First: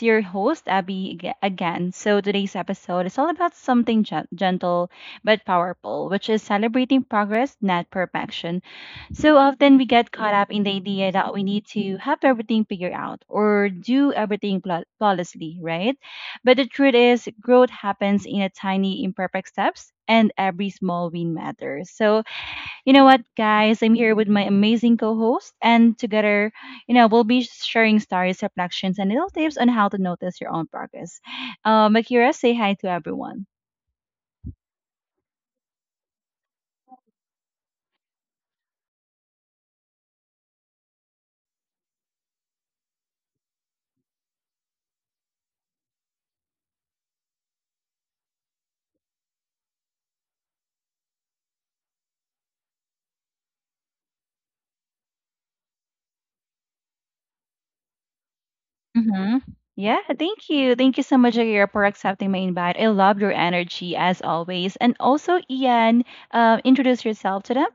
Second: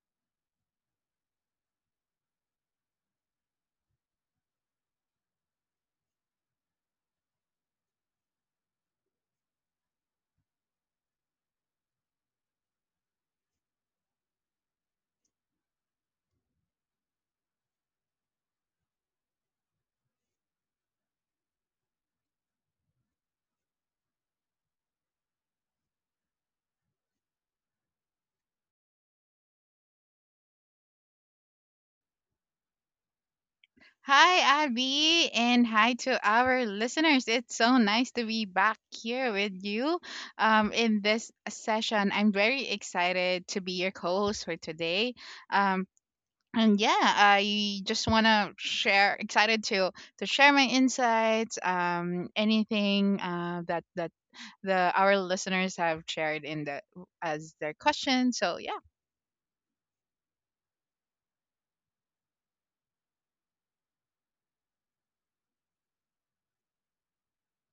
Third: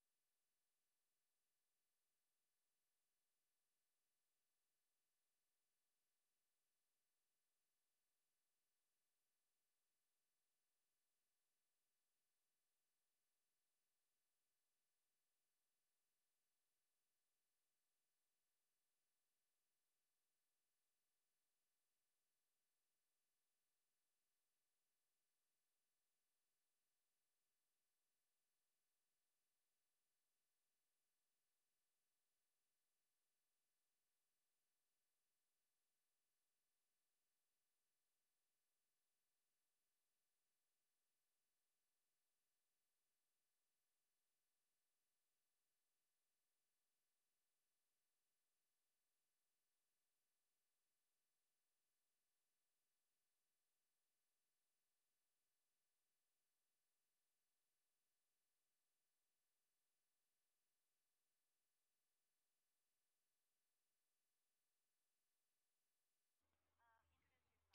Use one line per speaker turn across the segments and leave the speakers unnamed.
your host, Abby, again. So today's episode is all about something gentle but powerful, which is celebrating progress, not perfection. So often we get caught up in the idea that we need to have everything figured out or do everything flawlessly, right? But the truth is, growth happens in a tiny, imperfect steps, and every small win matters. So you know what, guys? I'm here with my amazing co host, and together, we'll be sharing stories, reflections, and little tips on how to notice your own progress. Akira, say hi to everyone.
Hi, Abby, and hi to our listeners. It's so nice to be back here with you in this session. I'm very excited to be your co host for today. Um, and yeah, I just want to share, excited to share my insights, anything that the our listeners have shared in the as their question. So yeah,
Mm-hmm. Yeah, thank you. Thank you so much, Aguirre, for accepting my invite. I love your energy as always. And also, Ian, introduce yourself to them.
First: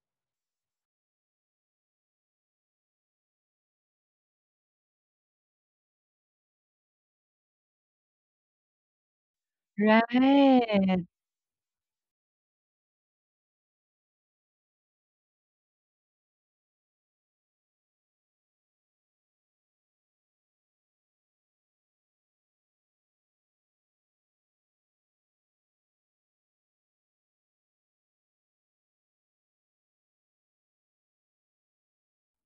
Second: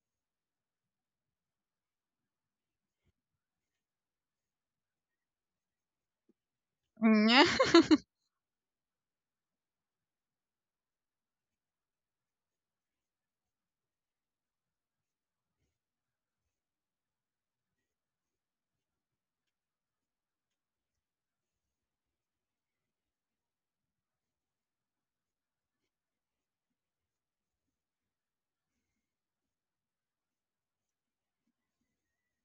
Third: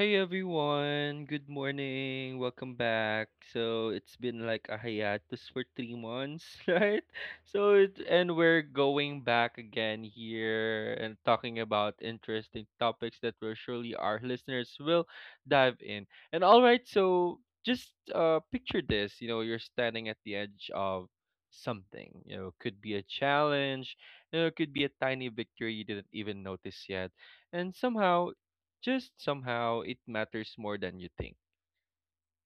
Hey everyone, good morning. Welcome back. So it's been like a hiatus for 3 months, right? So it, and We're going back again here
Right.
and talking about interesting topics that will surely our listeners will dive in. And all right, so just picture this, you know, you're standing at the edge of something. You know, could be a challenge, you know, it could be a tiny victory you didn't even notice yet, and somehow just somehow it matters more than you think.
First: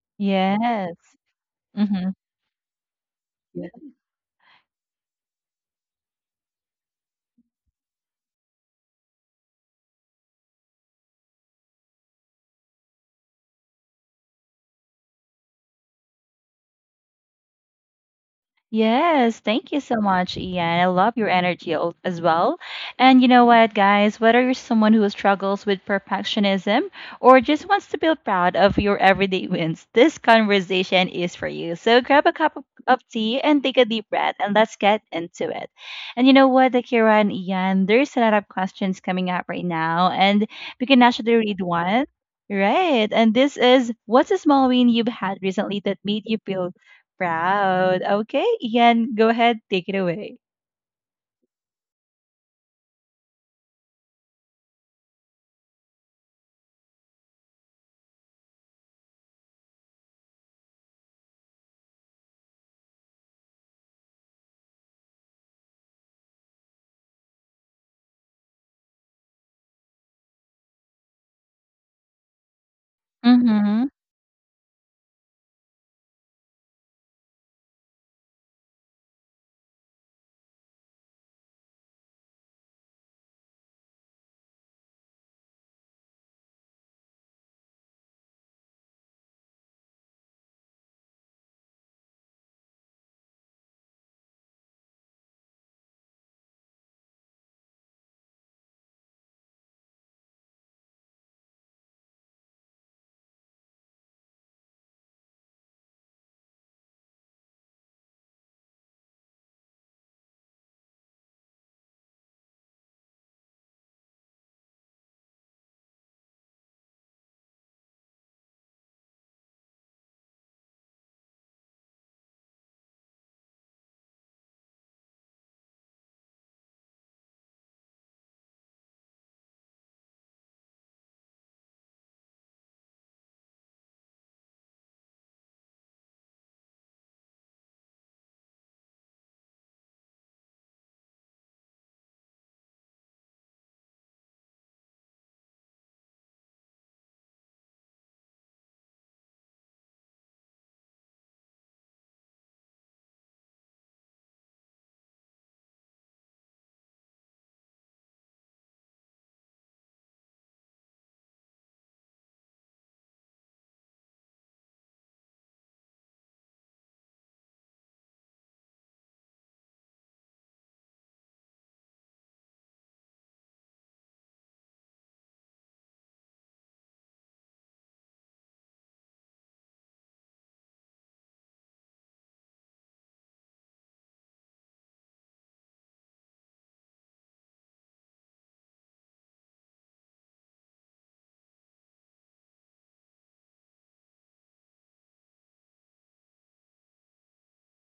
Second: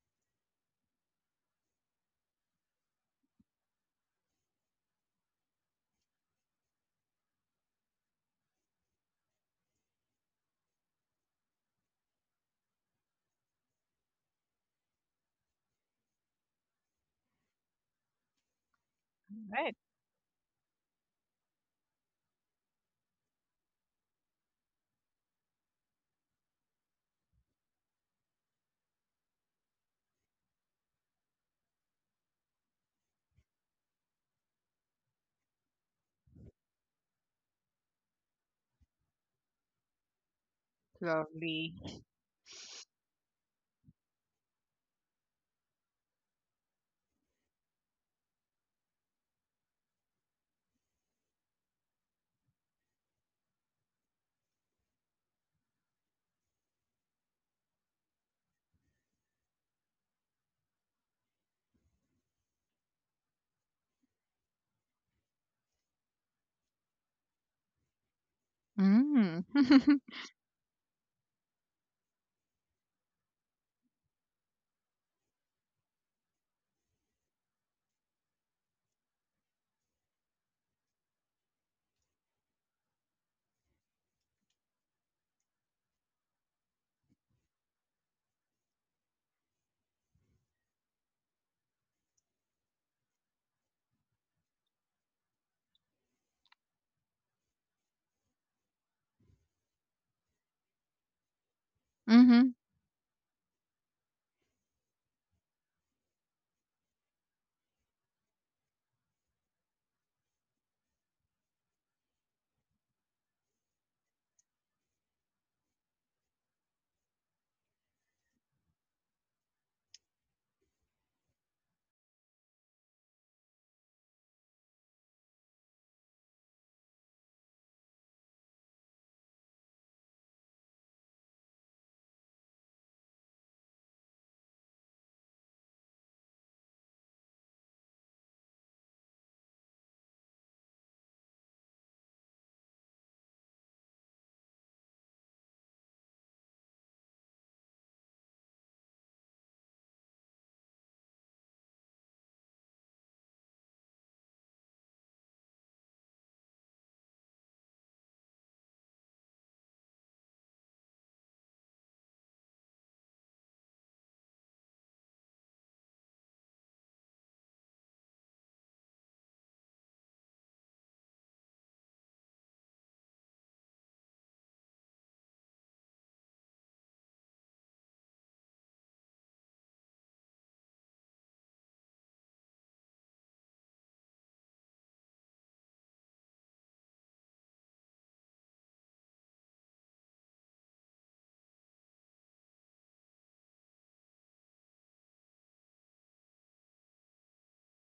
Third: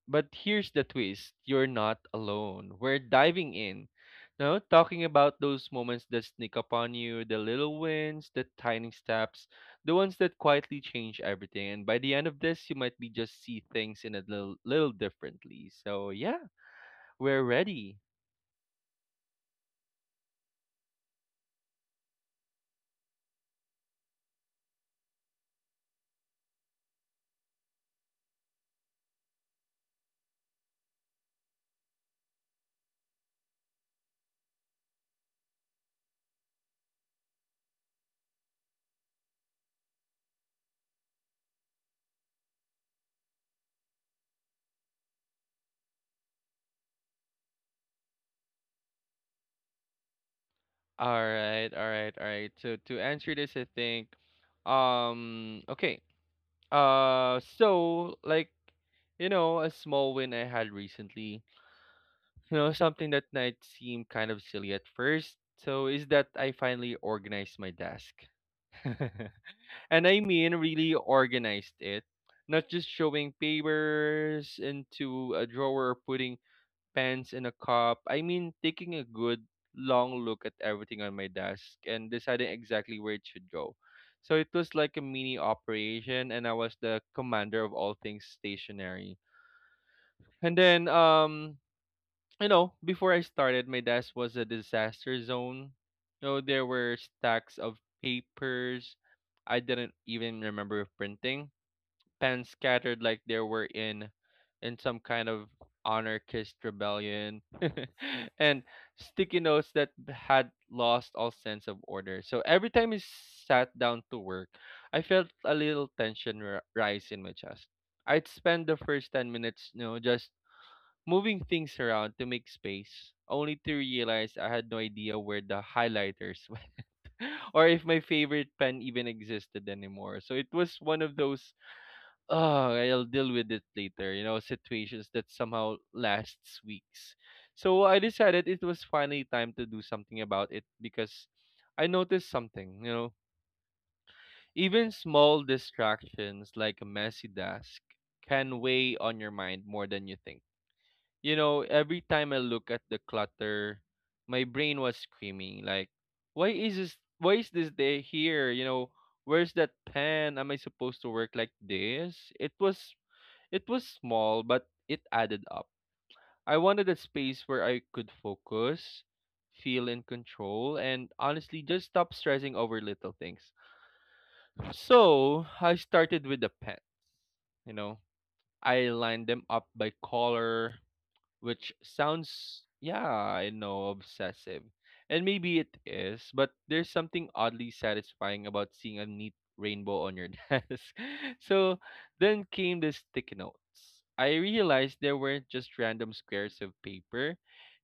But here's the
Yes.
twist, you're not
Mm-hmm.
alone. We're diving in. No, talking about those moments that sneak up on you, the little wins, the tiny steps, the ones that quietly change everything. And by the end of this, you might be just see things in a little, little differently. So yeah, we're ready.
Yes, thank
right,
you so much, Ian. I love your energy as well. And you know what, guys, whether you're someone who struggles with perfectionism or just wants to feel proud of your everyday wins, this conversation is for you. So grab a cup of tea and take a deep breath and let's get into it. And you know what, Akira and Ian, there's a lot of questions coming up right now, and we can actually read
lovely.
one. Right. And this is, what's a small win you've had recently that made you feel proud? Okay, Ian, go ahead, take it away.
All right, all right, all right. So to answer this, I think, um, okay. Uh, so like, you know, a small win I had recently, you know, something that might seem kind of silly at first. So is that I finally organized my desk.
Mm.
And I mean really organized it. Not just showing
Mhm.
papers into a drawer or putting pens and a cup. I mean, taking a good long look at everything on my desk and deciding exactly where it should go. So it was like a mini operation, and I was the commander of all things stationary. And then, you know, before I started, my desk was a disaster zone. You know, there were stacks of papers I didn't even remember printing, pens
Mm-hmm.
scattered like they were in some kind of anarchist rebellion, and sticky notes that had lost all sense of order. So every time I sat down to work, I felt a little tension rise in my chest. I'd spend the first 10 minutes, you know, just moving things around to make space, only to realize I had no idea where the highlighters went or if my favorite pen even existed anymore. So it was one of those, oh, okay, I'll deal with it later, you know, situations that somehow lasts weeks. So I decided it was finally time to do something about it because I noticed something, you know, even small distractions like a messy desk can weigh on your mind more than you think. You know, every time I look at the clutter, my brain was screaming like, why is this day here? You know, where's that pen? Am I supposed to work like this? It was small, but it added up. I wanted a space where I could focus, feel in control, and honestly just stop stressing over little things. So I started with the pen, you know. I lined them up by color, which sounds, yeah, I know, obsessive. And maybe it is, but there's something oddly satisfying about seeing a neat rainbow on your desk. So then came the sticky notes. I realized they weren't just random squares of paper.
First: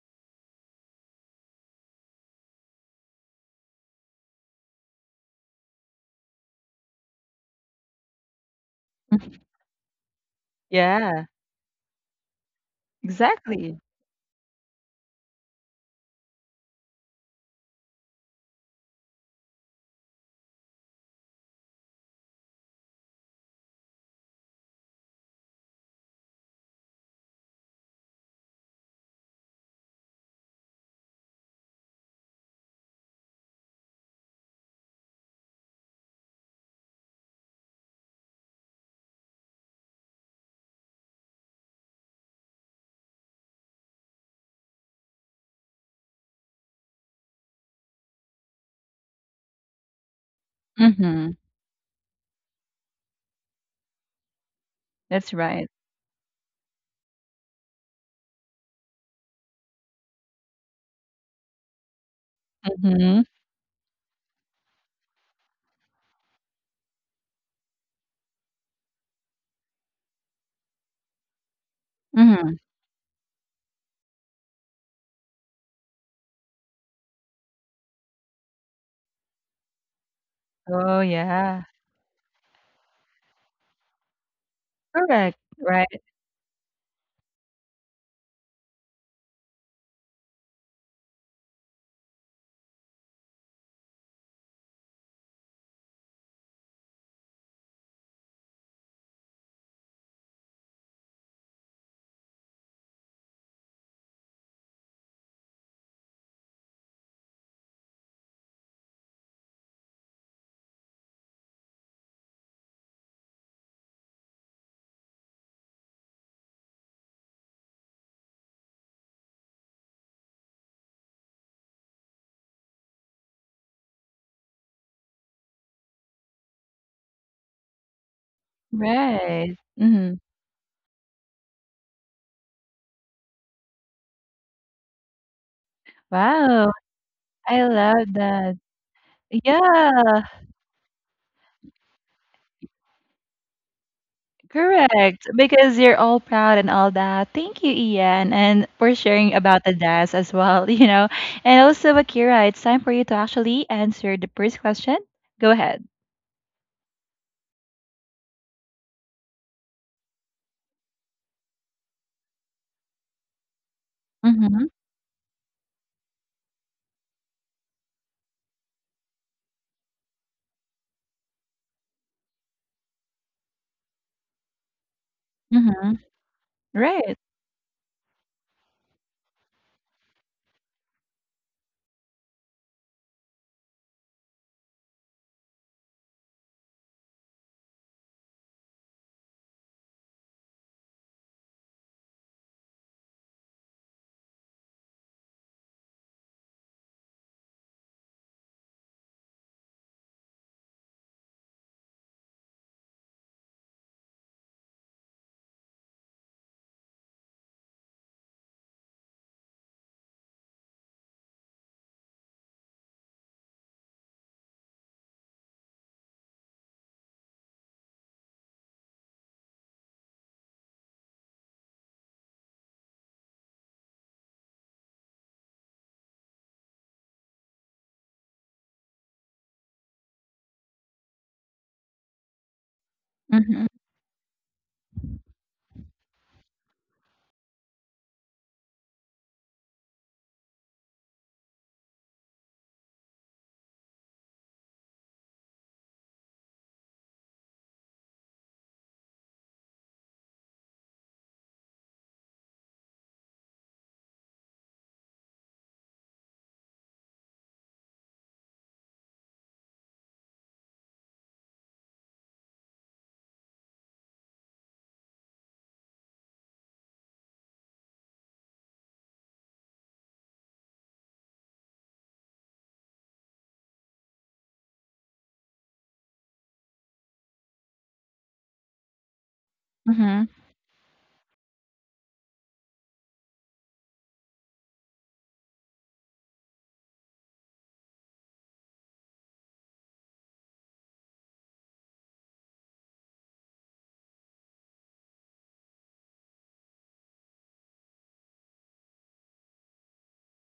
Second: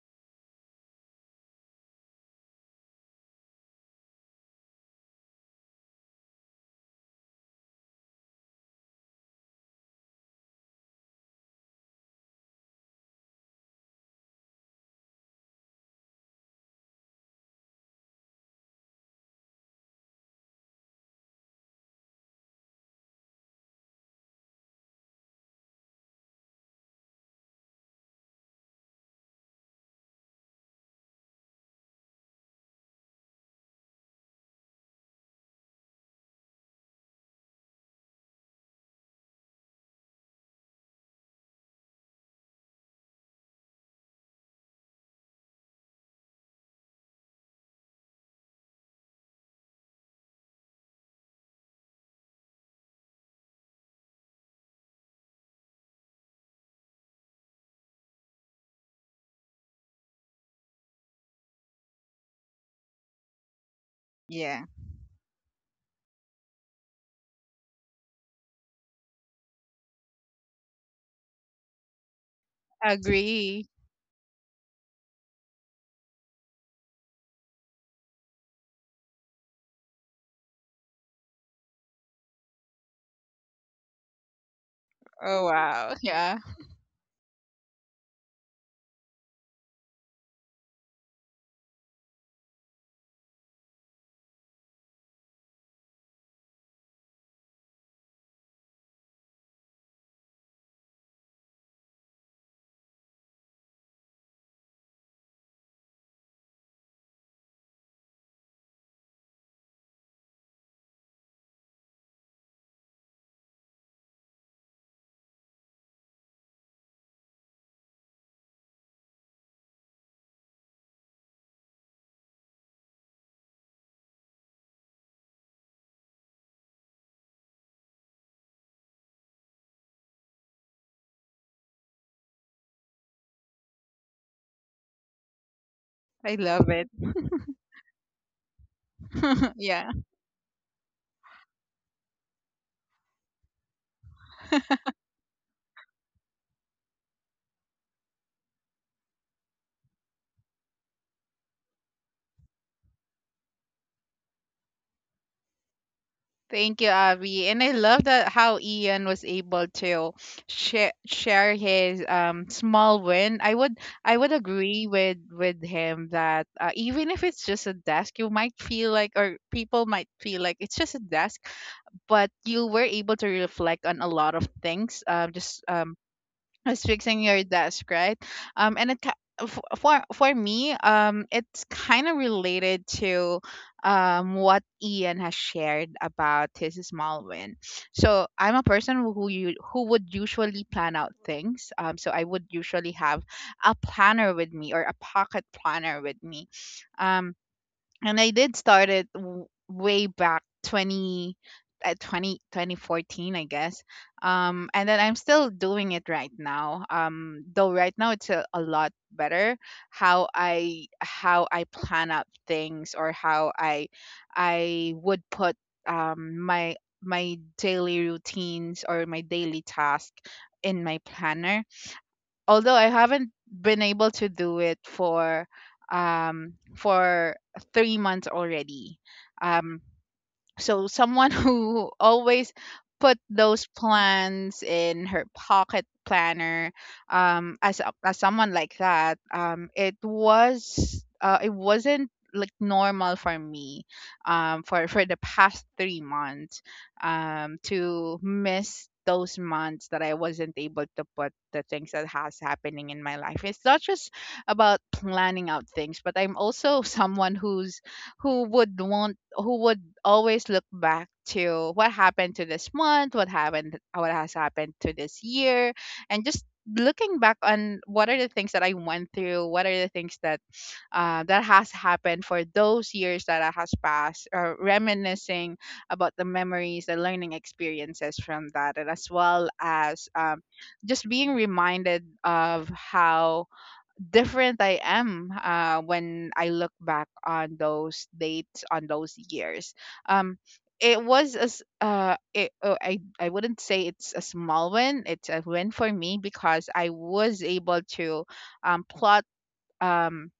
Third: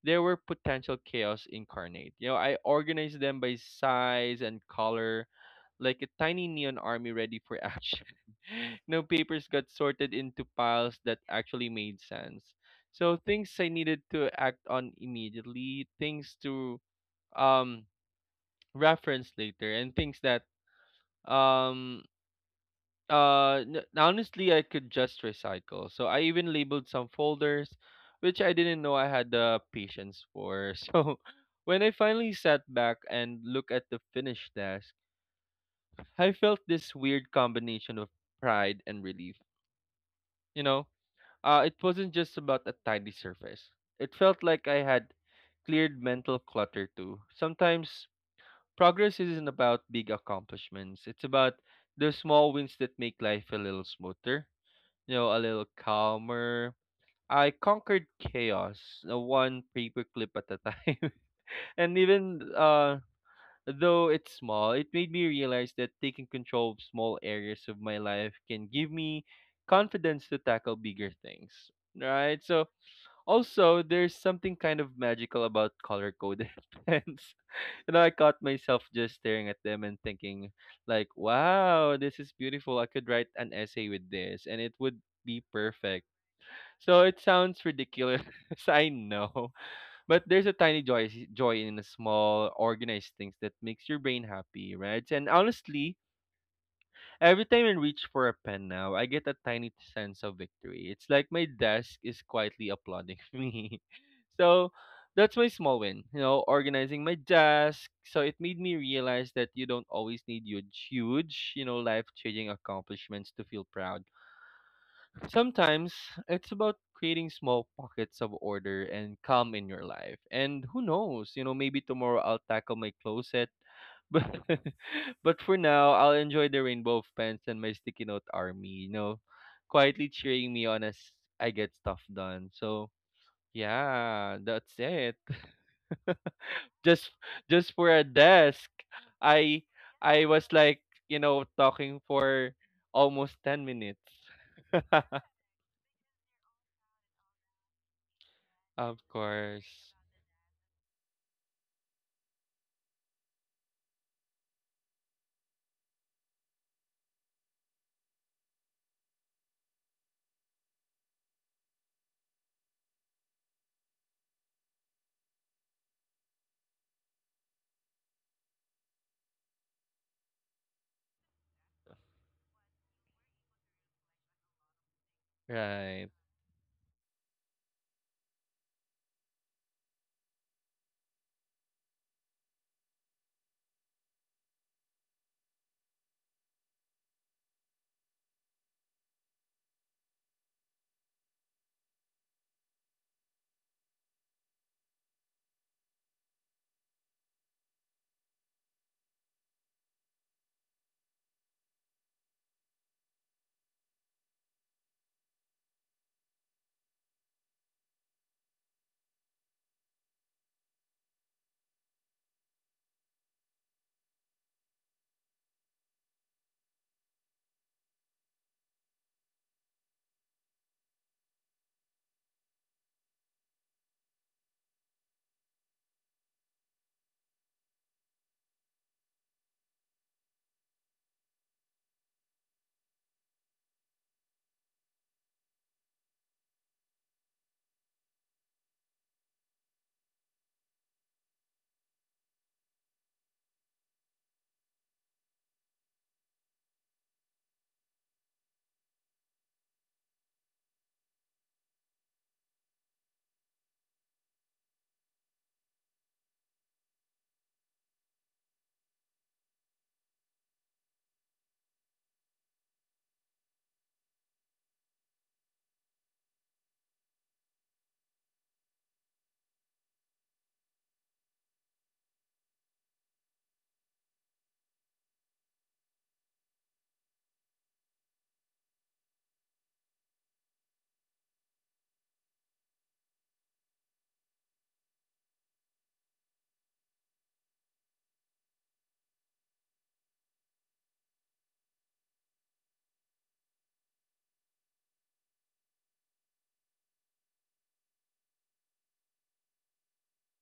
They were potential chaos incarnate. You know, I organized them by size and color, like a tiny neon army ready for action. No papers got sorted into piles that
Yeah,
actually made sense. So things I
exactly.
needed to act on immediately, things to um reference later, and things that um honestly I could just recycle. So I even labeled some folders, which I didn't know I had the patience for. So when I finally sat back and looked at the finished desk, I felt this weird combination of pride and relief. You know, it wasn't just about a tidy surface. It felt like I had cleared mental clutter too. Sometimes progress isn't about big accomplishments, it's
Mhm.
about the small wins that make life a little smoother, you know,
That's
a little
right.
calmer. I conquered chaos, one paperclip at a time. And even
Mhm.
though it's
Yeah.
small, it made me realize that taking control of small areas of my life can give me confidence to tackle bigger things. Right?
Mhm.
So,
Agree.
also, there's something kind of magical about color-coded pens. You know, I caught myself just staring at them and thinking,
Oh,
like,
yeah.
wow, this is beautiful. I could write an essay with this and it would
Correct.
be
Oh
Right,
wow.
perfect.
Yeah.
So it sounds ridiculous, I know, but there's a tiny joy in the small organized things that makes your brain happy, right? And honestly, every time I reach for a pen now, I get a tiny sense of victory. It's like my desk is quietly applauding me. So that's my small win, you know, organizing my desk. So it made me realize that you don't always need huge, you know, life changing accomplishments to feel proud. Sometimes it's about creating small pockets of order and calm in your life. And who knows, you know, maybe tomorrow I'll tackle my closet, but but for now, I'll enjoy the rainbow of pens and my sticky note army, you know,
right.
quietly
Mhm.
cheering me on as I get stuff done. So yeah, that's it.
I love
Wow,
it.
Just
I
just for a
love that.
desk. I
Yeah.
Yeah,
I was like, you know, talking for almost 10 minutes.
correct. Because you're all proud and all that. Thank you, Ian, and for
Of
sharing about the
course.
dance as well, And also, Akira, it's time for you to actually answer the first question. Go ahead.
Thank you, Avi. And I love that how Ian was able to share his small win. I would
Mhm.
agree with him that even if it's just a desk, you might feel like or people might feel like it's just a desk, but you were able to reflect on a lot of things. Just
Mhm.
Right.
Was
Right.
fixing your desk, right? And it ki- f- for me, it's kind of related to what Ian has shared about his small win. So I'm a person who you who would usually plan out things. So I would usually have a planner with me or a pocket planner with me. Um, and I did start it way back 20, at 20, 2014, I guess, and then I'm still doing it right now, though right now it's a lot better how I plan out things, or how I would put um my my daily routines or my daily task in my planner, although I haven't been able to do it for um for 3 months already. Um so someone who always put those
Mhm.
plans in her pocket planner, as someone like that, it was it wasn't like normal for me, for the past 3 months, to miss those months that I wasn't able to put the things that has happening in my life. It's not just about planning out things, but I'm also someone who would always look back to what happened to this month, what has happened to this year, and just looking back on what are the things that I went through, what are the things that that has happened for those years that I has passed, or reminiscing about the memories, the learning experiences from that, and as well as,
Mhm.
just being reminded of how different I am, when I look back on those dates, on those years. Um, it was as it, oh, I wouldn't say it's a small win. It's a win for me because I was able to, plot, um,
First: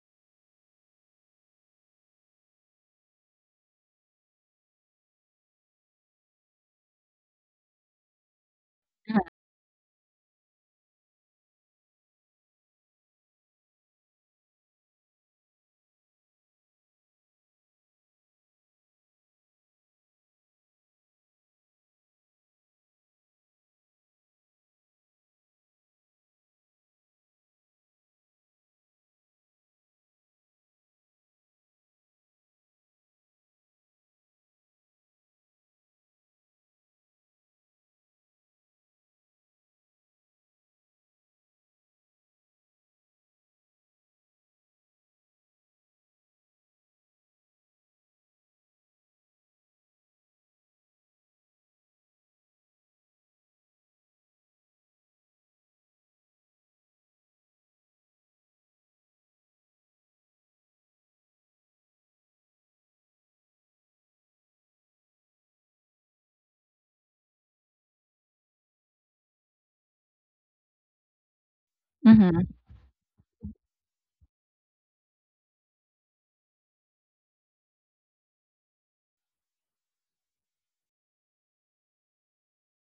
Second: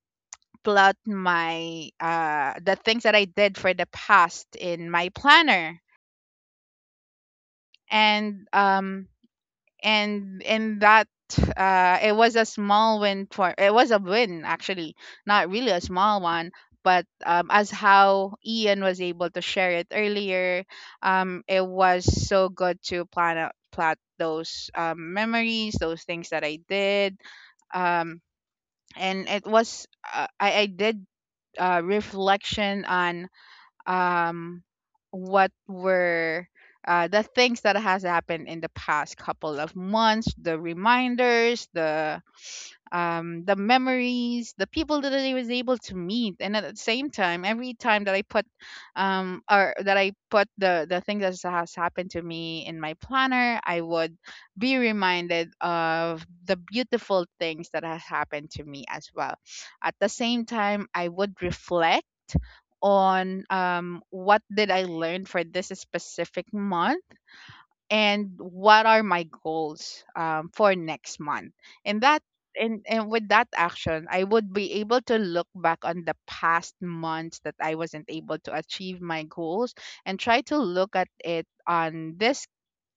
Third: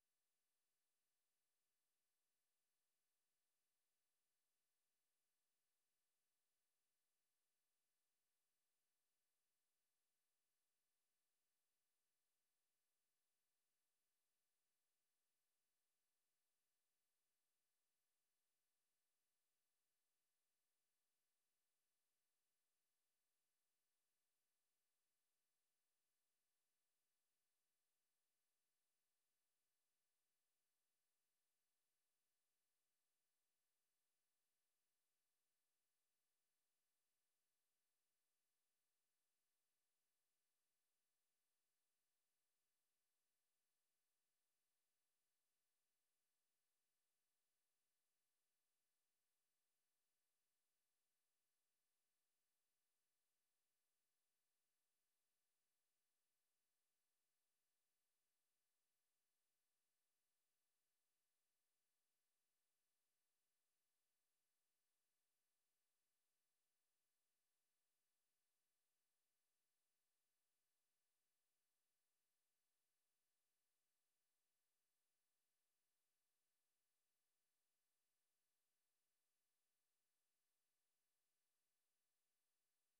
plot my the things that I did for the past in my planner, and um
Mhm.
and in that, it was a small win for it was a win, actually, not really a small one, but, as how Ian was able to share it earlier, it was so good to plan out, plot those, memories, those things that I did, um and it was, I did reflection on, um what were, the things that has happened in the past couple of months, the reminders, the memories, the people that I was able to meet. And at the same time, every time that I put or that I put the thing that has happened to me in my planner, I would be reminded of the beautiful things that has happened to me as well. At the same time, I would reflect on, what did I learn for this specific month, and what are my goals, for next month. And that
Mhm.
and with that action, I would be able to look back on the past months that I wasn't able to achieve my goals, and try to look at it on this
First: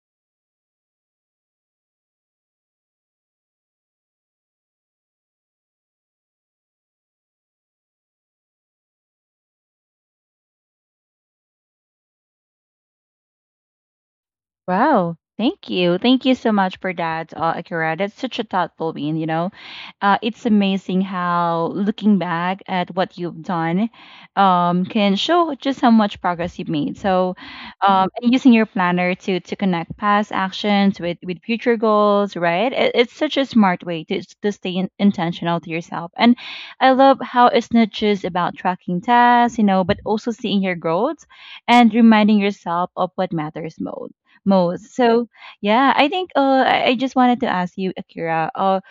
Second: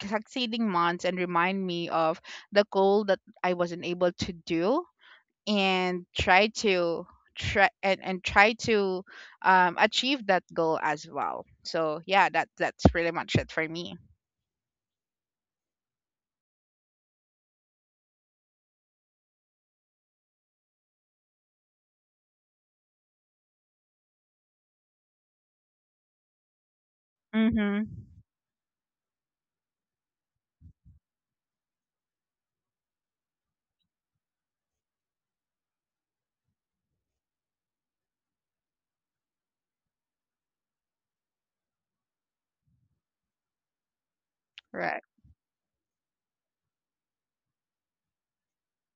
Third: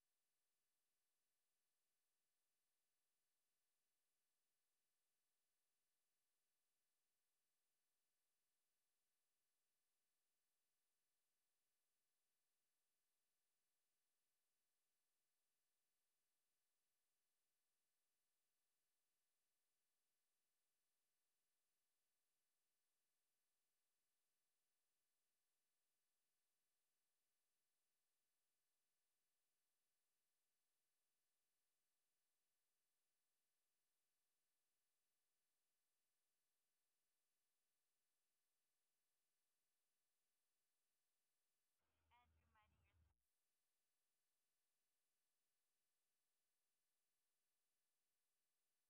succeeding months, and remind me of the goal that I wasn't able to do, and try to try and try to achieve that goal as well. So yeah, that's pretty much it for me.
Wow. Thank you. Thank you so much for that, Akira. That's such a thoughtful win. It's amazing how looking back at what you've done can show just how much progress you've made. So,
Mm-hmm.
and using your planner to connect past actions with future goals, right? It's such a smart way to stay intentional to yourself. And I love how it's not just about tracking tasks, but also seeing your growth and reminding yourself of what matters most.
Right.
So yeah, I think I just wanted to ask you, Akira,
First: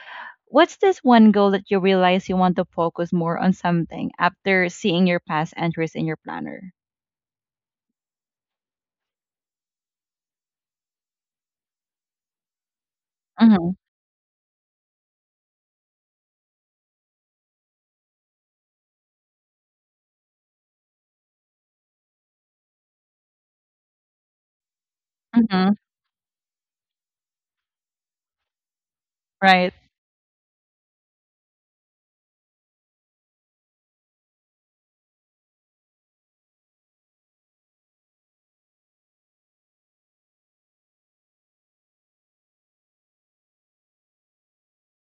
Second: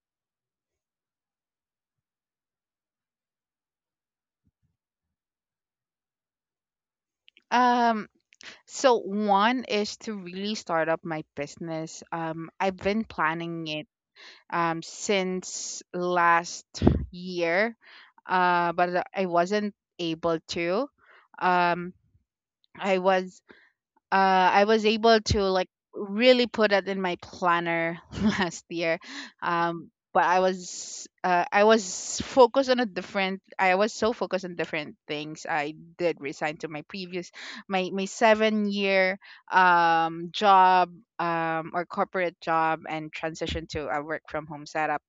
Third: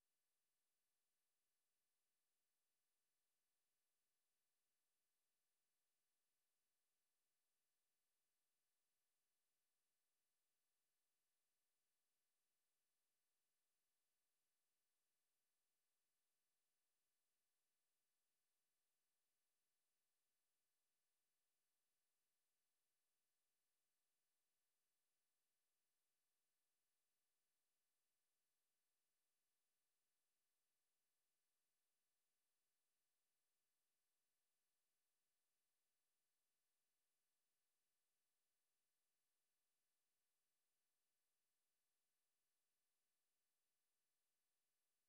what's this one goal that you realize you want to focus more on something after seeing your past entries in your planner?
Um so one is to really start up my business. I've been planning
Mm-hmm.
it since last year, but I wasn't able to, um I was uh, I was able to, like,
Mm-hmm.
really put it in my planner last year.
Right.
But I was, I was focused on a different. I was so focused on different things. I did resign to my previous, my 7-year job, or corporate job, and transition to a work from home setup,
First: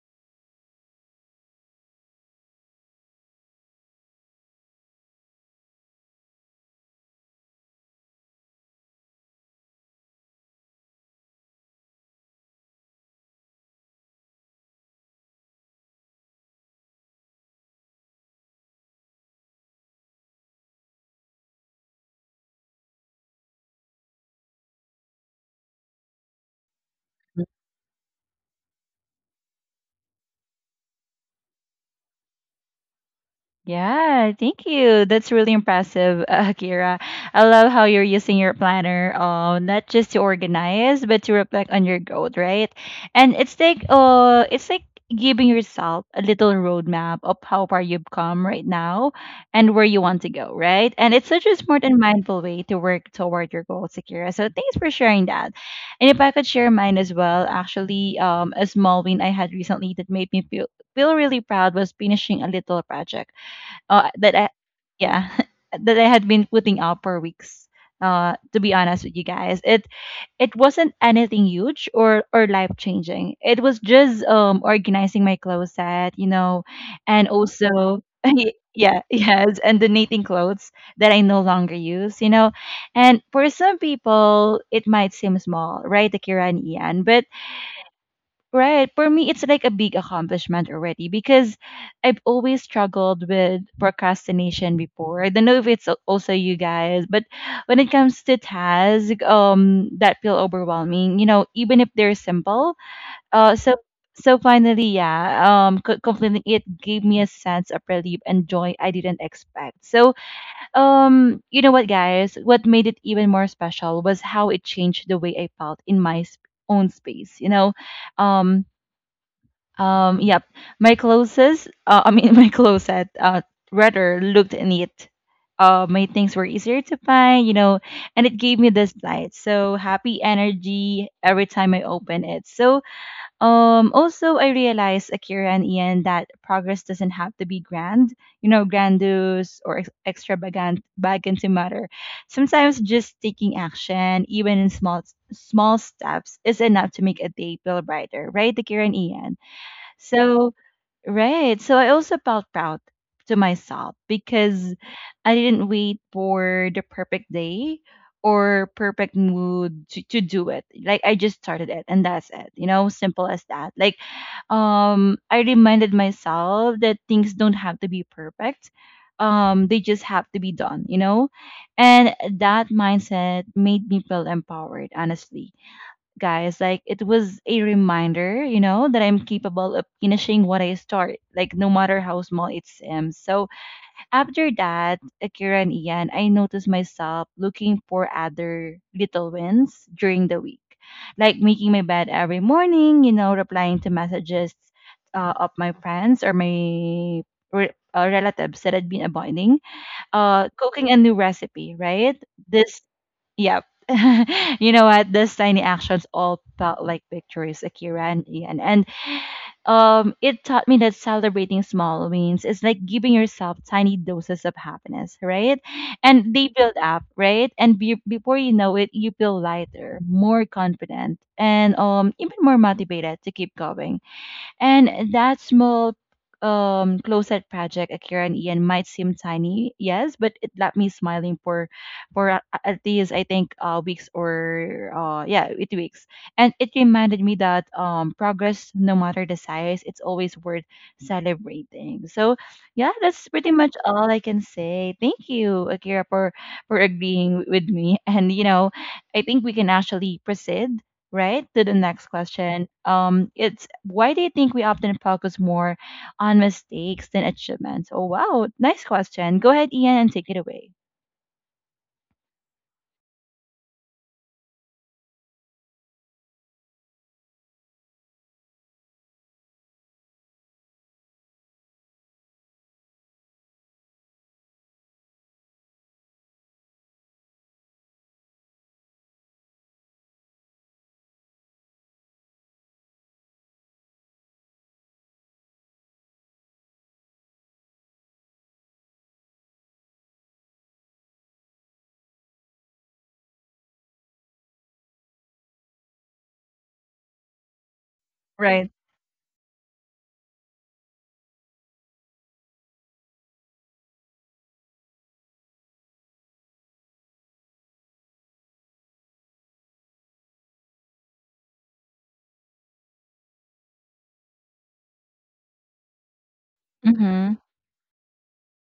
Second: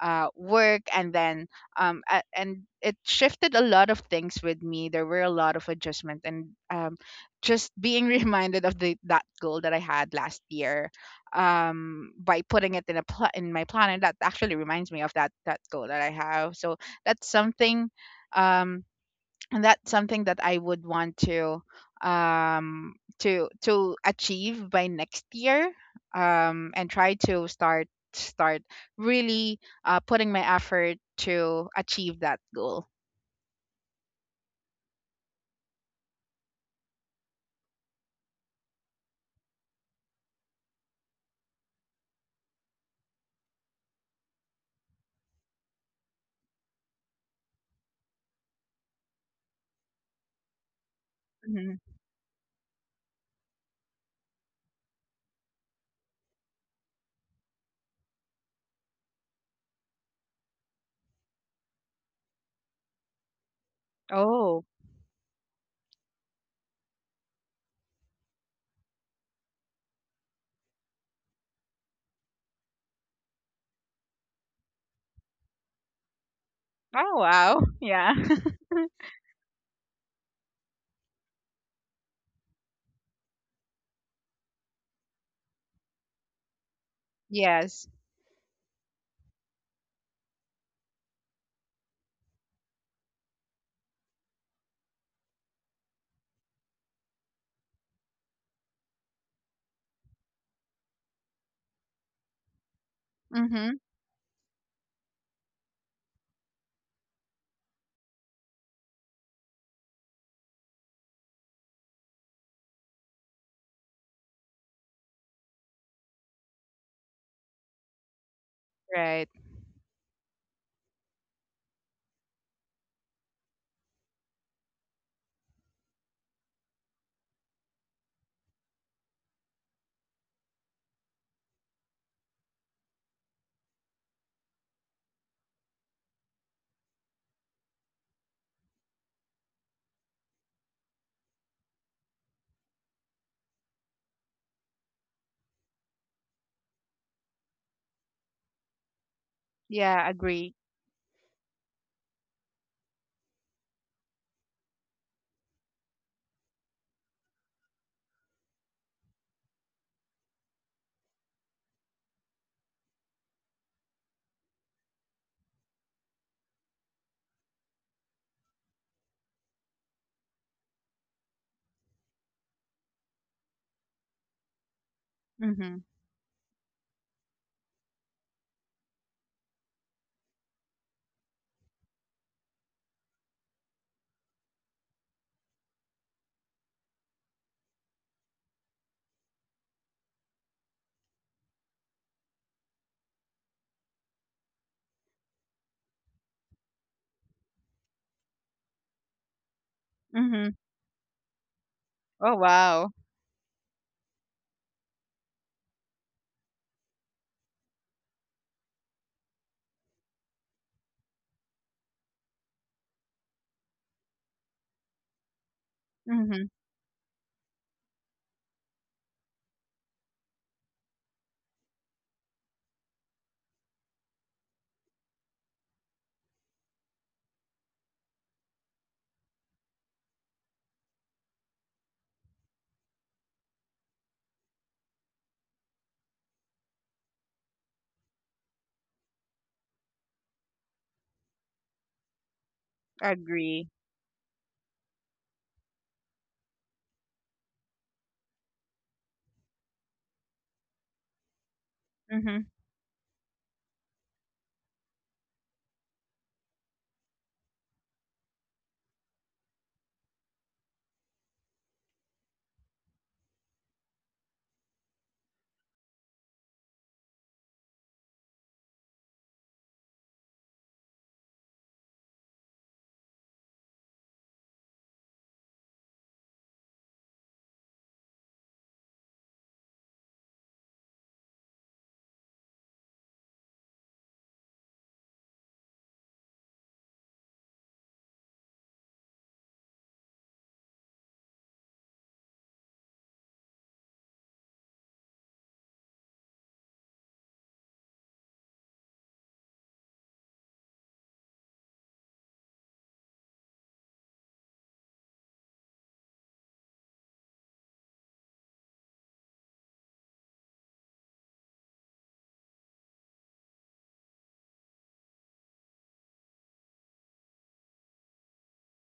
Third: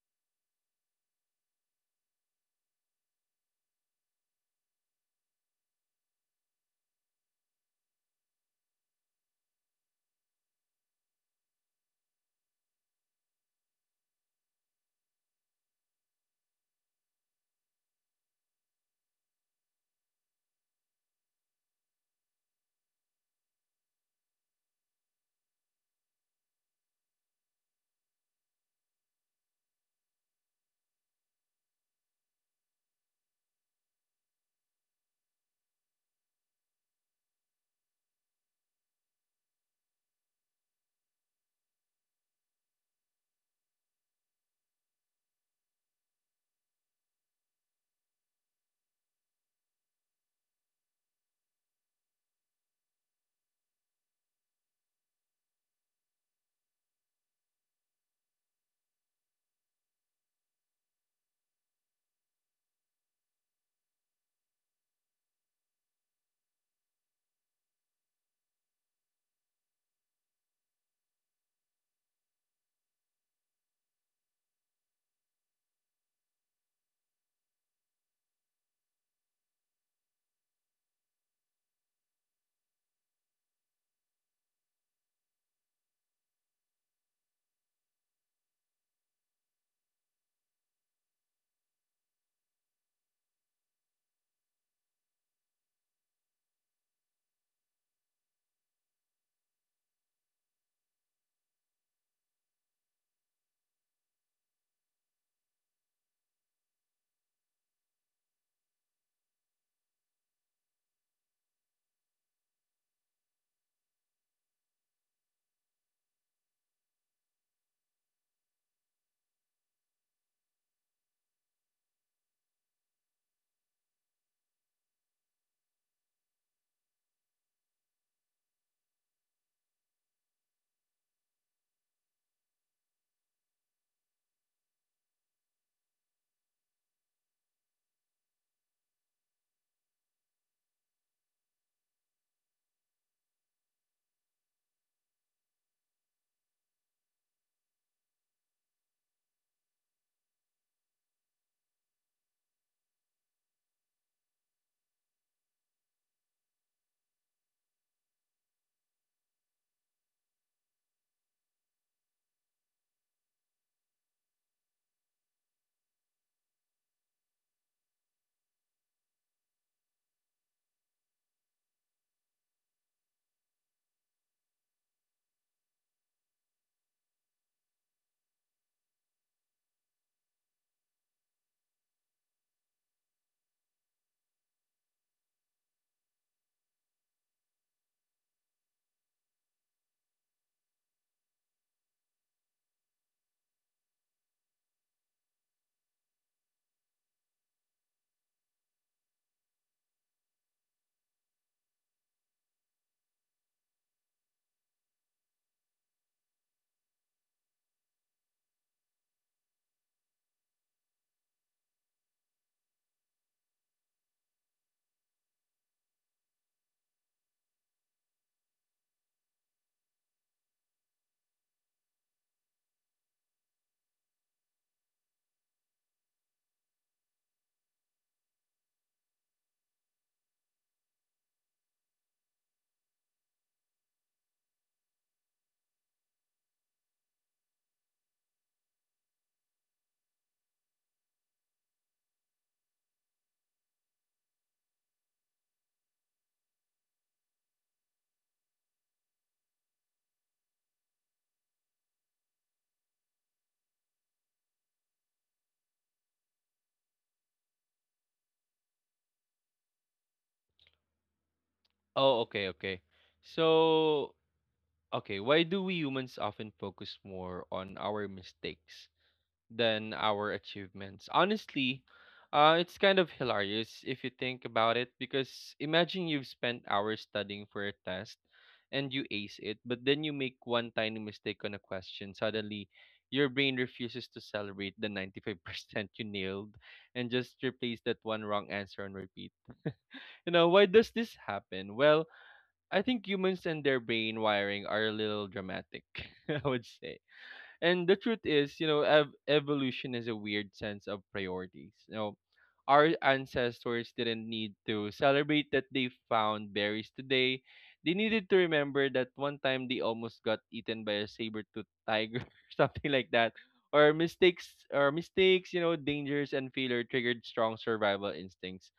work. And then, and it shifted a lot of things with me. There were a lot of adjustment, and, just being reminded of the that goal that I had last year, by putting it in my plan, and that actually reminds me of that goal that I have. So that's something, um, and that's something that I would want to, um achieve by next year, and try to start really, putting my effort to achieve that goal.
Yeah, thank you. That's really impressive, Akira. I love how you're using your planner, not just to organize, but to reflect on your growth, right? And it's like giving yourself a little roadmap of how far you've come right now and where you want to go, right? And it's such a
Mhm.
smart and mindful way to work toward your goals, Akira. So thanks for sharing that. And if I could share mine as well, actually, a small win I had recently that made me feel really proud was finishing a little project uh, that I,
Oh,
yeah, that I had been putting out for weeks. To be honest with you guys, it wasn't anything huge or life changing. It was just organizing my closet,
oh,
and
wow,
also
yeah,
y- yeah, yes, and donating clothes that I no longer use. And for some people, it might seem small, right, Akira and Ian, but.
yes.
Right. For me, it's like a big accomplishment already because I've always struggled with procrastination before. I don't know if it's also you guys, but when it comes to task, that feel overwhelming. You know, even if they're simple. Uh,
Hmm.
so so finally, yeah, completing it gave me a sense of relief and joy I didn't expect. So, you know what, guys? What made it even more special was how it changed the way I felt in my own space. You know, um
Right.
yep. My clothes, I mean, my closet, rather looked neat. My things were easier to find, and it gave me this light. So happy energy every time I open it. So, also I realized, Akira and Ian, that progress doesn't have to be grand, grandiose or extravagant to matter. Sometimes just taking action, even in small steps, is enough to make a day feel brighter, right, Akira and Ian?
Yeah, agree.
So, right. So I also felt proud to myself because I didn't wait for the perfect day or perfect mood to do it. Like I just started it and that's it. You know, simple as that. Like I reminded myself that things don't have to be perfect. They just have to be done, you know? And that mindset made me feel empowered, honestly
Mhm.
guys. Like it was a reminder, that I'm capable of finishing what I start, like no matter how small it seems. So after that, Akira and Ian, I noticed myself looking for other little wins during the week, like making my bed every morning, replying to messages of my friends or my relatives that had been avoiding,
Mhm.
cooking a new recipe, right?
Oh
This
wow.
Yep. you know what? Those tiny actions all felt like victories, Akira and Ian. And it taught me that celebrating small wins is like giving yourself tiny doses of happiness, right? And
Mhm.
they build up, right? And before you know it, you feel lighter, more confident, and even more motivated to keep going. And that small closet project, Akira and Ian, might seem tiny, yes, but it left me smiling for at least I think weeks or yeah, 8 weeks. And it reminded me that progress, no matter the size, it's always worth celebrating. So yeah, that's pretty
Agree.
much all I can say. Thank you, Akira, for agreeing with me. And you know, I think we can actually proceed right to the next
Mhm.
question. It's, why do you think we often focus more on mistakes than achievements? Oh wow, nice question. Go ahead, Ian, and take it away.
Oh, okay, okay. So, okay, why do we humans often focus more on our mistakes than our achievements? Honestly, it's kind of hilarious if you think about it because imagine you've spent hours studying for a test and you ace it, but then you make one tiny mistake on a question. Suddenly, your brain refuses to celebrate the 95% you nailed and just replace that one wrong answer on repeat. You know, why does this happen? Well, I think humans and their brain wiring are a little dramatic, I would say. And the truth is, you
Right.
know, evolution is a weird sense of priorities. You know, our ancestors didn't need to celebrate that they found berries today. They needed to remember that one time they almost got eaten by a saber-toothed tiger or something like that. Or mistakes, you know, dangers and failure triggered
Mm-hmm.
strong survival instincts,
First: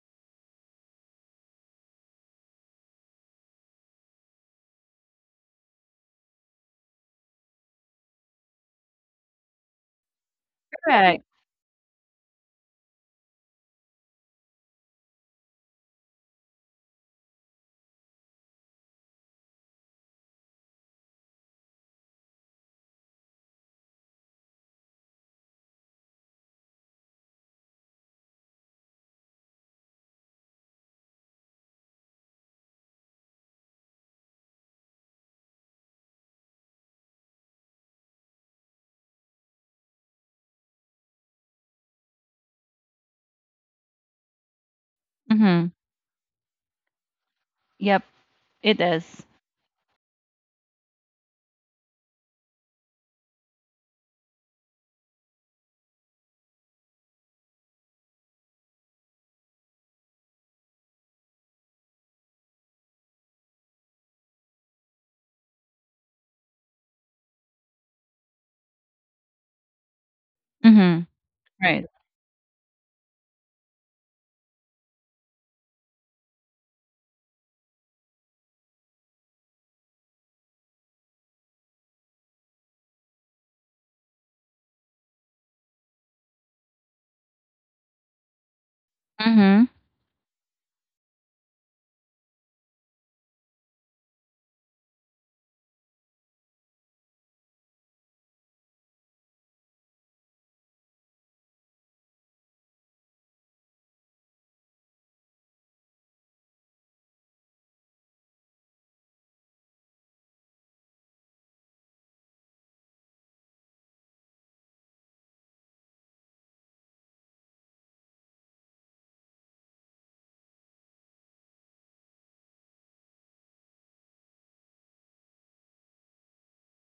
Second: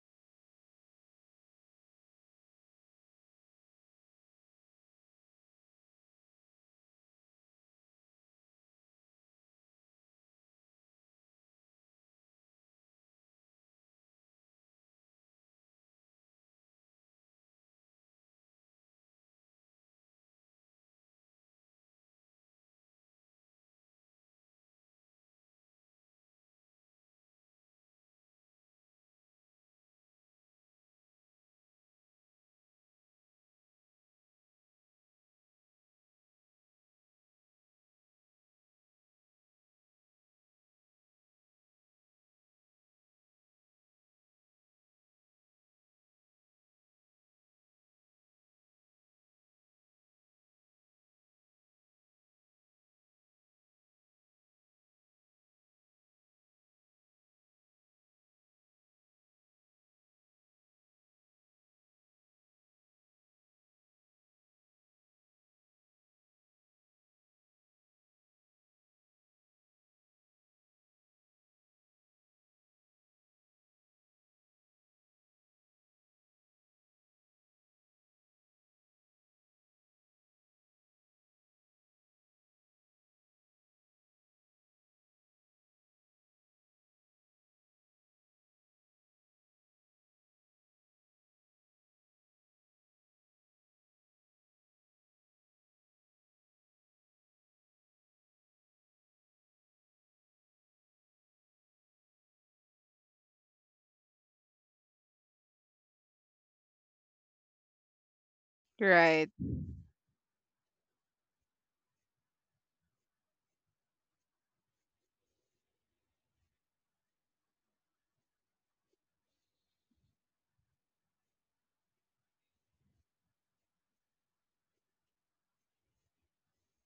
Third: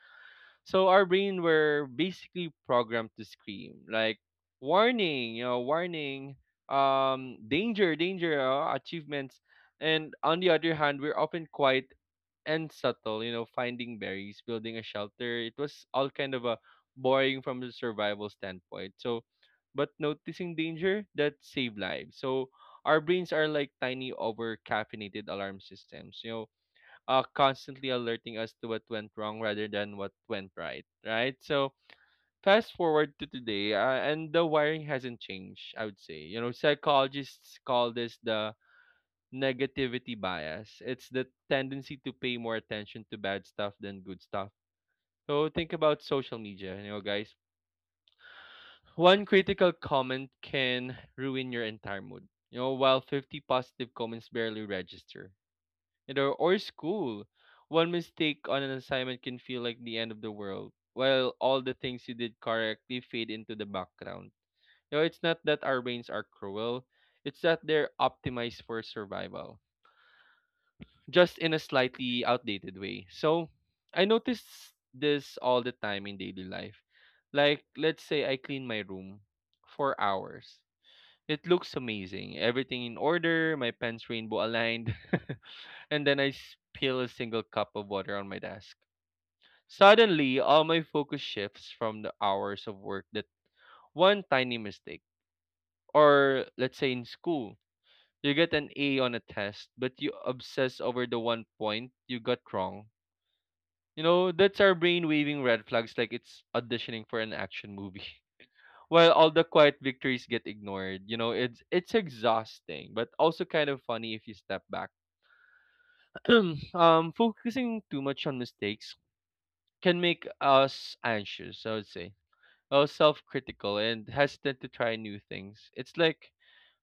so our brain were basically programmed to scream like warning, you know, danger, achievements. And on the other hand, we're
Correct.
often quite and subtle, you know, finding berries, building a shelter. It was all kind of a boring from the survival standpoint. So, but noticing danger that saved lives. So our brains are like tiny over caffeinated alarm systems. You know, constantly alerting us to what went wrong rather than what went right, right? So fast forward to today, and the wiring hasn't changed. I would say, you know, psychologists call this the negativity bias. It's the tendency to pay more attention to bad stuff than good stuff. So
Mm-hmm.
think about social media, you know, guys.
Yep, it is.
One critical comment can ruin your entire mood. You know, while 50 positive comments barely register. You know, or school. One mistake on an assignment can feel like the end of the world, while all the things you did correctly fade into the background. You know, it's not that our brains are cruel, it's that they're optimized for survival,
Mm-hmm.
just in a
Right.
slightly outdated way. So, I notice this all the time in daily life. Like, let's say I clean my room for hours. It looks amazing. Everything in order, my pen's rainbow aligned. And then I spill a single cup of water on my desk.
Mm-hmm.
Suddenly, all my focus shifts from the hours of work that one tiny mistake, or let's say in school, you get an A on a test, but you obsess over the one point you got wrong. You know, that's our brain waving red flags like it's auditioning for an action movie. While
Right.
all the quiet victories get ignored, you know, it's exhausting, but also kind of funny if you step back. Focusing too much on mistakes can make us anxious, I would say, self critical, and hesitant to try new things. It's like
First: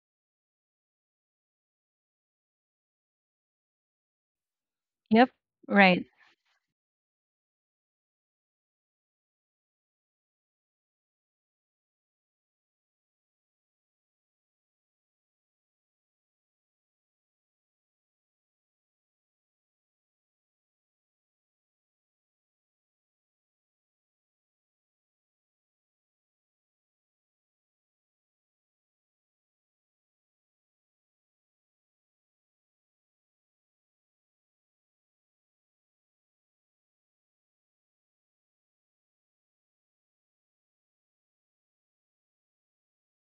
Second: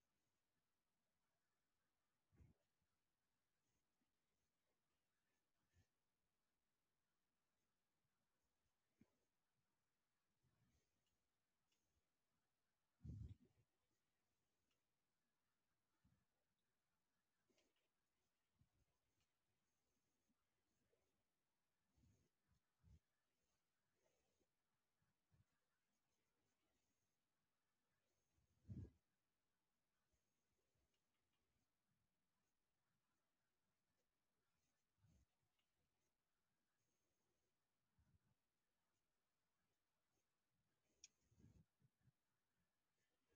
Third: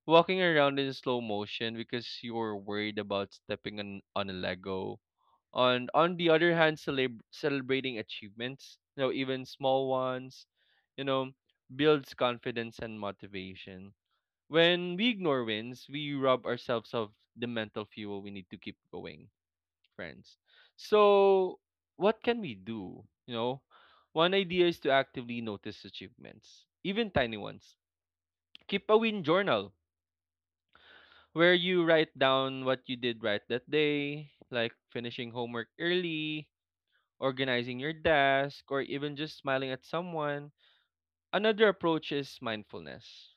walking around in slow motion because you're worried about stepping on a Lego.
Yep. Right.
On the other hand, celebrating achievements, you know, even small ones, you know, builds confidence and motivation. When we ignore wins, we rob ourselves of the mental fuel we need to keep going, friends. So, what can we do? You know, one idea is to actively notice achievements, even tiny ones. Keep a win journal where you write down what you did right that day, like finishing homework early, organizing your desk, or even just smiling at someone. Another approach is mindfulness.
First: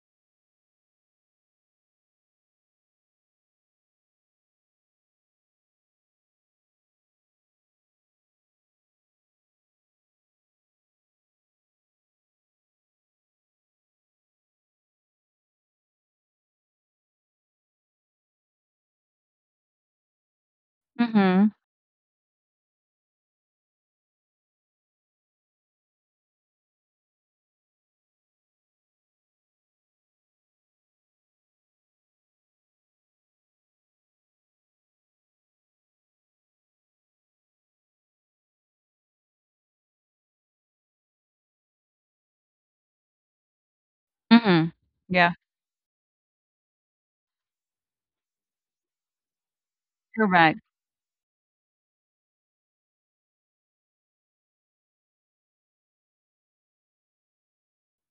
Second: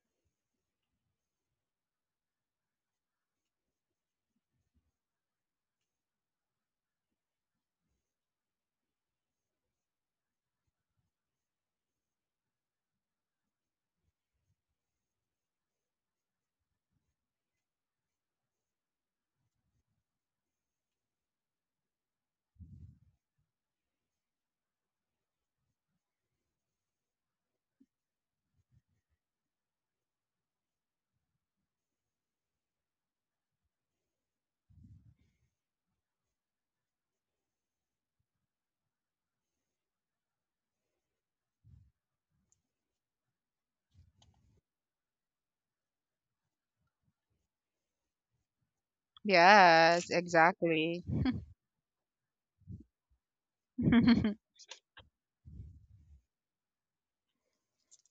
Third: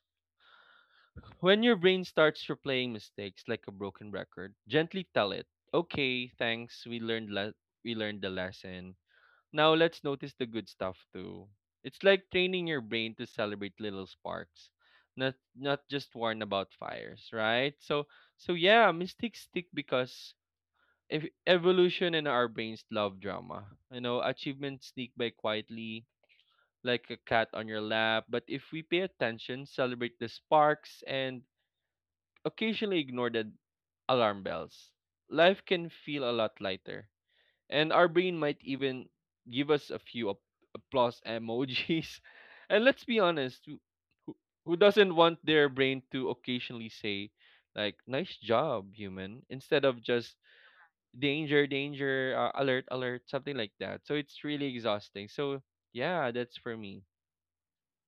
When your brain starts replaying mistakes like a broken record, gently tell it, "Okay, thanks. We learned we learned the lesson. Now let's notice the good stuff too. It's like training your brain to celebrate little sparks, not just warn about fires, right? So yeah, mistakes stick because if
Mm-hmm.
evolution and our brains love drama. You know, achievements sneak by quietly like a cat on your lap, but if we pay attention, celebrate the sparks and occasionally ignore the alarm bells, life can feel a lot lighter and our brain might even give us a few applause emojis. And let's be honest, who
Mm-hmm.
who doesn't
Yeah.
want their brain to occasionally say, like, nice job, human, instead of
Yes,
just
Correct.
exactly.
danger, danger, alert, alert, something like that. So it's really exhausting. So, yeah, that's for me.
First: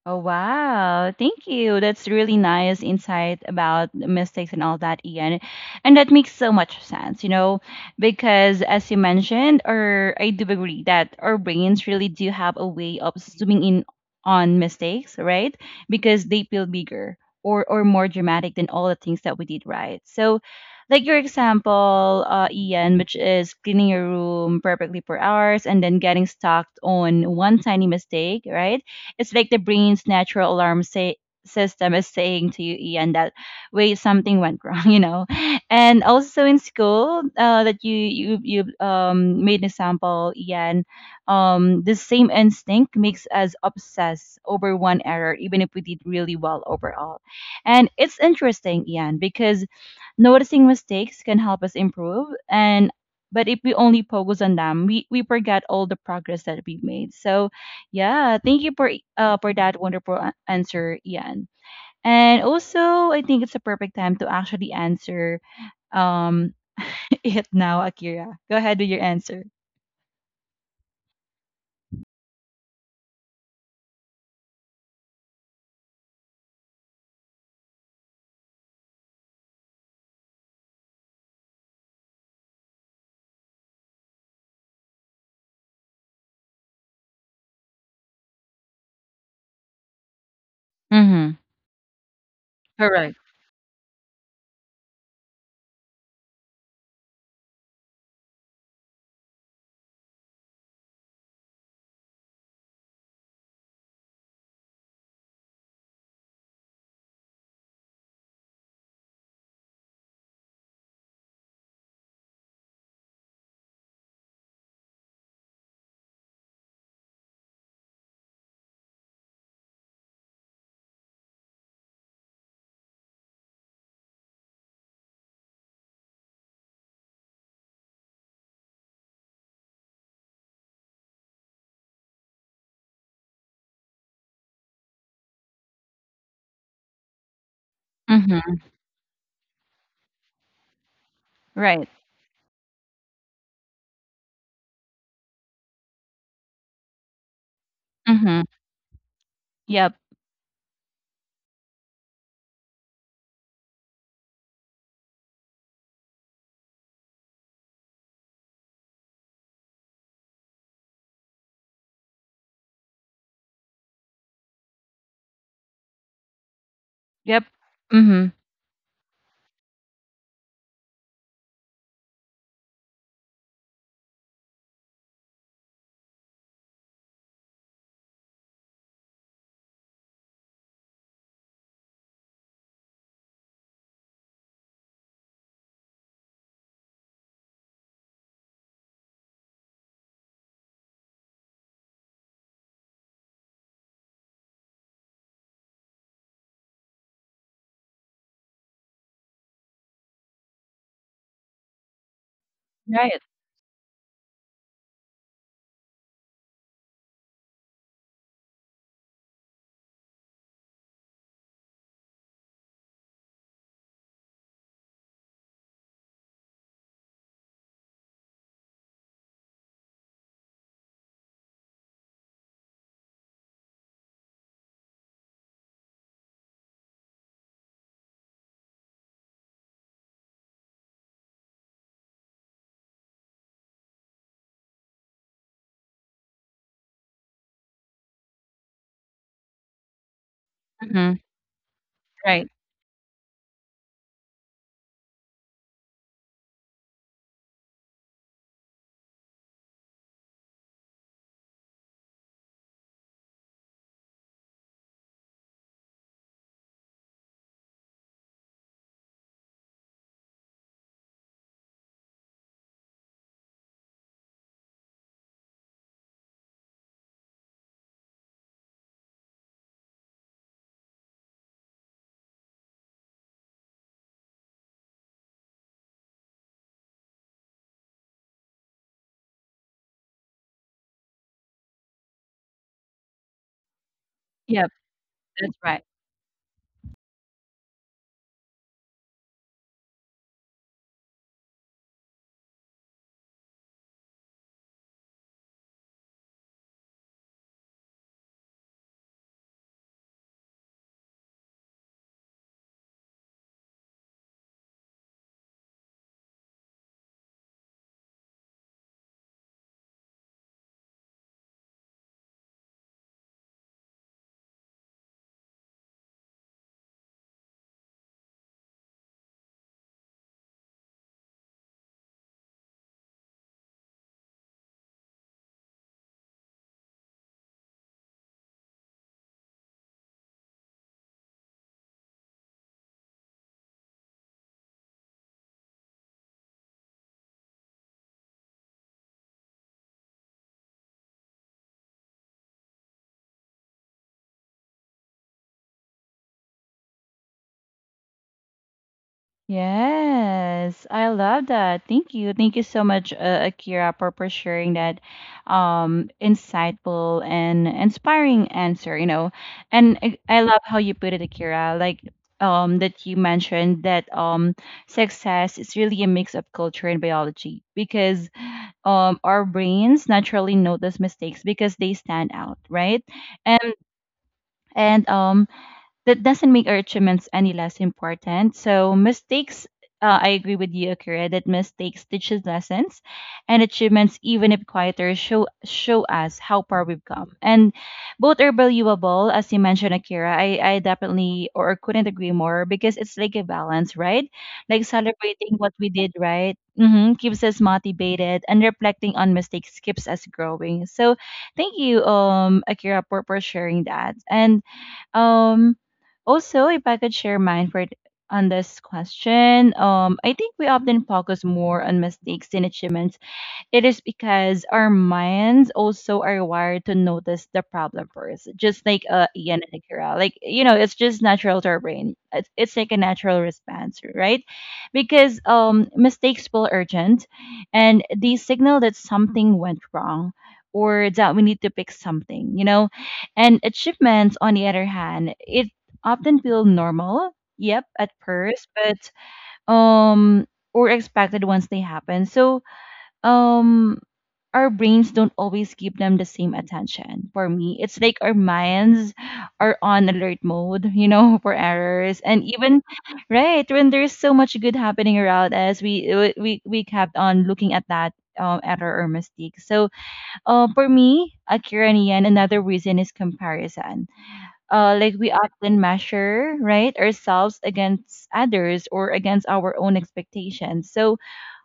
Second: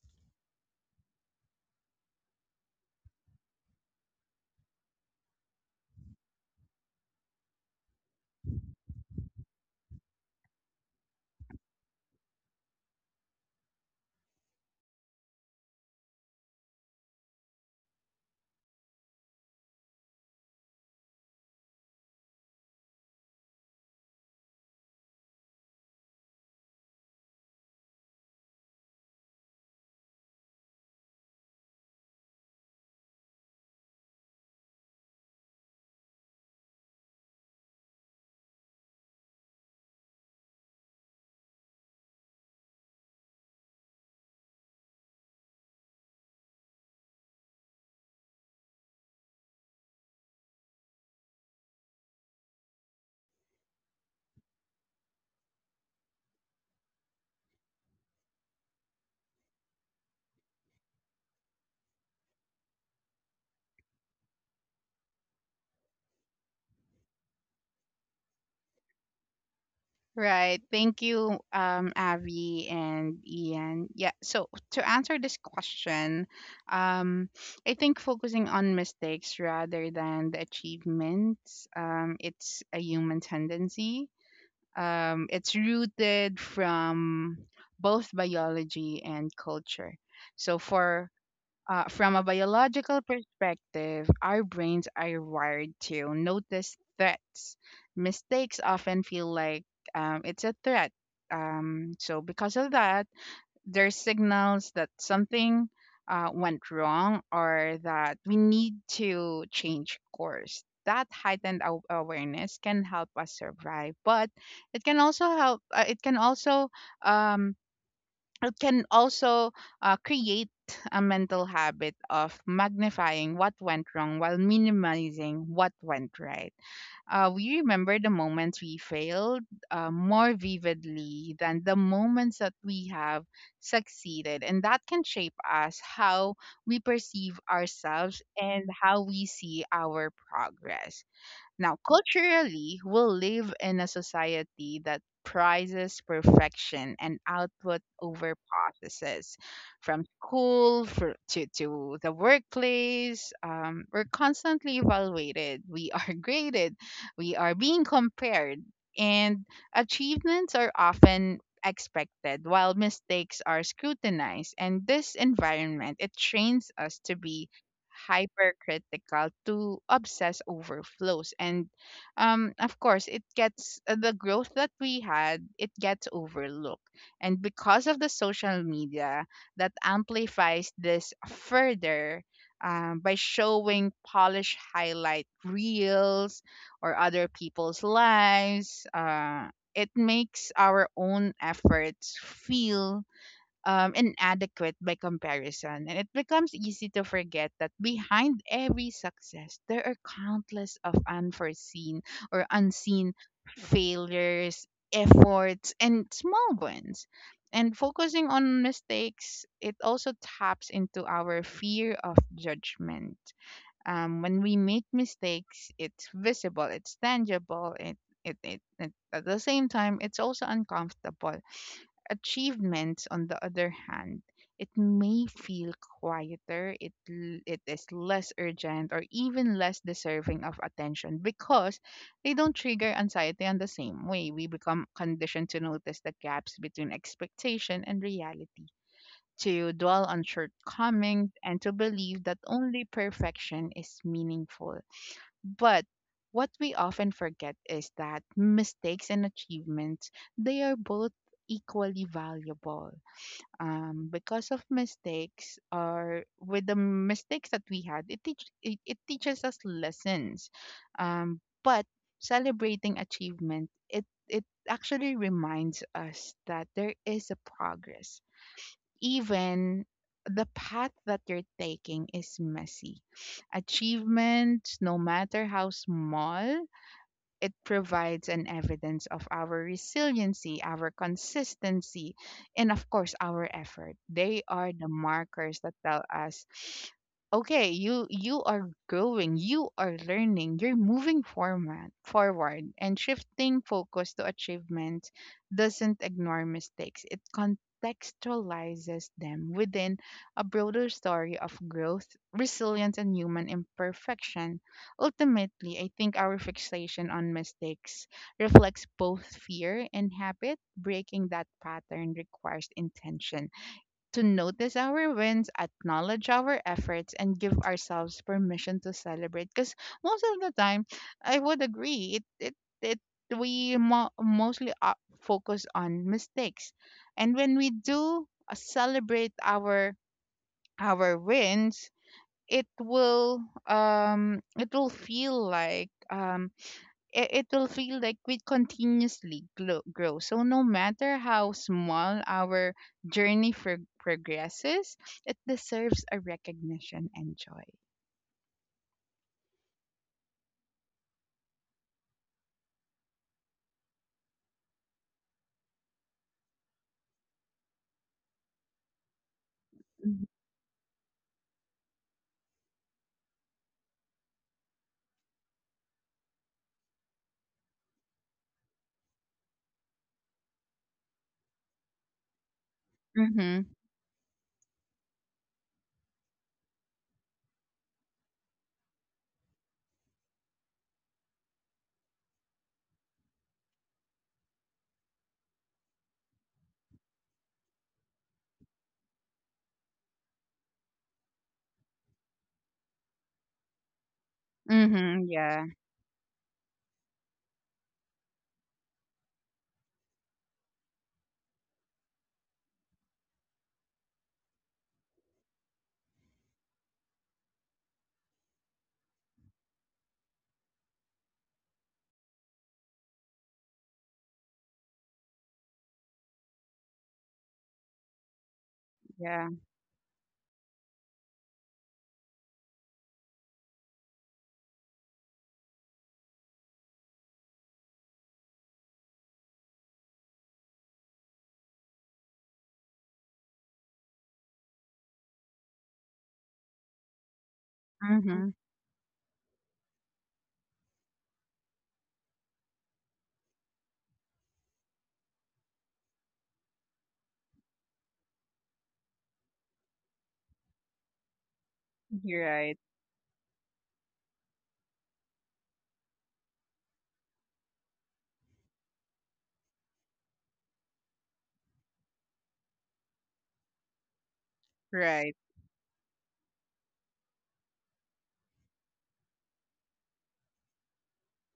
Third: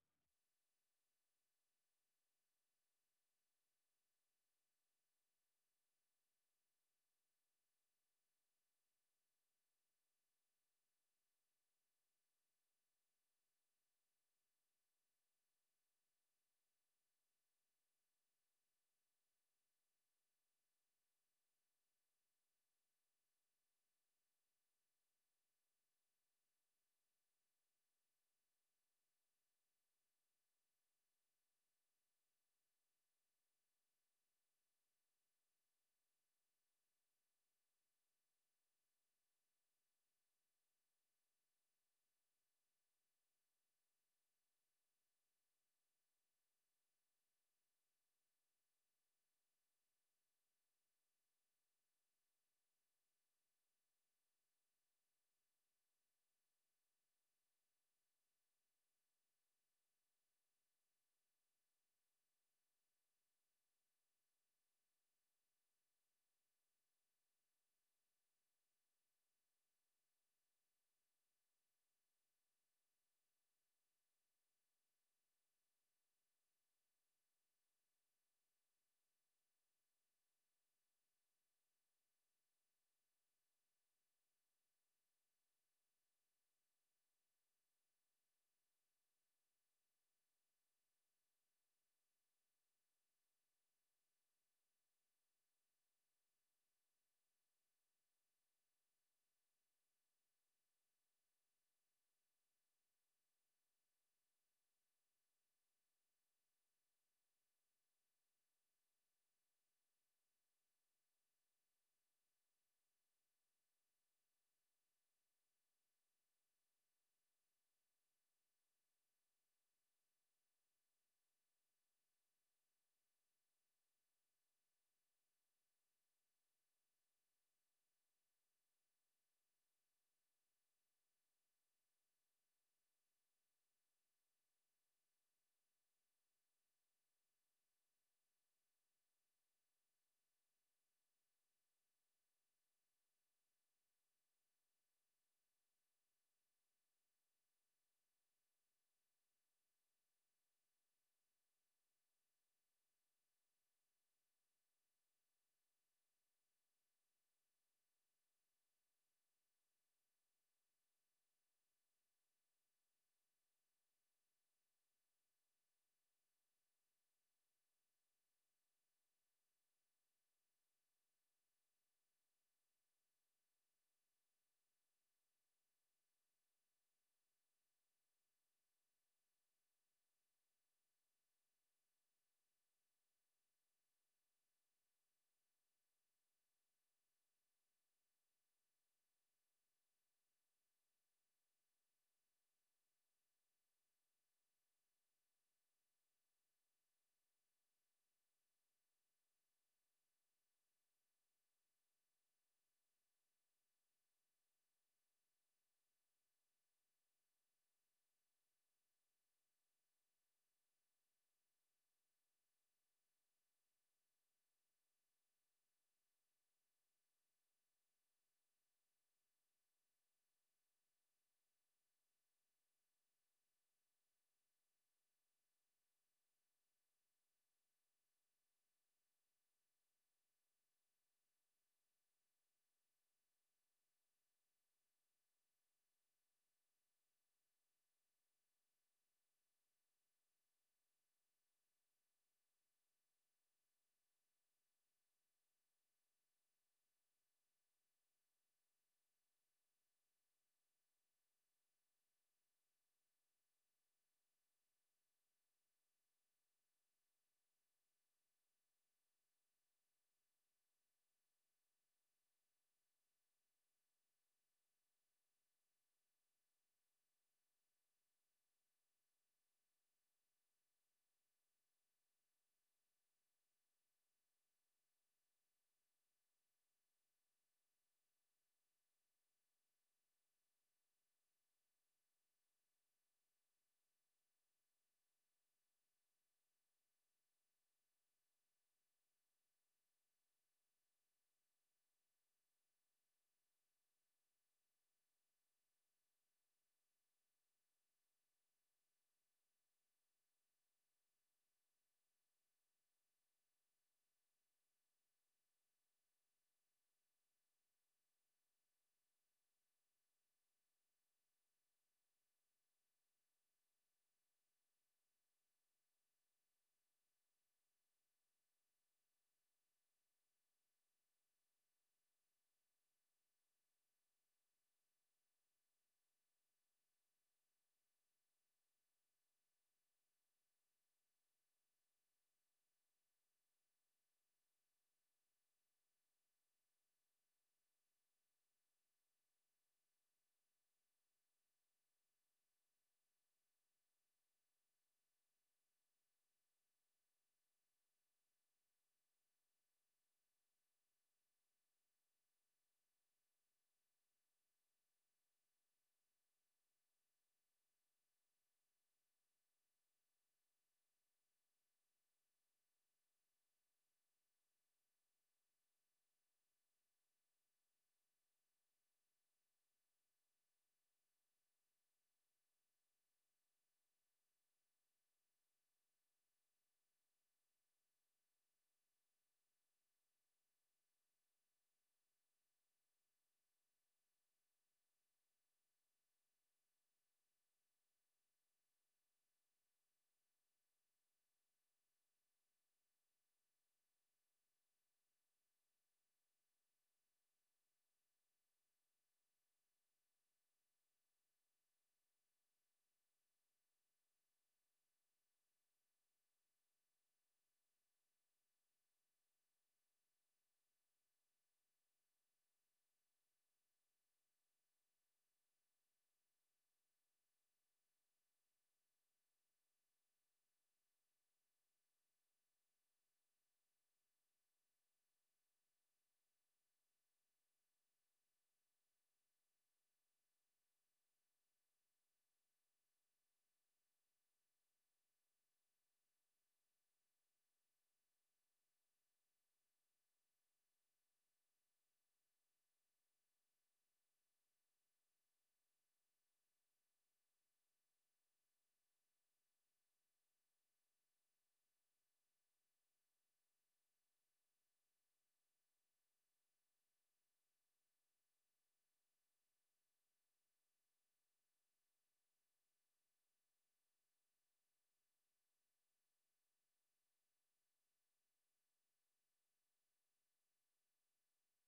Oh, wow. Thank you. That's really nice insight about mistakes and all that, Ian. And that makes so much sense, because as you mentioned, or I do agree that our brains really do have a way of zooming in on mistakes, right? Because they feel bigger or more dramatic than all the things that we did right. So, like your example, Ian, which is cleaning your room perfectly for hours and then getting stuck on one tiny mistake, right? It's like the brain's natural alarm system is saying to you, Ian, that wait, something went wrong, And also in school, that you made an example, Ian. The same instinct makes us obsess over one error, even if we did really well overall. And it's interesting, Ian, because noticing mistakes can help us improve, and but if we only focus on them, we forget all the progress that we've made. So yeah, thank you for that wonderful answer, Ian. And also, I think it's a perfect time to actually answer um it now, Akira. Go ahead with your answer.
Right. Thank you, Avi and Ian. Yeah. So to answer this question, um, I think focusing on mistakes rather than the achievements, it's a human tendency. It's rooted from both biology and culture. So, for
Mm-hmm.
from a biological
Correct.
perspective, our brains are wired to notice threats. Mistakes often feel like, it's a threat. So, because of that, there's signals that something, went wrong, or that we need to change course. That heightened awareness can help us survive, but it can also help. It can also um, it can also create a mental habit of magnifying what went wrong while minimizing what went right. We remember the moments we failed, more vividly than the moments that we have succeeded. And that can shape us how we perceive ourselves
Mm-hmm.
and how we see our progress. Now,
Right.
culturally, we live in a society that prizes perfection and output over
Mm-hmm.
processes.
Yep.
From school to the workplace, we're constantly evaluated, we are graded, we are being compared, and achievements are often expected while mistakes are scrutinized. And this environment, it trains us to
Yep.
be
Mm-hmm.
hypercritical, to obsess over flows, and, of course it gets, the growth that we had, it gets overlooked. And because of the social media that amplifies this further, by showing polished highlight reels or other people's lives, it makes our own efforts feel, inadequate by comparison. And it becomes easy to forget that behind every success, there are countless of unforeseen or unseen
Right.
failures, efforts, and small wins. And focusing on mistakes, it also taps into our fear of judgment. When we make mistakes, it's visible, it's tangible, it, at the same time, it's also uncomfortable. Achievements, on the other hand, it may feel quieter, it is less urgent, or even less deserving of attention, because they don't trigger anxiety in the same way. We become conditioned to notice the gaps between expectation and reality, to dwell on
Mm-hmm.
shortcomings, and to believe that
Right.
only perfection is meaningful. But what we often forget is that mistakes and achievements, they are both equally valuable, because of mistakes, or with the mistakes that we had, it teaches us lessons, but celebrating achievement, it actually reminds us that there is a progress, even the path that you're taking is messy. Achievement, no matter how small, it provides an evidence of our resiliency, our consistency, and of course, our effort. They
Yep.
are the
That's
markers that
right.
tell us, okay, you are growing, you are learning, you're moving forward. And shifting focus to achievement doesn't ignore mistakes, it contextualizes them within a broader story of growth, resilience, and human imperfection. Ultimately, I think our fixation on mistakes reflects both fear and habit. Breaking that pattern requires intention to notice our wins, acknowledge our efforts, and give ourselves permission to celebrate. Because most of the time, I would agree, it we mostly focus on mistakes. And when we do, celebrate our wins, it will it will feel like, we continuously grow, so no matter how small our journey for progresses, it deserves a recognition and joy.
Yes, I love that. Thank you. Thank you so much, Akira, for sharing that insightful and inspiring answer. And I love how you put it, Akira, like that you mentioned that success is really a mix of culture and biology because our brains naturally notice mistakes because they stand out, right? And
Mm-hmm.
and that doesn't make our achievements any less important. So mistakes, I agree with you, Akira, that mistakes teaches lessons, and achievements, even if quieter, show us how far we've come. And both are valuable, as you mentioned, Akira. I definitely or couldn't agree more because it's like a balance, right? Like
Mm-hmm.
celebrating what
Yeah.
we did right. Keeps us motivated and reflecting on mistakes keeps us growing. So thank you, Akira, for sharing that. And um also, if I could share mine for on this question, I think we often focus more on mistakes than achievements. It is because our minds also are wired to notice the problem first, just like
Yeah.
Ian and Akira. Like, it's just natural to our brain. It's like a natural response, right? Because mistakes feel urgent and they signal that something went wrong or that we need to fix something, you know? And achievements, on the other hand, it often feel normal, yep, at
Mm-hmm.
first, but um, or expected once they happen. So, um our brains don't always give them the same attention. For me, it's like our minds are on alert mode, you know, for errors. And
You're
even
right.
right when there's so much good happening around us, we kept on looking at that error or mistake. So, for me, Akira and Ian, another reason is comparison. Like we
Right.
often measure right ourselves against others or against our own expectations. So,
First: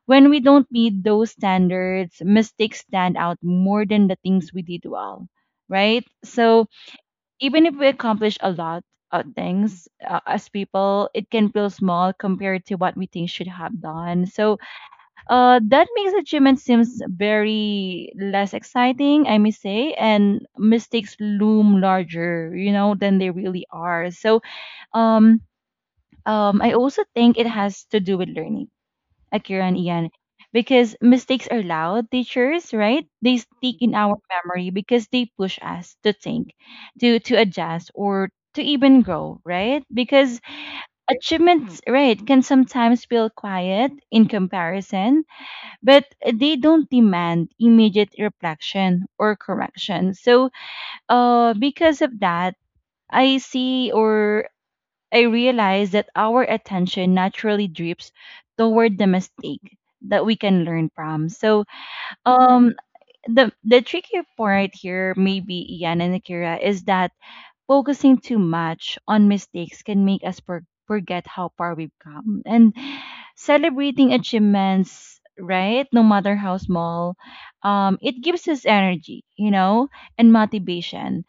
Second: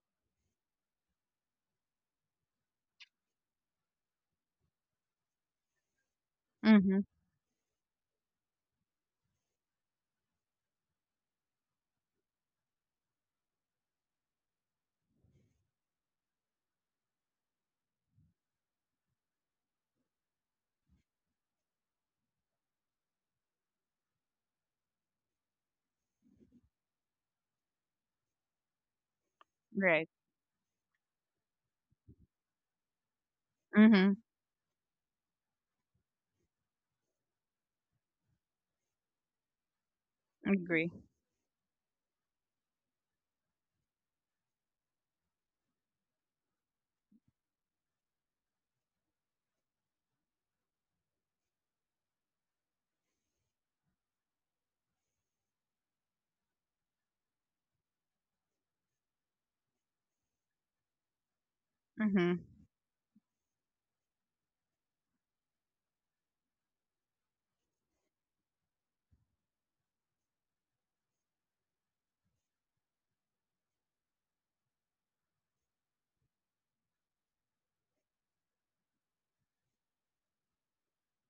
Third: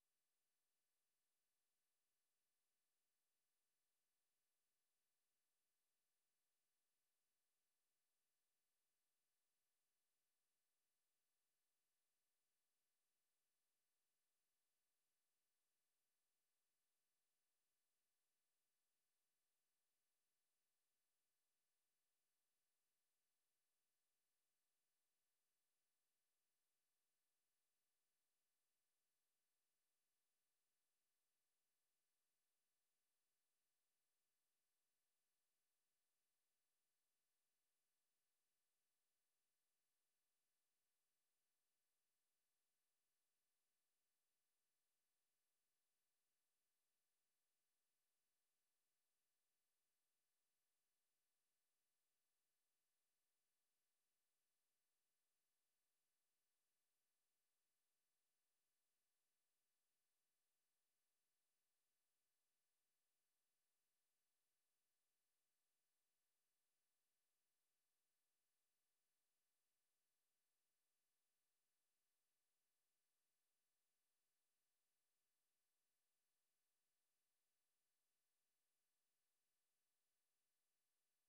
when we don't meet those standards, mistakes stand out more than the things we did well, right? So
Mm-hmm.
even if we accomplish a lot of things as people, it can feel small compared to what we think should have done. So that makes achievement seems very less exciting, I may say, and mistakes loom larger, you know, than they really are. So um, I also think it has to do with learning Akira and
Right.
Ian, because mistakes are loud teachers, right? They stick in
Mm-hmm.
our memory because they push us to think, to adjust or to even grow, right? Because
Agree.
achievements, right, can sometimes feel quiet in comparison, but they don't demand immediate reflection or correction. So, because of that, I see or I realized that our attention naturally drifts toward the mistake that we can learn from. So,
Mm-hmm.
um, the tricky part here, maybe Ian and Akira, is that focusing too much on mistakes can make us forget how far we've come. And celebrating achievements, right, no matter how small, it gives us energy, you know, and motivation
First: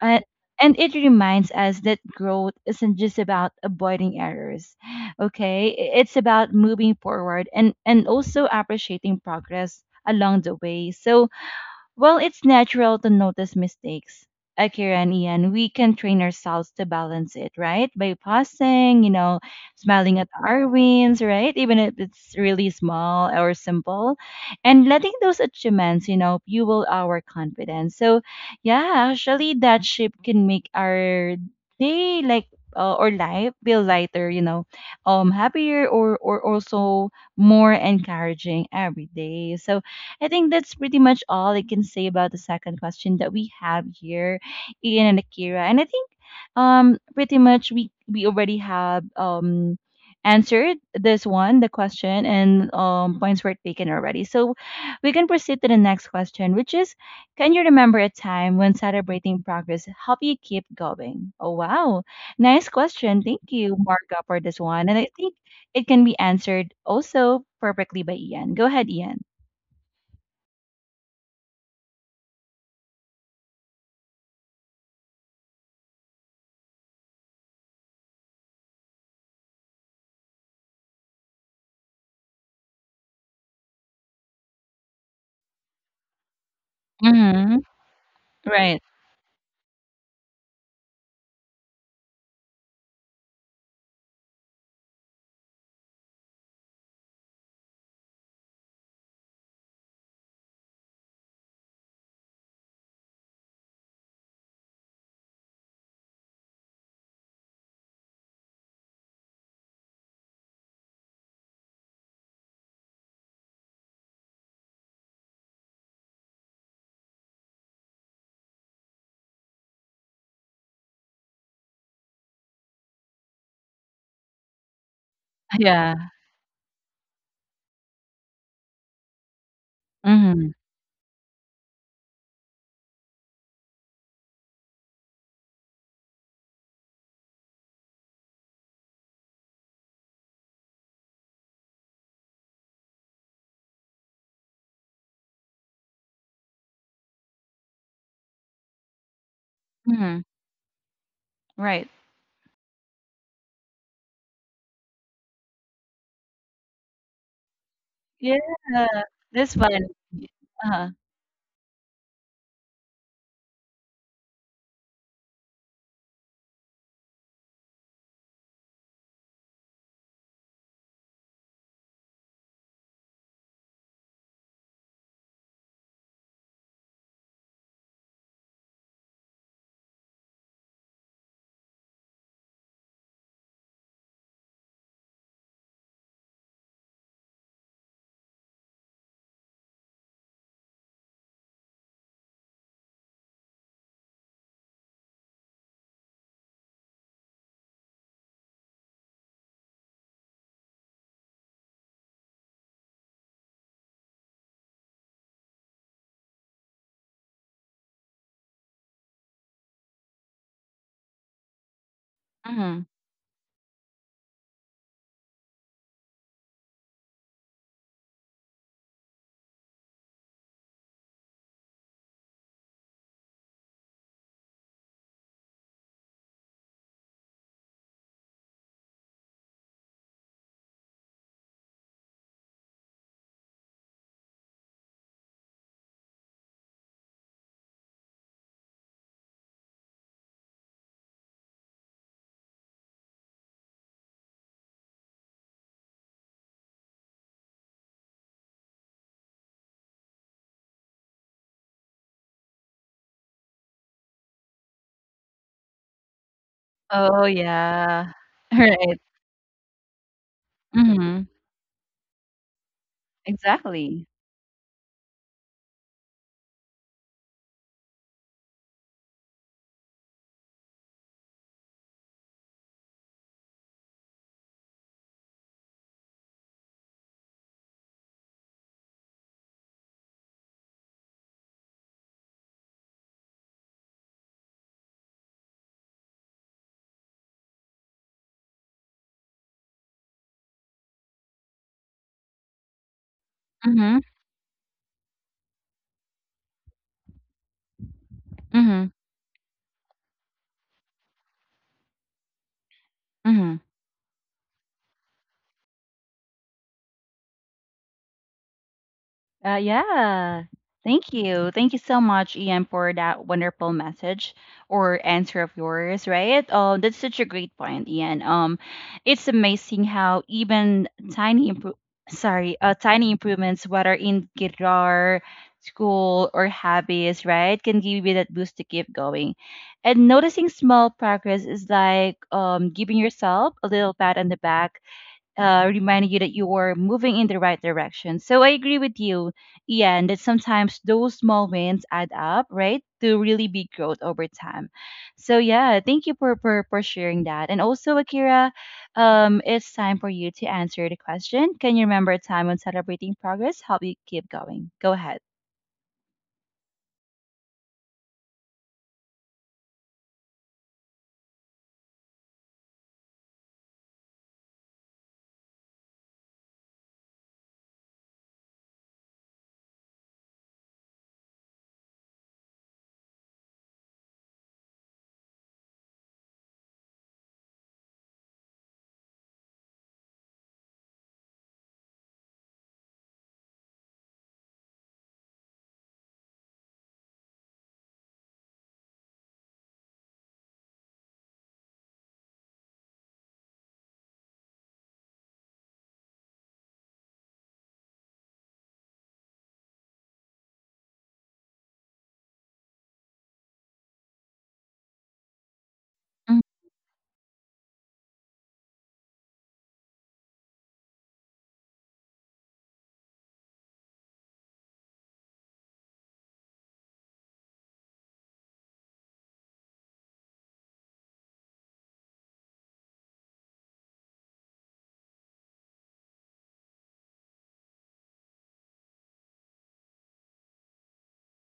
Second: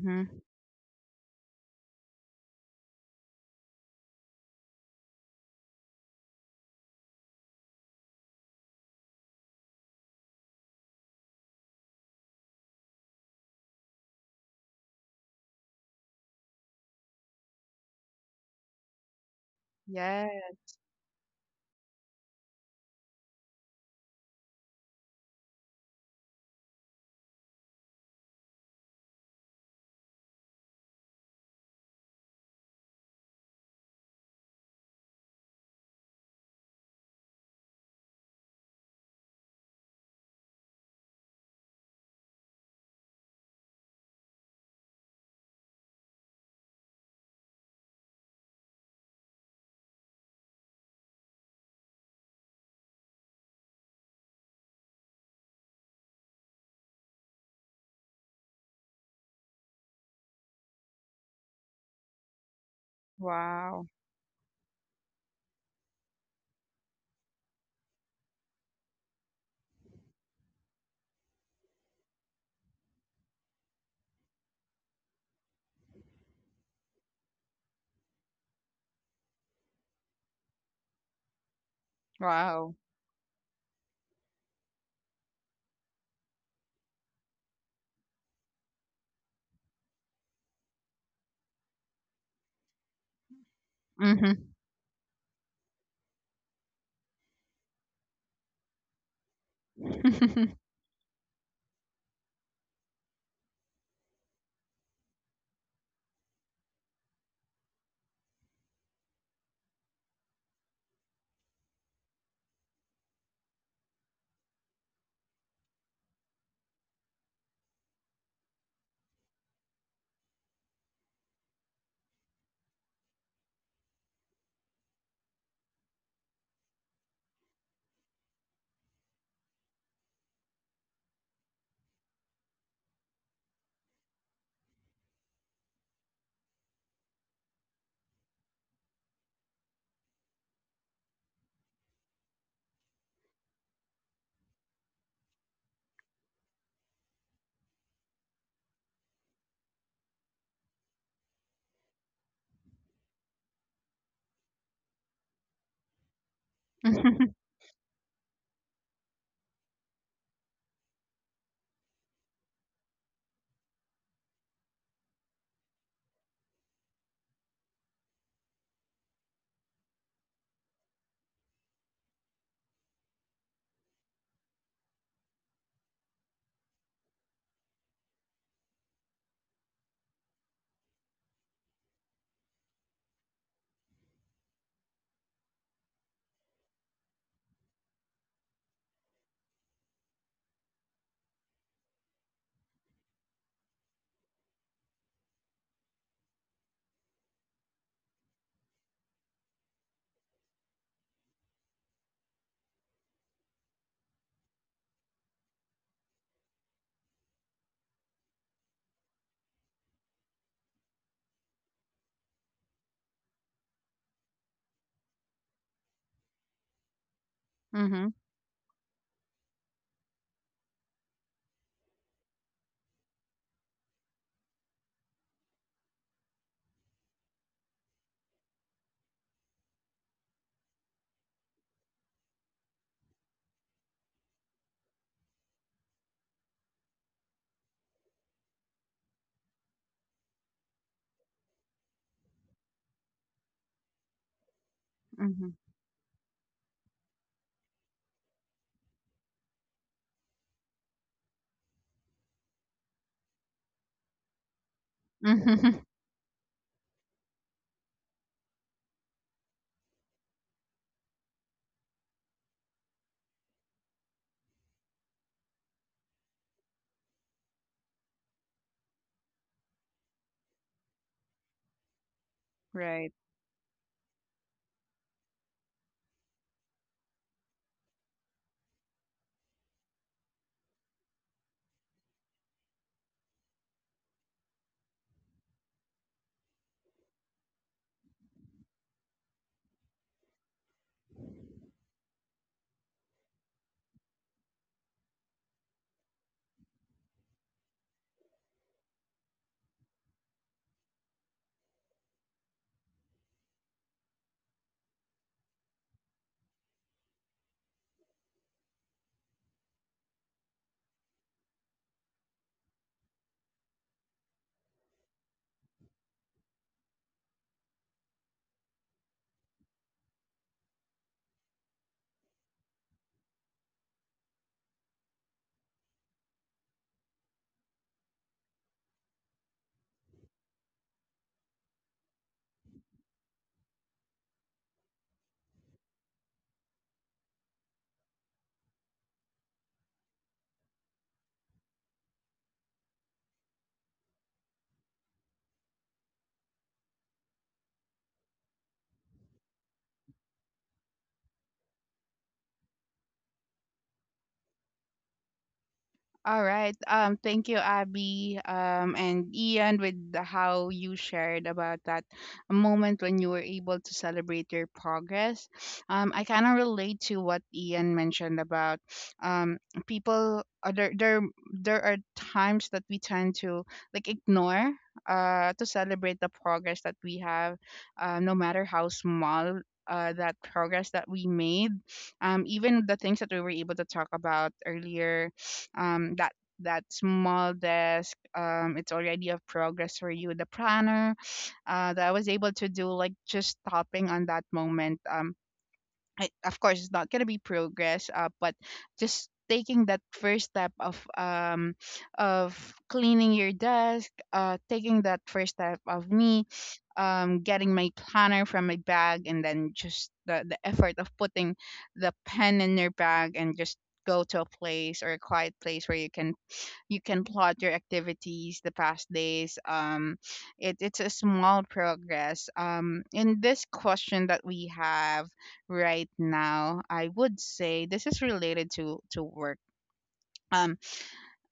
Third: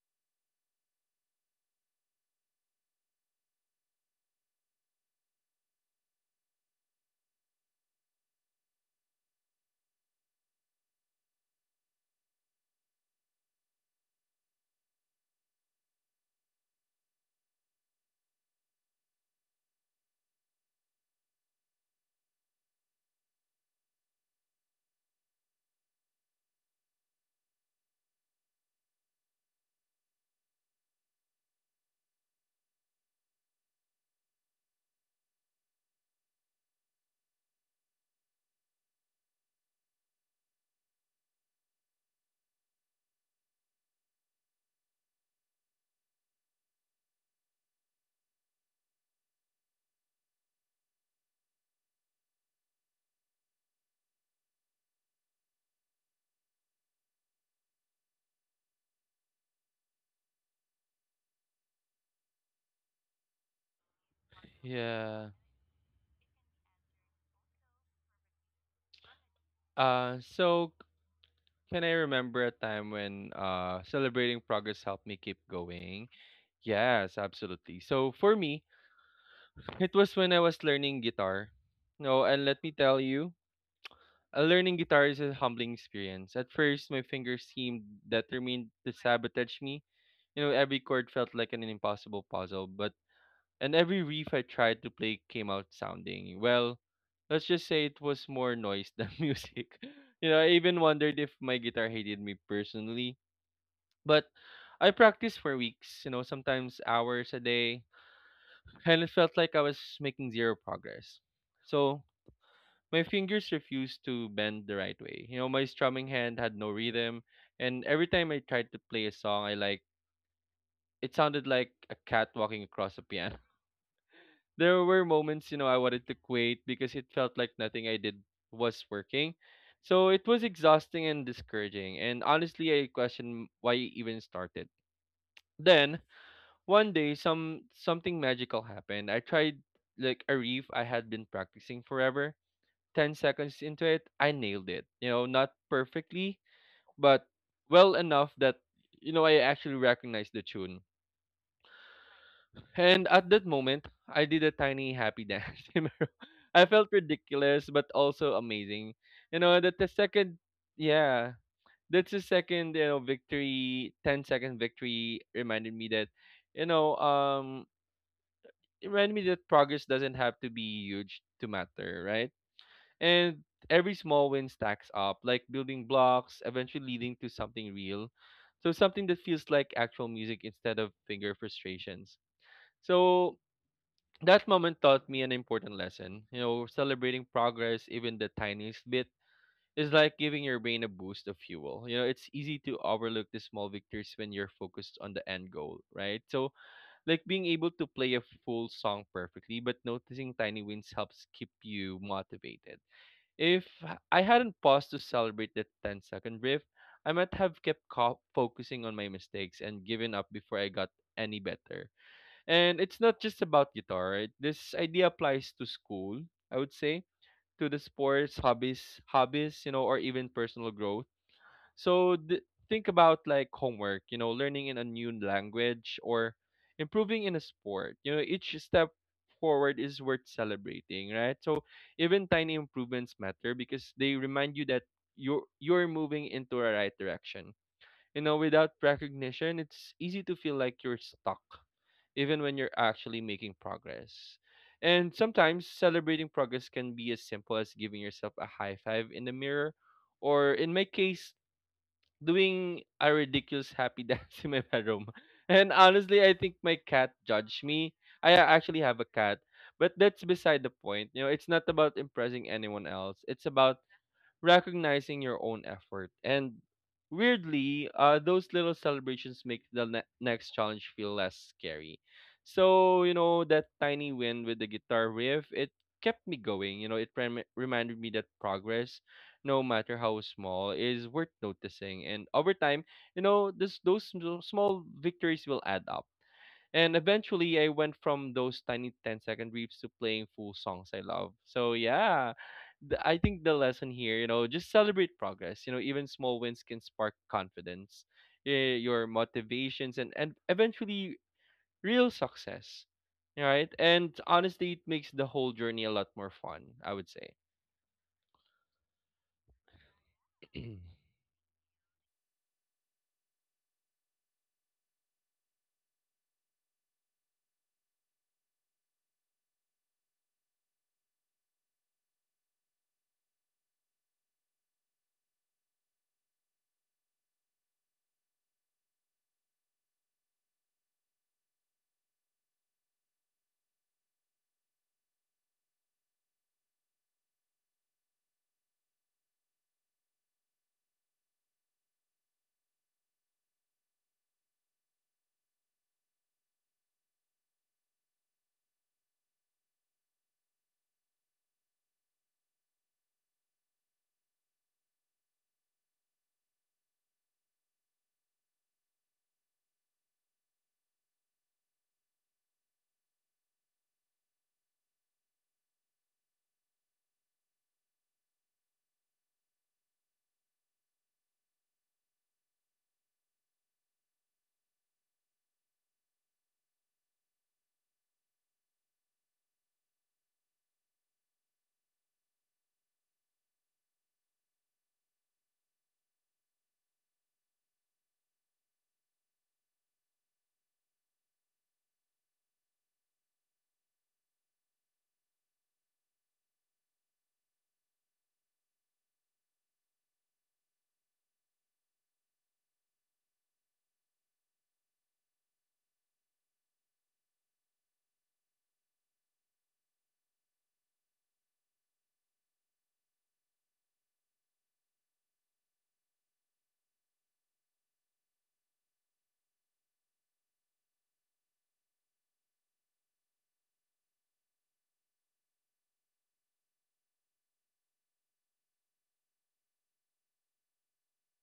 and, and it reminds us that growth isn't just about avoiding errors, okay? It's about moving forward and also appreciating progress along the way. So, well, it's natural to notice mistakes. Akira and Ian, we can train ourselves to balance it, right? By pausing, you know, smiling
Yeah.
at our wins, right? Even if it's really small or simple, and letting those achievements, you know, fuel our confidence. So, yeah, actually, that shape can make our day like. Or life feel lighter, you know, happier or also more encouraging every day. So I think that's pretty much all I can say about the second question that we have here, Ian and Akira. And I think pretty much we already have answered this one, the question, and points were taken already. So we can proceed to the next question, which is can you remember a time when celebrating progress helped you keep going? Oh, wow. Nice question. Thank you,
Wow.
Marga, for this one. And I
Yeah.
think it can be answered also perfectly by Ian. Go ahead, Ian.
So can I remember a time when celebrating progress helped me keep going? Yes, absolutely. So for me, it was when I was learning guitar. No, and let me
Wow.
tell you, learning guitar is a humbling experience. At first, my fingers
Hmm.
seemed determined
Right.
to sabotage me. You know, every chord felt like an impossible puzzle, but and every riff
Mm-hmm.
I tried to play came out sounding well. Let's just say it was more noise than music. You know, I even wondered if my guitar hated me personally. But I practiced for weeks, you know, sometimes hours a day, and it felt like I was making zero progress. So my fingers refused to bend the right way. You know, my strumming hand had no rhythm, and every time I tried to play a song I like, it sounded like a cat walking across a piano. There were moments, you know, I wanted
Yeah.
to quit because it felt like nothing I did was working. So it was
Hmm.
exhausting and discouraging, and honestly, I questioned why I even started. Then one day, something magical happened. I tried like a riff I had been practicing forever. 10 seconds into it, I nailed it. You know, not perfectly, but well enough that, you know, I actually
Hmm.
recognized the tune.
Right.
And at that moment, I did a tiny happy dance. You know? I felt
Mm-hmm.
ridiculous, but
Yeah.
also amazing. You
This
know,
one. Uh-huh.
yeah, that's the second, you know, victory. Ten-second victory reminded me that, you know, it reminded me that progress doesn't have to be huge to matter, right? And every small win stacks up, like building blocks, eventually leading to something real. So something that feels like actual music instead of finger frustrations. So that moment taught me an important lesson. You know, celebrating progress, even the tiniest bit, is like giving your brain a boost of fuel. You know, it's easy to overlook the small victories when you're focused on the end goal, right? So, like being able to play a full song perfectly, but noticing tiny wins helps keep you motivated. If I hadn't paused to celebrate that ten-second brief, I might have kept focusing on my mistakes and given up before I got any better. And
Hmm.
it's not just about guitar, right? This idea applies to school, I would say, to the sports, hobbies, you know, or even personal growth. So think about like homework, you know, learning in a new language or improving in a sport. You know, each step forward is worth celebrating, right? So even tiny improvements matter because they remind you that you're moving into a right direction. You know, without recognition, it's easy to feel like you're stuck, even when you're actually making progress. And
Mhm.
sometimes celebrating progress can be as simple as giving yourself a high five in the mirror or in my case doing a ridiculous happy dance in my bedroom. And
Mhm.
honestly, I think my cat
Oh
judged me.
yeah.
Actually
Right.
have a cat, but that's beside the point. You
Hmm.
know, it's not about impressing anyone else. It's about
Exactly.
recognizing your own effort. And weirdly, those little celebrations make the next challenge feel less scary. So,
Right.
you know, that tiny win with the guitar riff, it kept me going. You know, it reminded me that progress, no matter how small, is worth noticing. And over time, you know, those small victories will add up. And eventually, I went from those tiny ten-second riffs to playing full songs I love. So yeah, I think the lesson
Hmm.
here, you know, just celebrate progress. You know, even small wins can spark confidence,
Hmm.
your motivations, and eventually real success. All
Hmm.
right, and honestly, it makes the whole journey a lot more fun. I would say.
Yeah. Thank you. Thank you so much, Ian, for that wonderful message or answer of yours, right? Oh, that's such a great point, Ian. It's amazing how even sorry, tiny improvements, whether in guitar, school, or hobbies, right, can give you that boost to keep going. And noticing small progress is like giving yourself a little pat on the back, reminding you that you are moving in the right direction. So I agree with you, Ian, that sometimes those small wins add up, right, to really big growth over time. So yeah, thank you for sharing that. And also, Akira, it's time for you to answer the question. Can you remember a time when celebrating progress helped you keep going? Go ahead.
All right. Thank you, Abby, and Ian, with how you shared about that moment when you were able to celebrate your progress. I kind of relate to what Ian mentioned about um, people. There are times that we tend to like ignore to celebrate the progress that we have, no matter how small. That progress that we made, even the things that we were able to talk about earlier um, that that small desk it's already a progress for you the planner that I was able to do like just stopping on that moment of course it's not going to be progress but just taking that first step of cleaning your desk taking that first step of me getting my planner from my bag and then just the effort of putting the pen in your bag and just go to a place or a quiet place where you can plot your activities the past days it's a small progress in this question that we have right now I would say this is related to work um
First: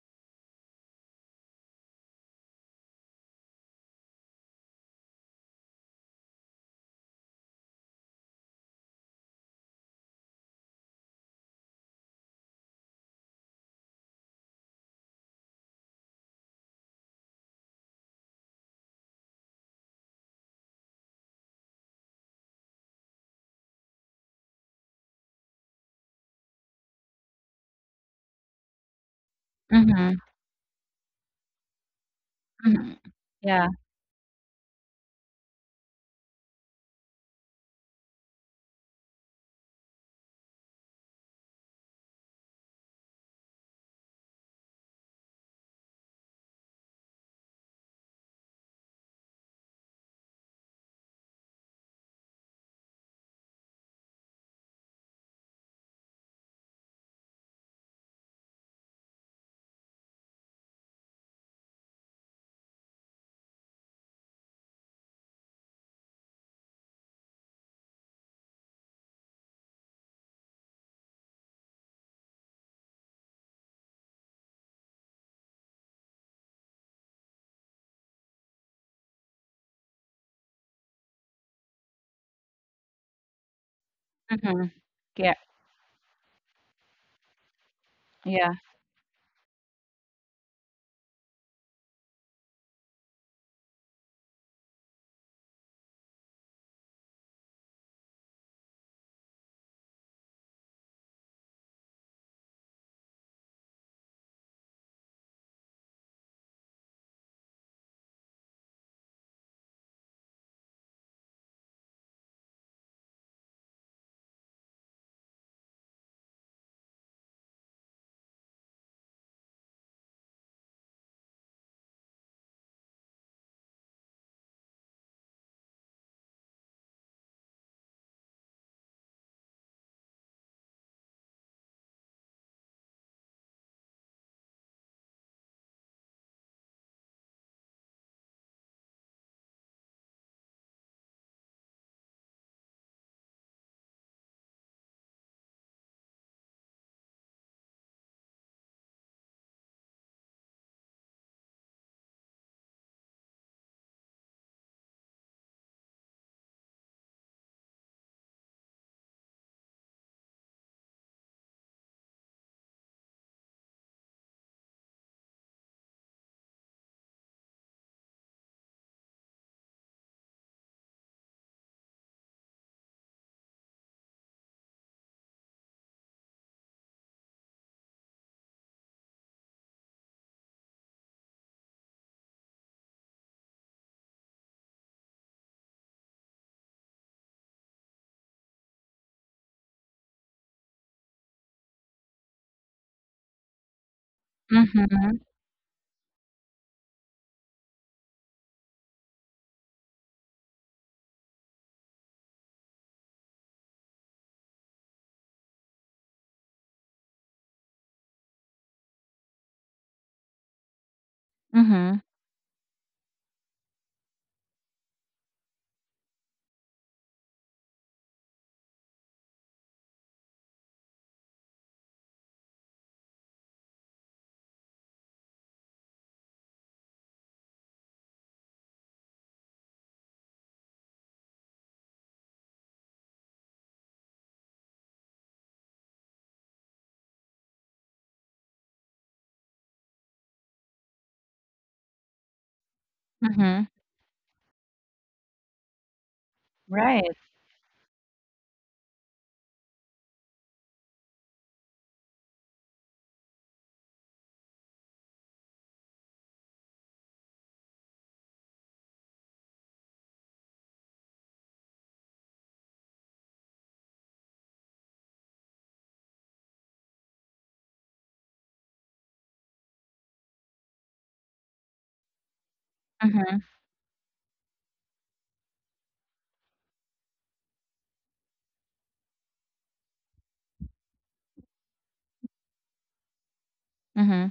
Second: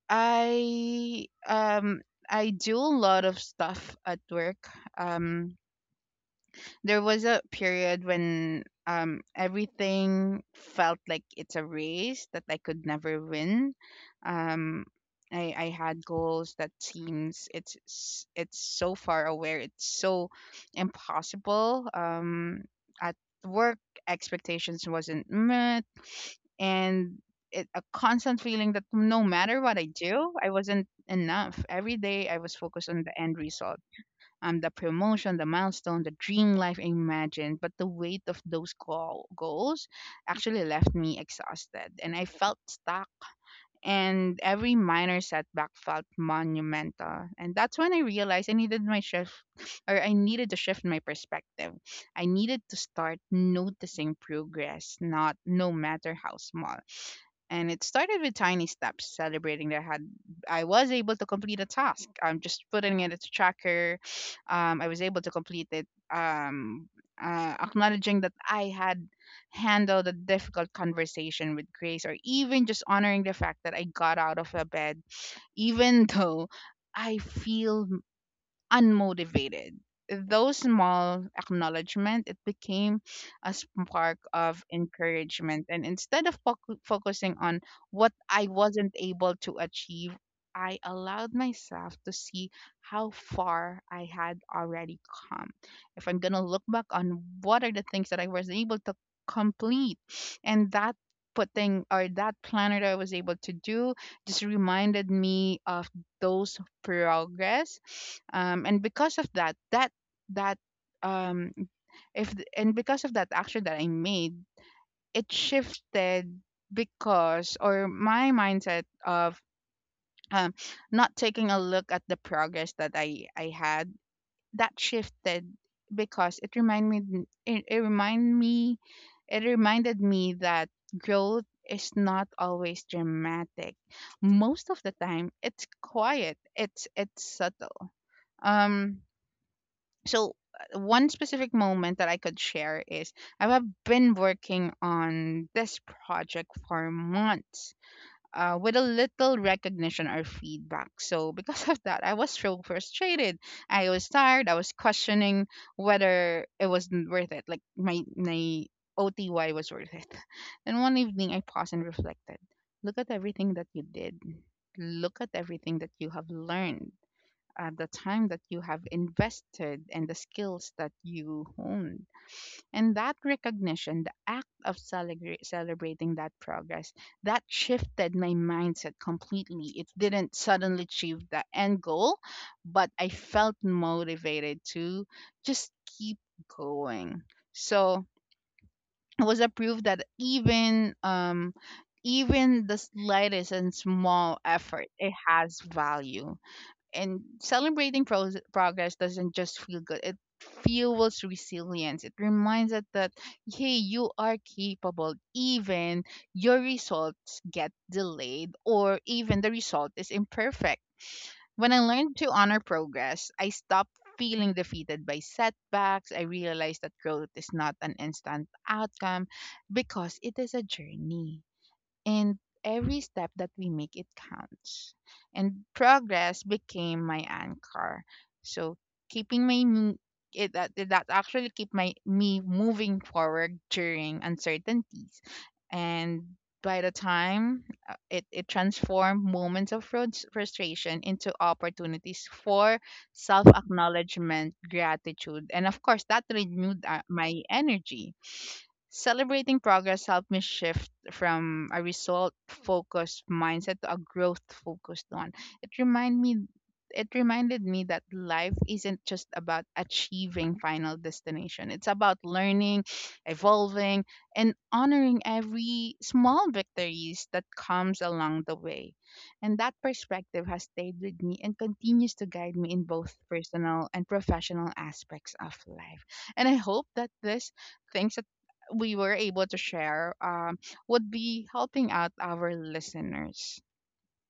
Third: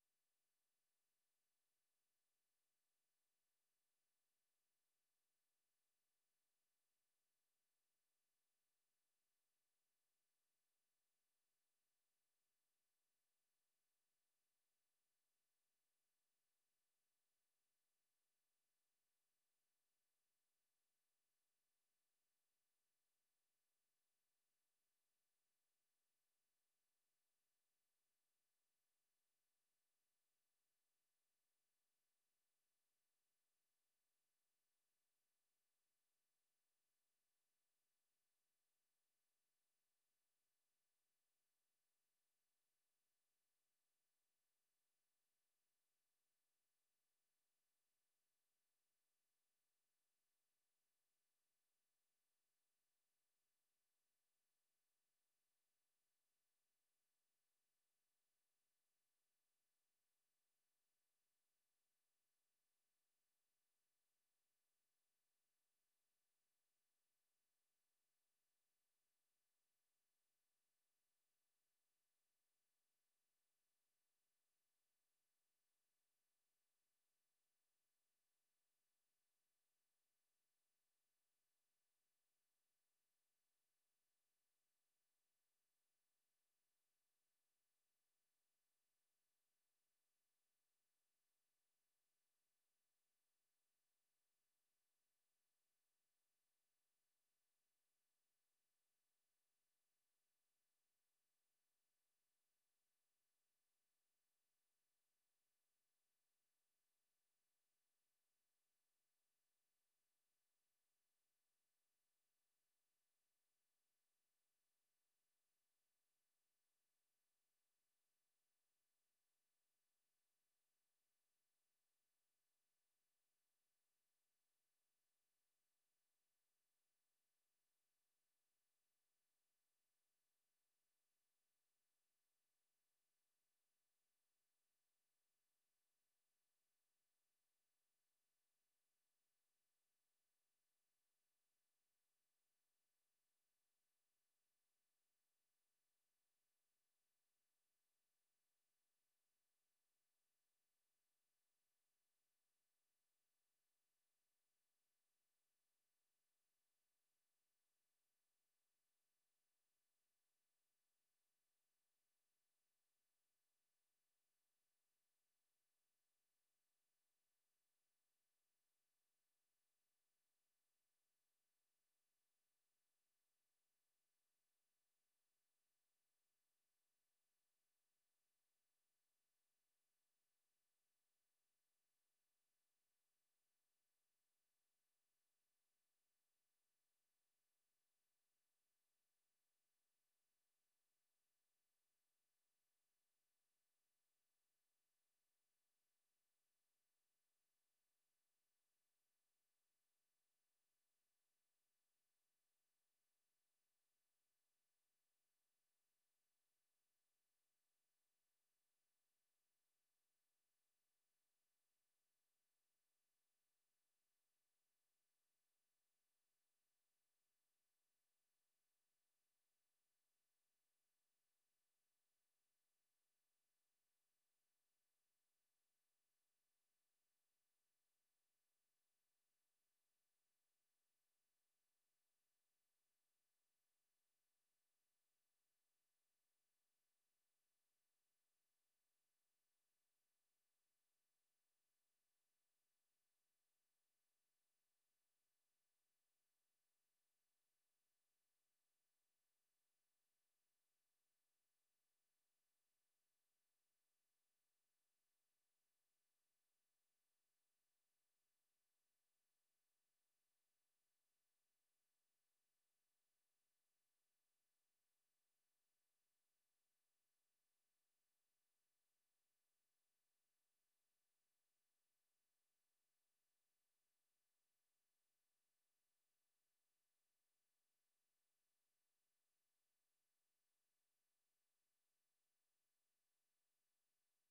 i um I do a lot of stuff at work um there was a period when everything felt like it's a race that I could never win. Um I had goals that seems it's so far away, it's so impossible. At work expectations wasn't met and a constant feeling that no matter what I
Mm-hmm.
do, I wasn't enough. Every day I was focused
Hmm.
on the end
Yeah.
result the promotion, the milestone, the dream life I imagined, but the weight of goals actually left me exhausted and I felt stuck and every minor setback felt monumental. And that's when I realized I needed my shift, or I needed to shift my perspective. I needed to start noticing progress, not no matter how small. And it started with tiny steps, celebrating that I was able to complete a task. I'm just putting it as a tracker. I was able to complete it. Um, acknowledging that I had handle the difficult conversation with grace or even just honoring the fact that I got out of a bed even though I feel unmotivated. Those small acknowledgement it became a spark
Mm-hmm.
of
Yeah.
encouragement, and instead of focusing on what I
Yeah.
wasn't able to achieve, I allowed myself to see how far I had already come. If I'm gonna look back on what are the things that I was able to complete, and that putting or that planner that I was able to do just reminded me of those progress and because of that that um, if th- and because of that action that I made, it shifted because or my mindset of um, not taking a look at the progress that I had that shifted because it reminded me it reminded me that growth is not always dramatic most of the time it's quiet it's subtle um, so one specific moment that I could share is I have been working on this project for months. With a little recognition or feedback. So, because of that, I was so frustrated. I was tired. I was questioning whether worth it. Like, my OTY was worth it. And one evening, I paused and reflected. Look at everything that you did. Look at everything that you have learned the time that you have invested and the skills that you honed. And that recognition, the act of celebrating that progress, that shifted my mindset completely. It didn't suddenly achieve the end goal, but I felt motivated to just keep going. So it was a proof that even even the slightest and small effort it
Mm-hmm.
has value and celebrating progress doesn't just feel good it fuels resilience it reminds us that hey you are capable even your results get delayed or even the result is imperfect when I
Mm-hmm.
learned to honor progress I stopped feeling defeated by setbacks I realized that growth is not an instant outcome because it is a journey and every step that we make it counts and progress became my anchor so keeping my m- it that actually keep my me moving forward during uncertainties and by the time it transformed moments of frustration into opportunities for self
Mm-hmm.
acknowledgement, gratitude, and of course, that renewed
Right.
my energy celebrating progress helped me shift from a result focused mindset to a growth focused one. It remind me it reminded me that life isn't just about achieving final destination. It's about learning, evolving, and honoring every small victories that comes along the way. And that perspective has stayed with me and continues to guide me in both personal and professional aspects of life. And I hope that this things that we were able to share would be helping out our listeners.
Mm-hmm.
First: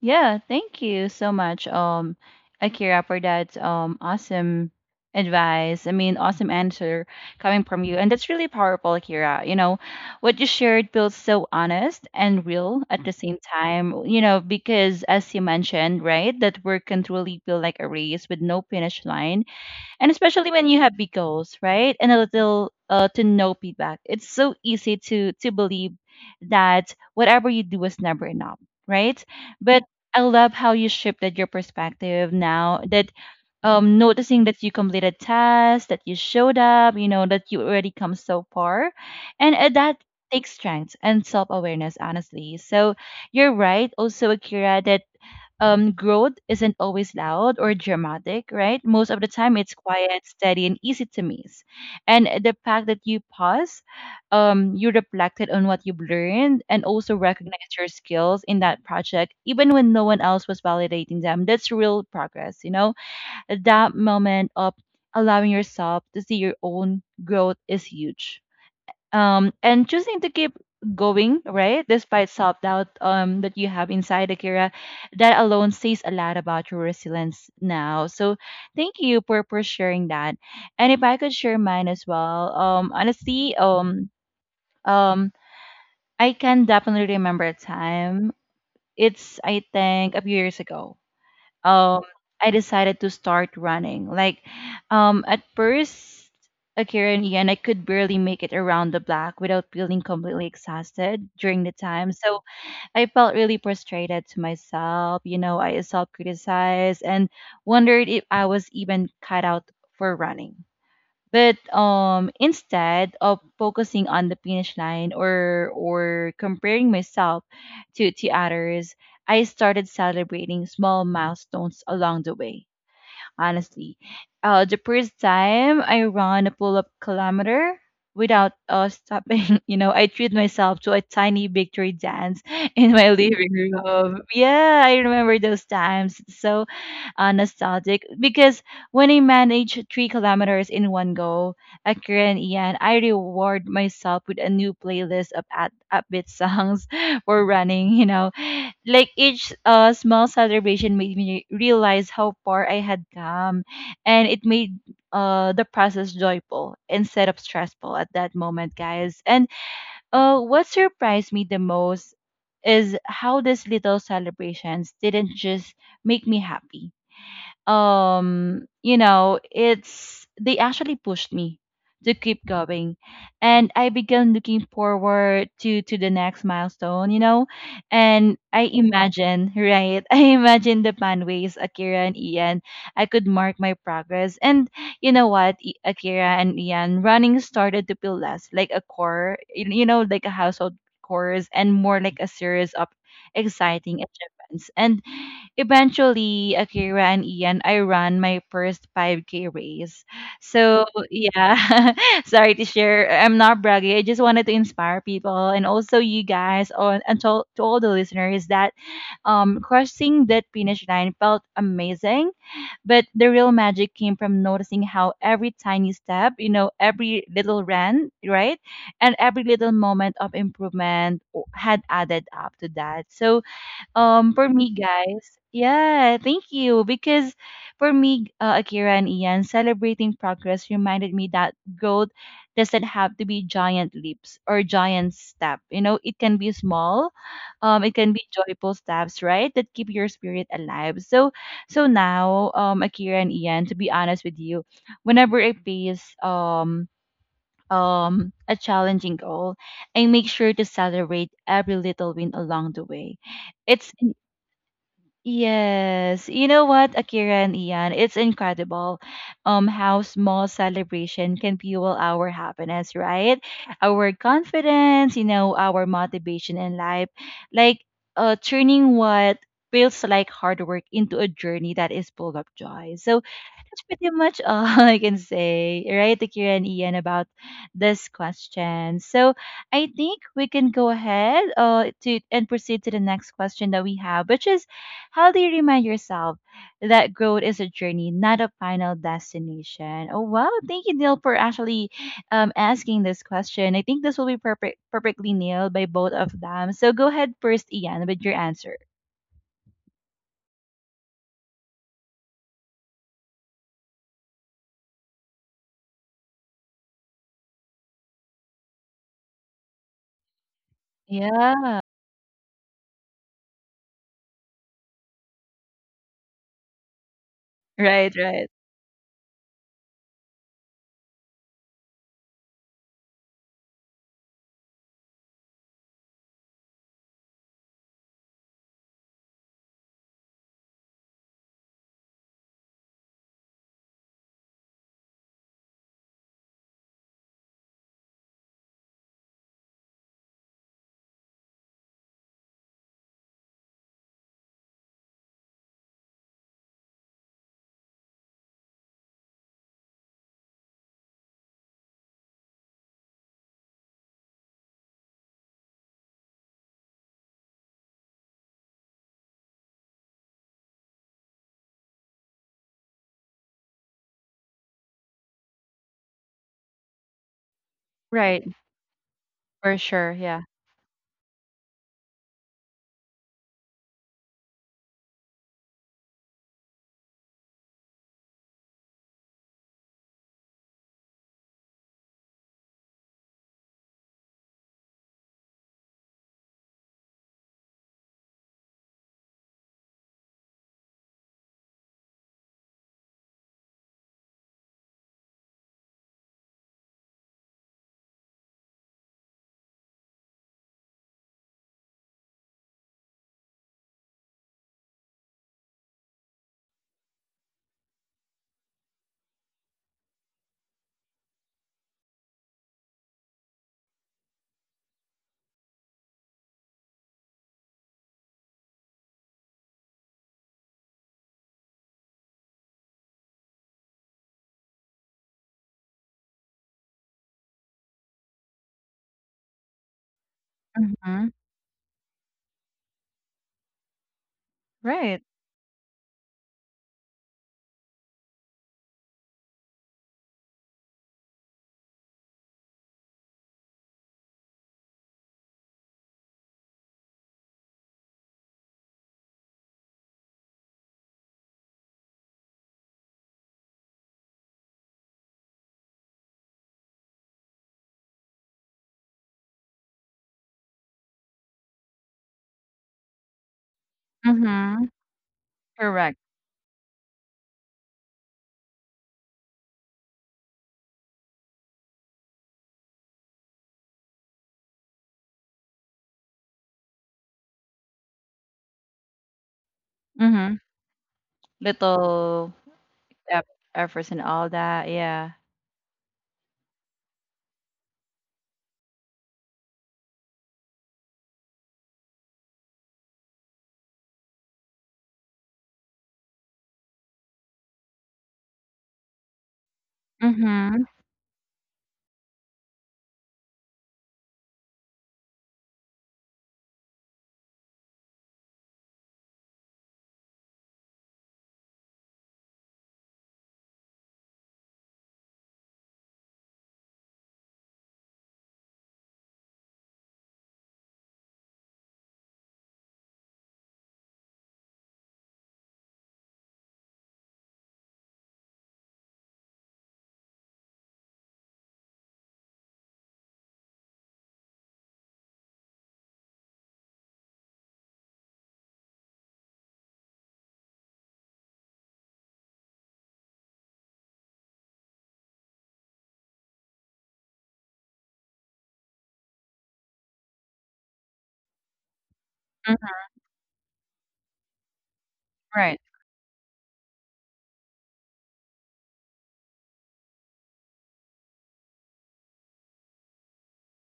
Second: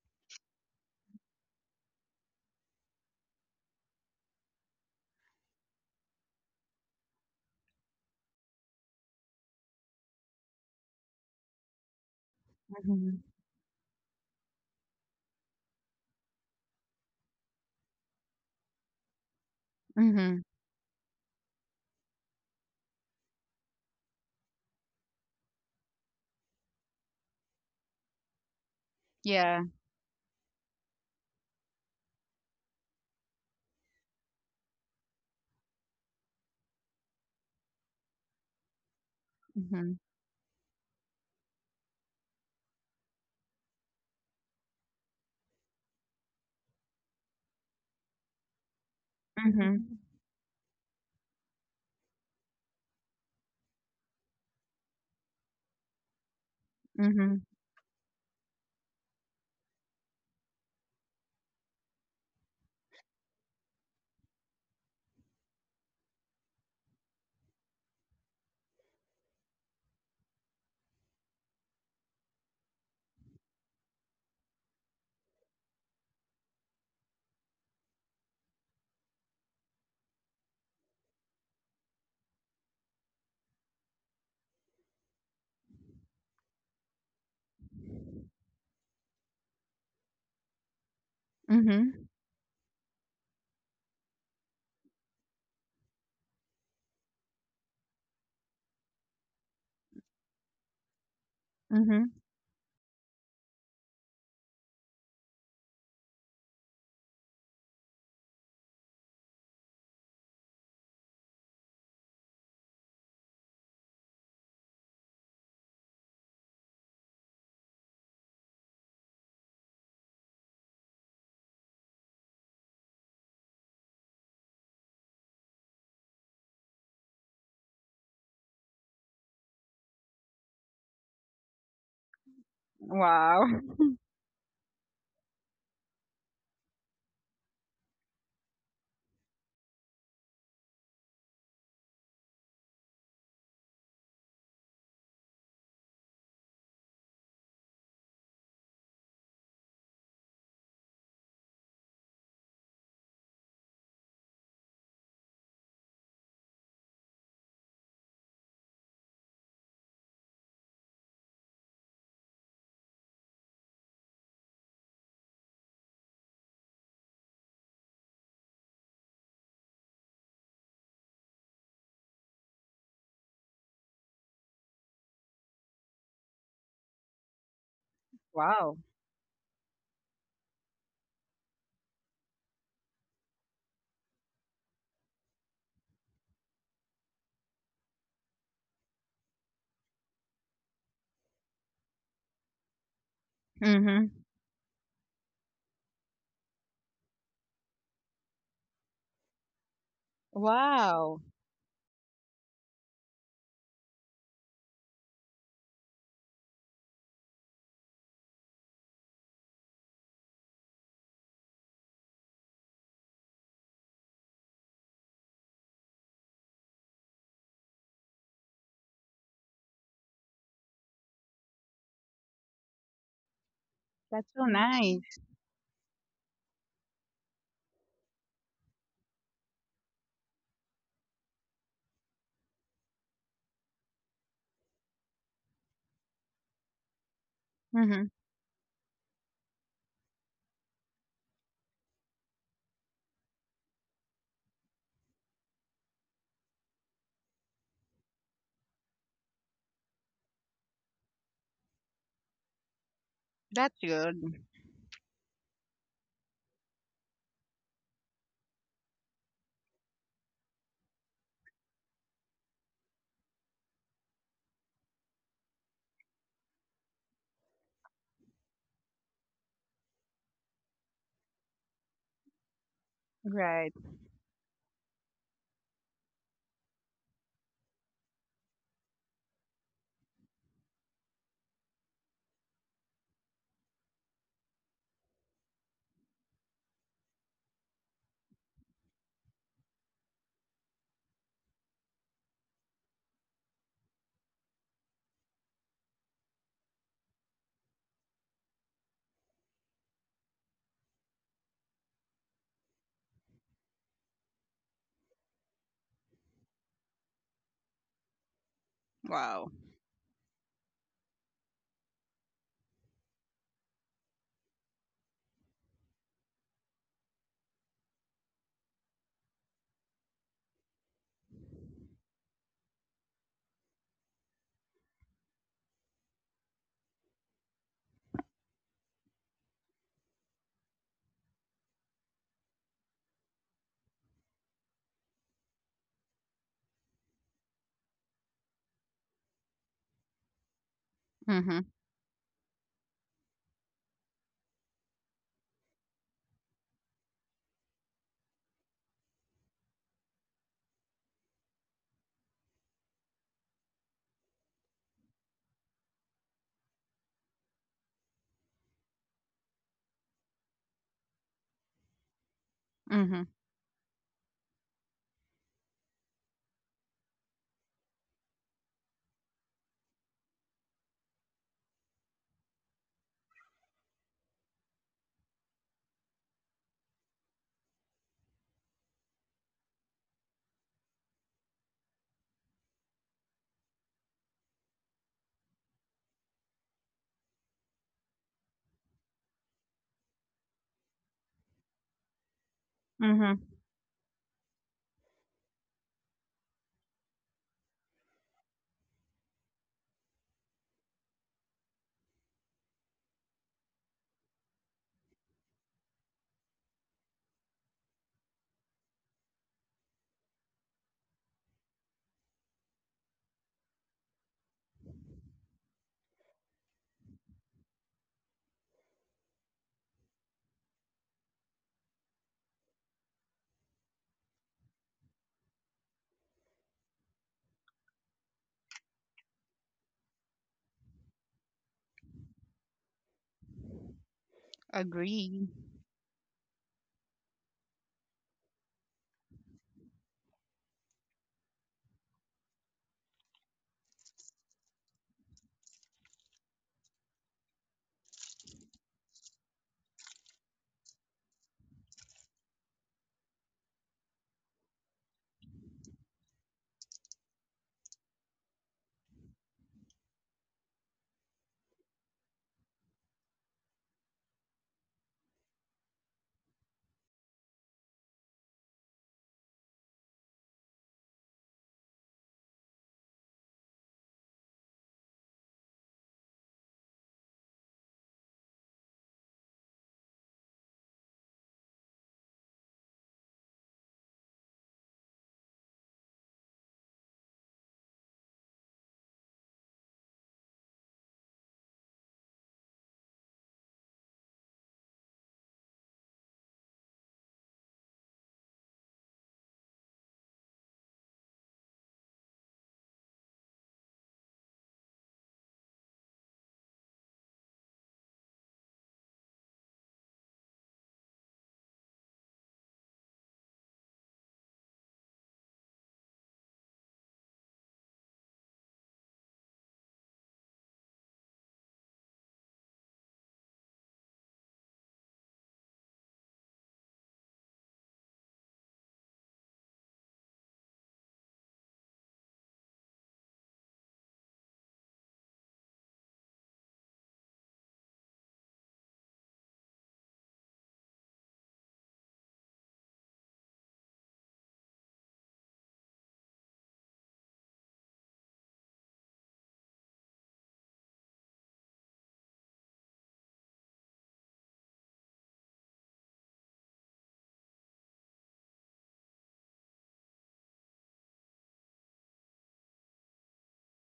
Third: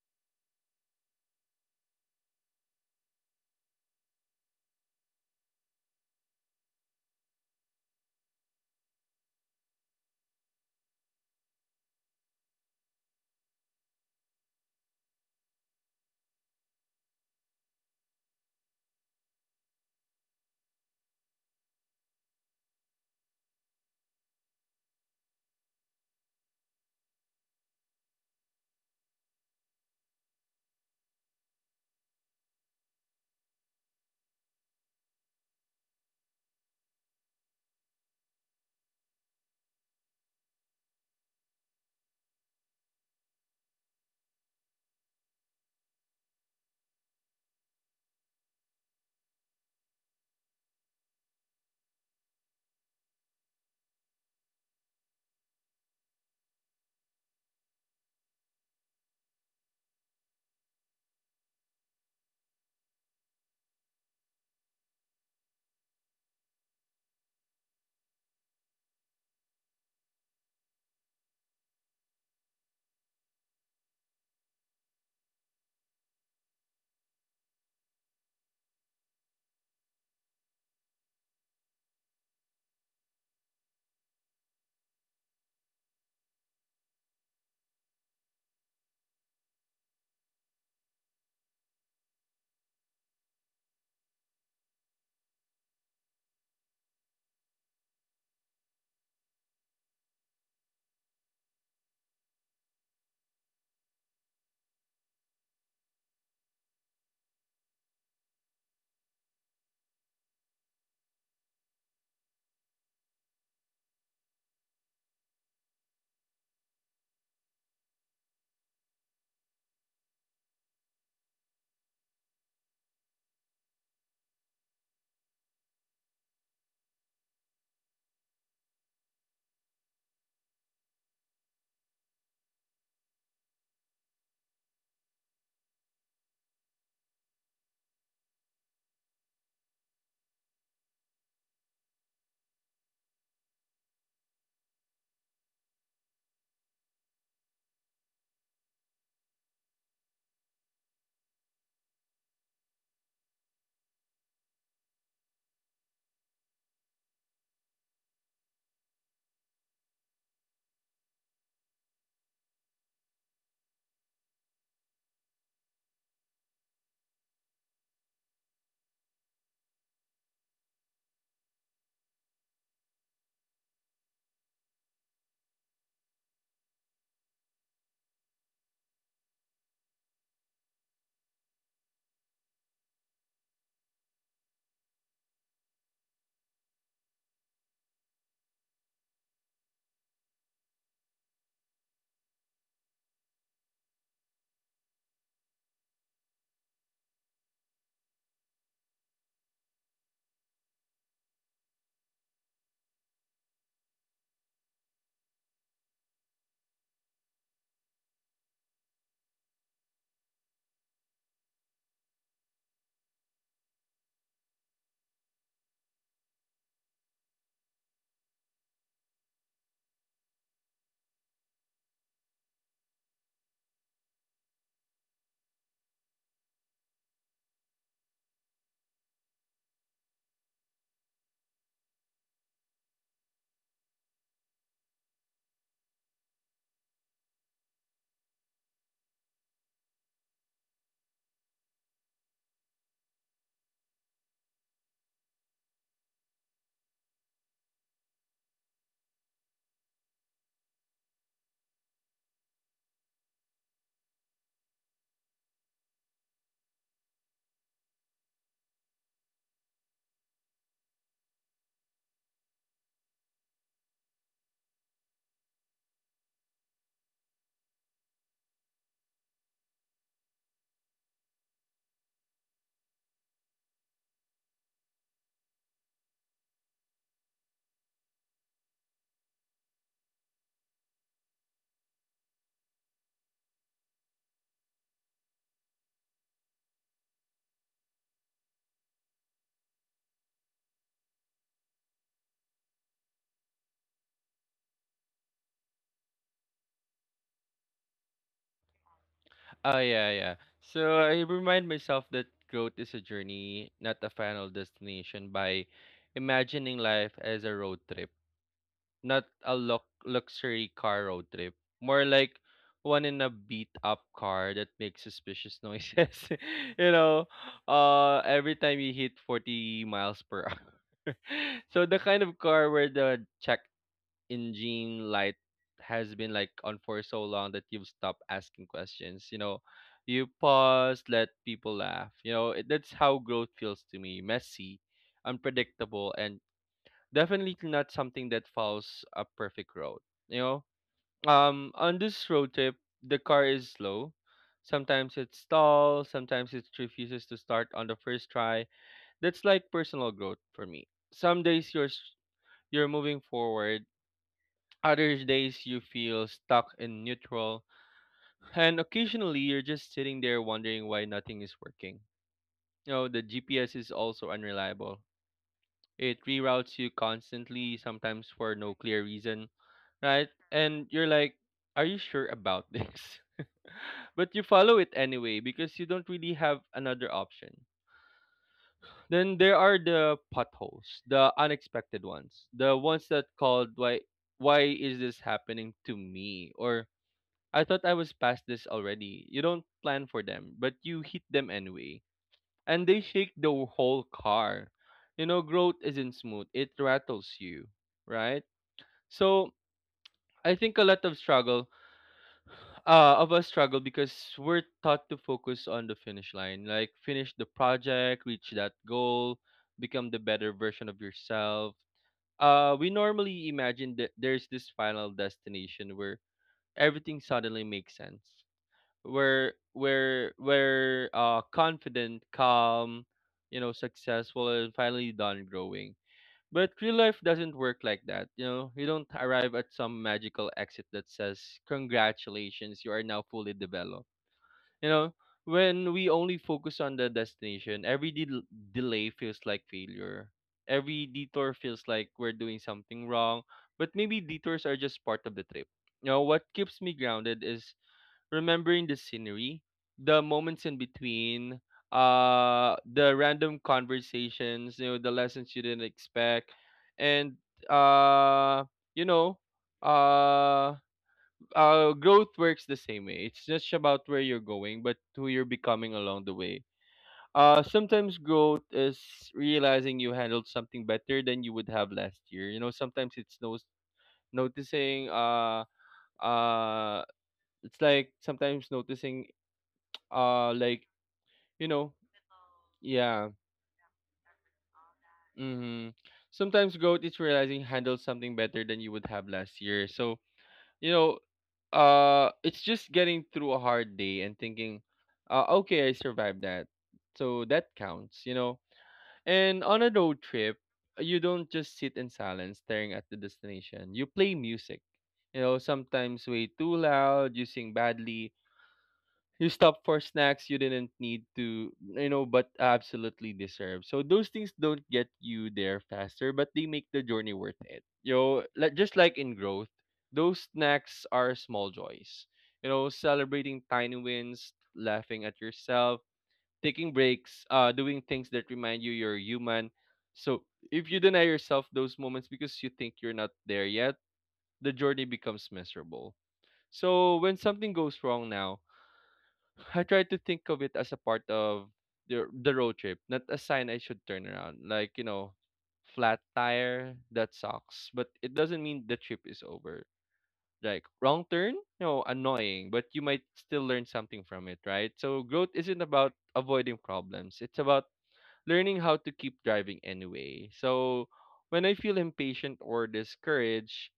Yeah, thank you so much, Akira, for that awesome advice. I mean, awesome answer coming from you, and that's really powerful, Akira. You know, what you shared feels so honest and real at the
Mm-hmm.
same time. You know, because as you mentioned, right, that work can truly feel like a race with no finish line and
Mm-hmm.
especially when you have big goals, right? And a little to no feedback. It's so easy to believe that whatever you do is never enough, right?
Yeah.
But I love how you shifted your perspective now that noticing that you completed tasks, that you showed up, you know, that you already come so far. And
Mm-hmm.
that takes strength and self-awareness, honestly. So you're right also, Akira, that growth isn't always loud or dramatic, right? Most of the time, it's
Mm-hmm.
quiet, steady, and easy to miss. And the fact that you pause, you reflected on what you've learned and also
Mm-hmm.
recognized your skills in that project, even when no one else was validating them. That's real progress, you know? That moment of allowing yourself to see your own growth is huge, and choosing to keep going right despite self-doubt, that you have inside, Akira, that alone says a lot about your resilience now. So thank you for sharing that. And if I could share mine as well, honestly, um I can definitely remember a time. It's I think a few years ago. um
Mm-hmm.
I decided to start running. Like at first, Akira and Ian, I could barely make it around the block without feeling completely exhausted during the time.
Mm-hmm.
So I felt really frustrated to myself. You know, I self criticized and wondered if I was even cut out for running. But instead of focusing on the finish line or comparing myself to others, I started celebrating small milestones along the way. Honestly, the first time I ran a pull-up kilometer without stopping, you know, I treat myself to a tiny victory dance in my living
Wow.
room. Yeah, I remember those times. So nostalgic because when I manage 3 kilometers in one go at Korean Ian, I reward myself with a new playlist of at upbeat songs for running. You know, like each small celebration made me realize how far I had come, and it made the process joyful instead of stressful at that moment, guys. And what surprised me the most is how these little celebrations didn't just make me happy, you know, it's they actually pushed me to keep going, and I began looking forward to the next milestone, you know. And I
wow.
imagine, right, I imagine the pathways, Akira and Ian, I could mark my progress. And you know what, Akira and Ian, running started to feel less like a core, you know, like a household chores and more like a series of exciting
Mm-hmm.
achievements. And eventually, Akira and Ian, I ran my first 5K race. So
Wow.
yeah, sorry to share. I'm not bragging. I just wanted to inspire people and also you guys on and to all the listeners that crossing that finish line felt amazing. But the real magic came from noticing how every tiny step, you know, every little run, right? And every little moment of had added up to that. So
That's so
for me,
nice.
guys, yeah, thank you. Because for me, Akira and Ian, celebrating progress reminded me that growth doesn't have to be giant leaps or giant step. You know, it can be small. It
Mm-hmm.
can be joyful steps, right? That keep your spirit alive. So, so now, Akira and Ian, to be honest with you, whenever I face a challenging goal, I make sure to celebrate every little win along the way.
That's
It's
good.
yes. You know what, Akira and Ian? It's incredible how small celebration can fuel our happiness, right? Our confidence, you know, our motivation in life. Like turning what feels like hard work into a journey that is full of joy. So
Right.
that's pretty much all I can say, right, Akira and Ian, about this question. So I think we can go ahead to and proceed to the next question that we have, which is how do you remind yourself that growth is a journey, not a final destination? Oh, wow. Thank you, Neil, for actually asking this question. I think this will be perfectly nailed by both of them. So go ahead first, Ian, with your answer.
Oh yeah, yeah. So I remind myself that growth is a journey, not a final destination, by imagining life as a road trip. Not
Wow.
a luxury car road trip.
Yeah.
More like one in a beat up car that makes suspicious noises. You know,
Right, right.
every time you hit 40 miles per hour. So the kind of car where the check engine light has been like on for so long that you've stopped asking questions. You know, you pause, let people laugh. You know, it, that's how growth feels to me. Messy, unpredictable, and definitely not something that follows a perfect road. You know,
Mm-hmm.
on this road trip, the car is slow. Sometimes it stalls. Sometimes it refuses to start on the first try. That's like personal growth for me. Some days you're moving forward. Other days you feel stuck in neutral, and occasionally you're just sitting there wondering why nothing is working. You know, the
Mm-hmm.
GPS is also unreliable. It reroutes you constantly, sometimes
Right,
for no clear reason,
for sure.
right?
Yeah.
And you're like, are you sure about this? But you follow it anyway because you don't really have another option. Then there are the potholes, the unexpected ones, the ones that called, why is this happening to me, or I thought I was past this already. You don't plan for them, but you hit them anyway. And they shake the
Mm-hmm.
whole car. You know, growth isn't smooth. It rattles you, right? So, I think a lot of struggle of a struggle because we're taught to focus on the finish line, like finish the project, reach that goal, become the better version of yourself. We normally imagine that there's this final destination where everything suddenly makes sense, where confident, calm, you know, successful, and finally done growing. But real life doesn't work like that. You know, you don't arrive at some magical exit that
Mm-hmm.
says, congratulations, you are now fully developed. You know,
Right.
Agree.
when we only focus on the destination, every delay feels like failure. Every detour feels like we're doing something wrong. But maybe detours are just part of the trip. You know, what keeps me grounded is remembering the scenery, the moments in between, the random conversations, you know, the lessons you didn't expect, and uh, you know, uh, growth works the same way. It's just about where you're going,
Mm-hmm.
but who you're becoming
Correct.
along the way. Sometimes growth is realizing you handled something better than you would have last year. You know, sometimes it's no noticing uh it's like sometimes noticing. uh
Mm-hmm.
like you know
Little
yeah.
eff- efforts and all that. Yeah.
Mm-hmm. Sometimes growth is realizing handled something better than you would have last year. So, you know, it's just getting through a hard day and thinking, okay, I survived that, so that counts, you know. And on a road trip,
Mm-hmm.
you don't just sit in silence staring at the destination. You play music, you know, sometimes way too loud. You sing badly, you stopped for snacks you didn't need to, you know, but absolutely deserve. So those things don't get you there faster, but they make the journey worth it. You know, like, just like in growth, those snacks are small joys. You know, celebrating tiny wins, laughing at yourself, taking breaks, doing things that remind you you're human. So if you deny yourself those moments because you think you're not there yet, the journey becomes miserable. So when something goes wrong now, I try to think of it as a part of the road trip, not a sign I should turn around. Like, you know, flat tire, that sucks. But it doesn't mean the trip is over. Like, wrong turn? No, annoying, but you might still learn something from it, right? So growth isn't
Right.
about avoiding problems. It's about learning how to keep driving anyway. So when I feel impatient or discouraged,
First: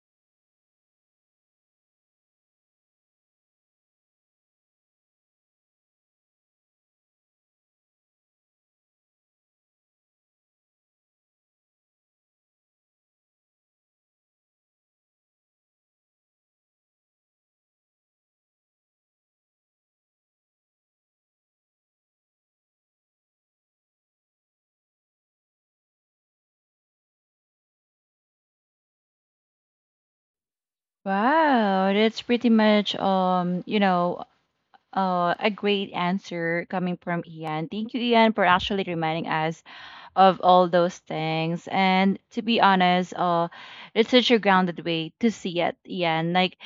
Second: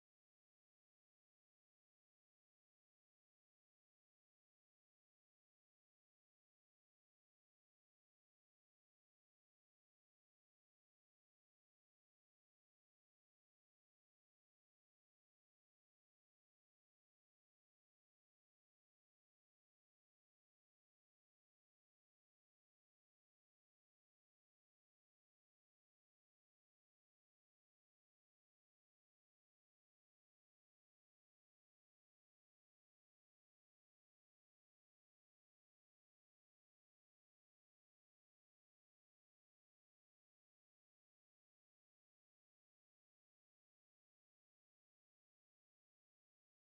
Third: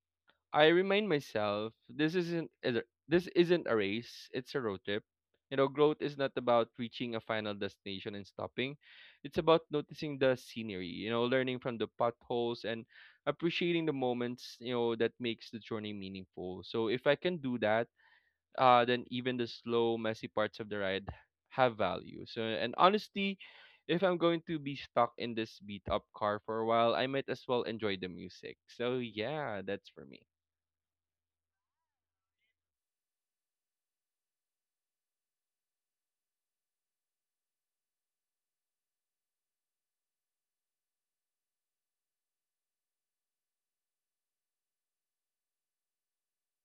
I remind myself, this isn't a race, it's a road trip. You know, growth is not about reaching a final destination and stopping. It's about noticing the scenery, you know, learning from the potholes and appreciating the moments, you know, that makes the journey meaningful. So if I can do that, then even the slow, messy parts of the ride have value. So and honestly, if I'm going to be stuck in this beat up car for a while, I might as well enjoy the music. So yeah, that's for me.
Wow, that's pretty much you know, a great answer coming from Ian. Thank you, Ian, for actually reminding us of all those things. And to be honest, it's such a grounded way to see it. Yeah, and like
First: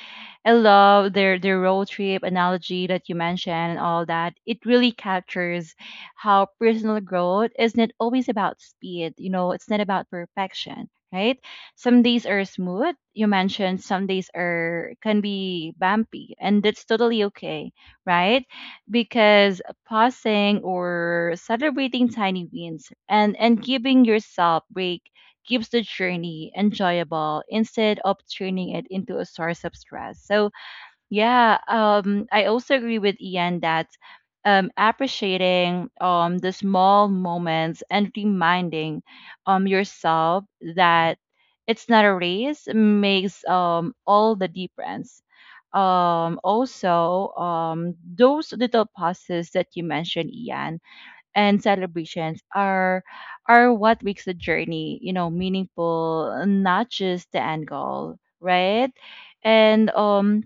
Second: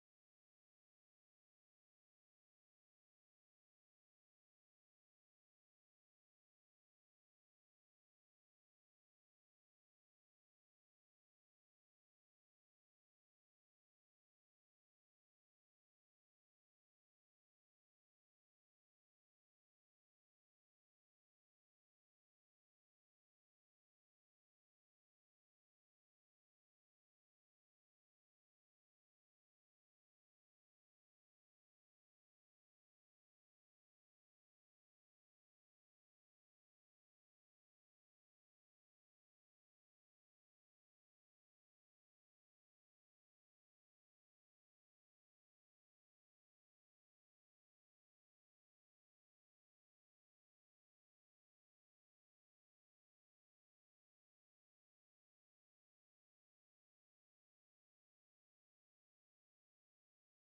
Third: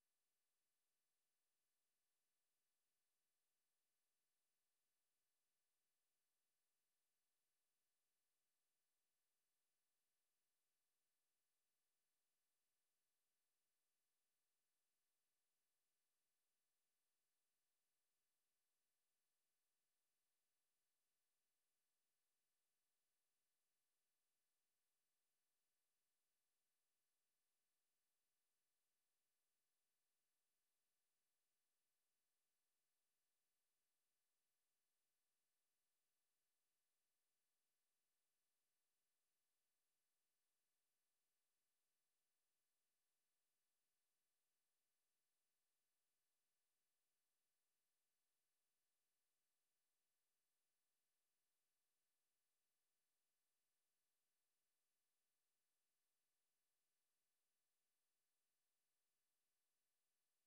I love their road trip analogy that you mentioned and all that. It really captures how personal growth isn't always about speed. You know, it's not about perfection, right? Some days are smooth. You mentioned some days are can be bumpy, and that's totally okay, right? Because pausing or celebrating tiny wins and giving yourself break keeps the journey enjoyable instead of turning it into a source of stress. So yeah, I also agree with Ian that appreciating the small moments and reminding yourself that it's not a race makes all the difference. Also, those little pauses that you mentioned, Ian, and celebrations are what makes the journey, meaningful, not just the end goal, right? And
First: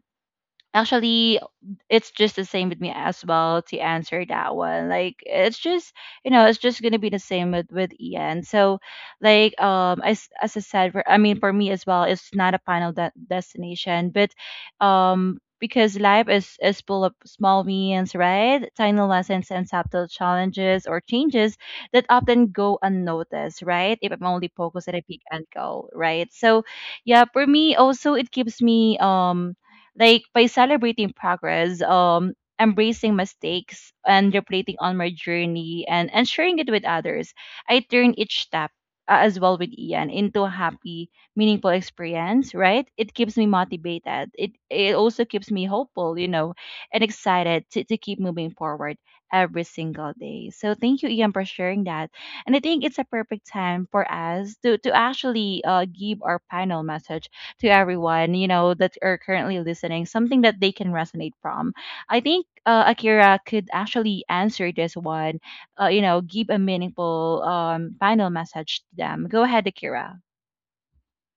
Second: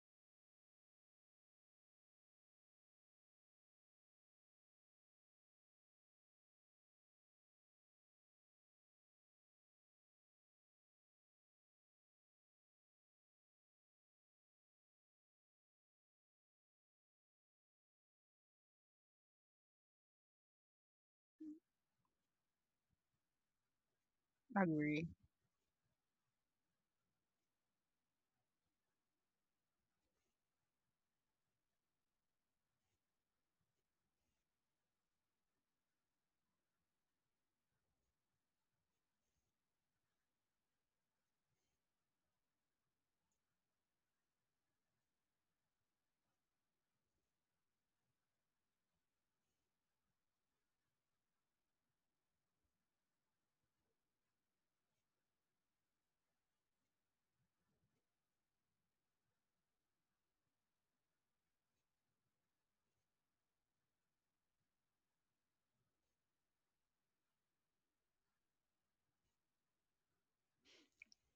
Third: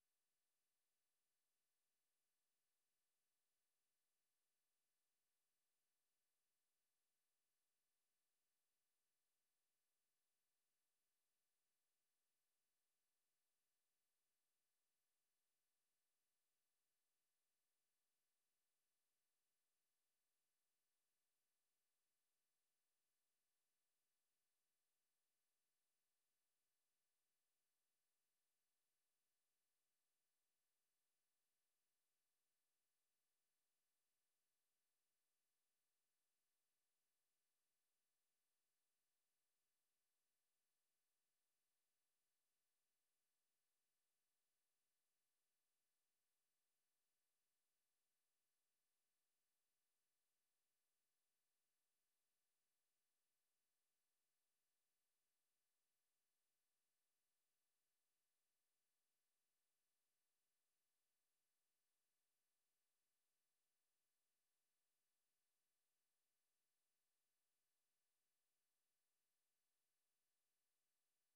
Actually, it's just the same with me as well to answer that one. Like it's just you know it's just gonna be the same with Ian. So like as I said, for, I mean for me as well, it's not a final destination, but because life is full of small wins, right? Tiny lessons and subtle challenges or changes that often go unnoticed, right? If I'm only focused at a
Agree.
peak and goal, right? So yeah, for me also it gives me like by celebrating progress, embracing mistakes, and reflecting on my journey and sharing it with others, I turn each step as well with Ian into a happy, meaningful experience, right? It keeps me motivated. It also keeps me hopeful, you know, and excited to keep moving forward every single day. So thank you, Ian, for sharing that. And I think it's a perfect time for us to actually give our final message to everyone, you know, that are currently listening, something that they can resonate from. I think Akira could actually answer this one, you know, give a meaningful final message to them. Go ahead, Akira.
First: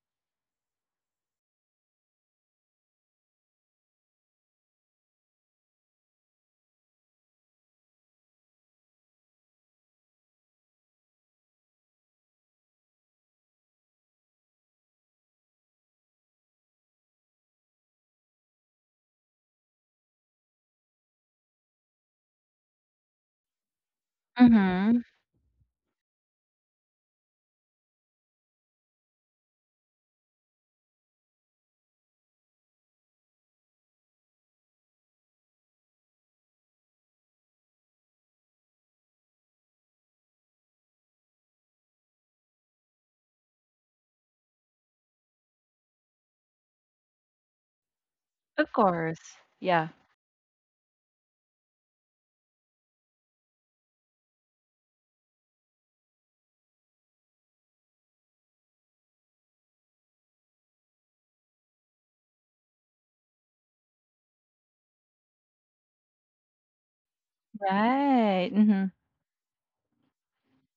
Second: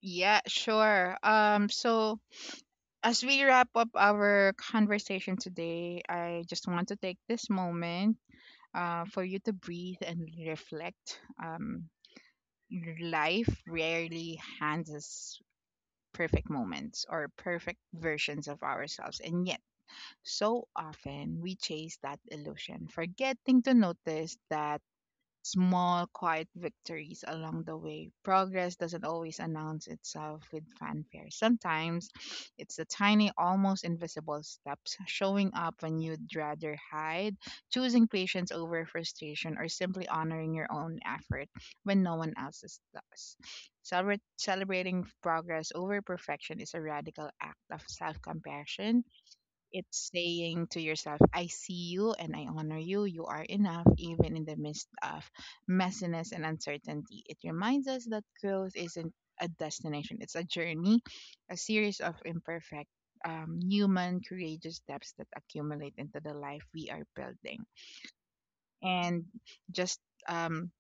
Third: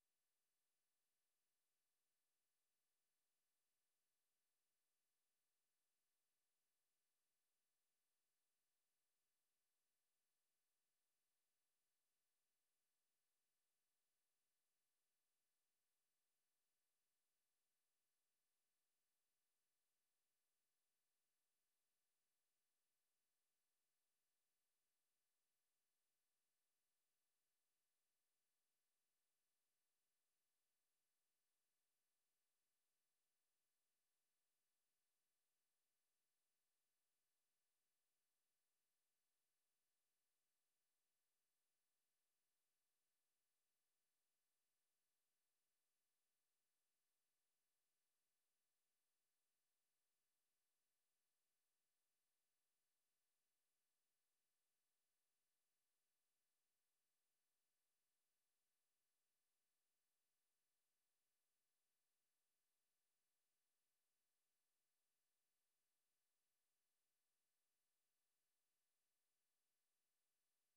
Yeah, sure. So as we wrap up our conversation today, I just want to take this moment for you to breathe and reflect. Life rarely hands us perfect moments or perfect versions of ourselves. And yet, so often we chase that illusion, forgetting to notice that
Mm-hmm.
small, quiet victories along the way. Progress doesn't always announce itself with fanfare. Sometimes it's the tiny, almost invisible steps showing up when you'd rather hide, choosing patience over frustration, or simply honoring your own effort when no one else's does. Celebrating progress over perfection is a radical act of self
Of
compassion
course. Yeah.
it's saying to yourself, I see you and I honor you. You are enough, even in the midst of messiness and uncertainty. It reminds us that growth isn't a destination, it's a journey, a series of imperfect, human, courageous steps that accumulate into the life we are building.
Right. Mm-hmm.
And just um,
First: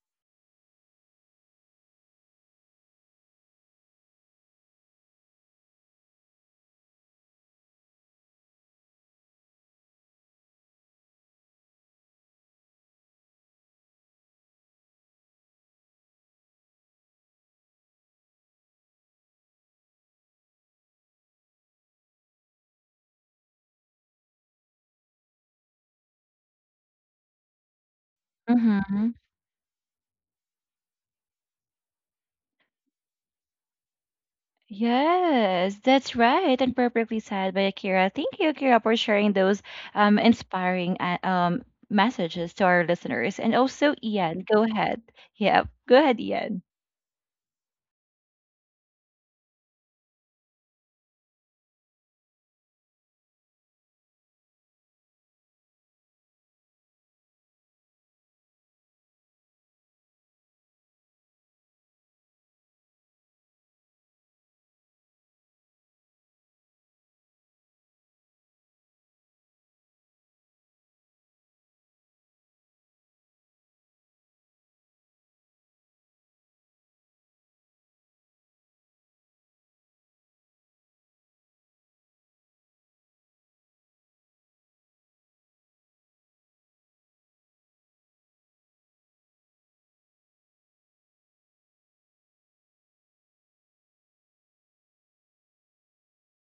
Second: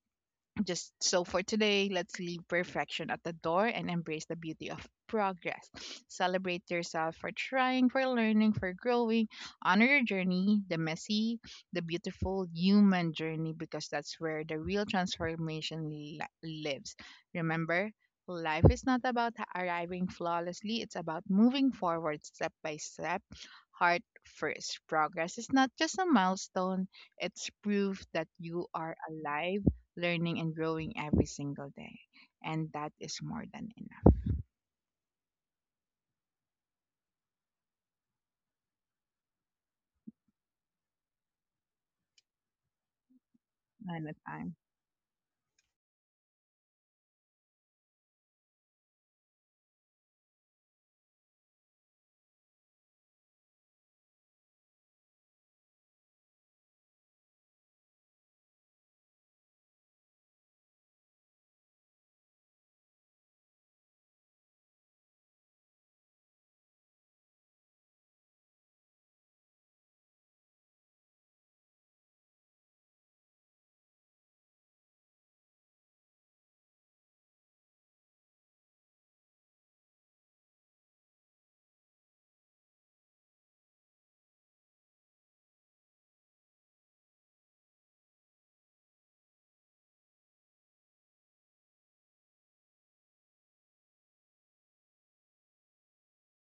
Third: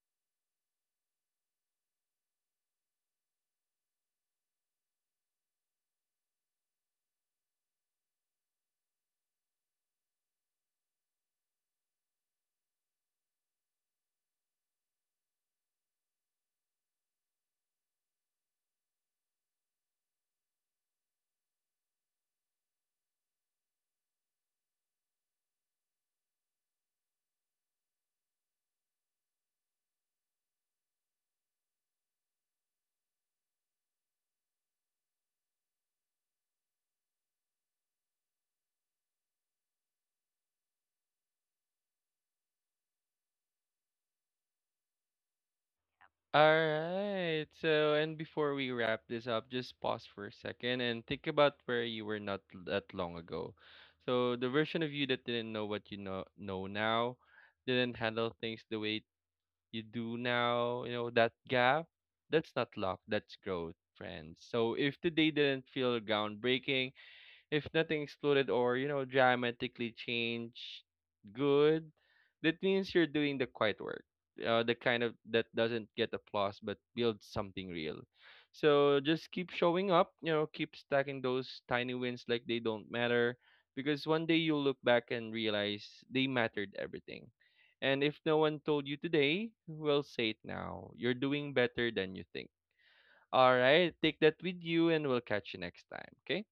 just so for today, let's leave perfection at the door and embrace the beauty of progress. Celebrate yourself for trying, for learning, for growing. Honor your journey, the messy, the beautiful human journey, because that's where the real transformation lives. Remember, life is not about arriving flawlessly, it's about moving forward step by step. Heart first. Progress is not just a milestone, it's proof that you are
Mm-hmm.
alive learning and growing every single day. And that is more than enough.
Yes, that's right, and perfectly said by Akira. Thank you, Akira, for sharing those inspiring messages to our listeners. And also,
Ano
Ian,
tayo?
go ahead. Yeah, go ahead, Ian.
Alright. So, and before we wrap this up, just pause for a second and think about where you were not that long ago. So, the version of you that didn't know what you know now, didn't handle things the way you do now, you know, that gap, that's not luck, that's growth, friends. So, if today didn't feel groundbreaking, if nothing exploded or, you know, dramatically changed, good. That means you're doing the quiet work. The kind of that doesn't get applause but builds something real. So just keep showing up, you know, keep stacking those tiny wins like they don't matter because one day you'll look back and realize they mattered everything. And if no one told you today, well, say it now. You're doing better than you think. All right, take that with you and we'll catch you next time. Okay?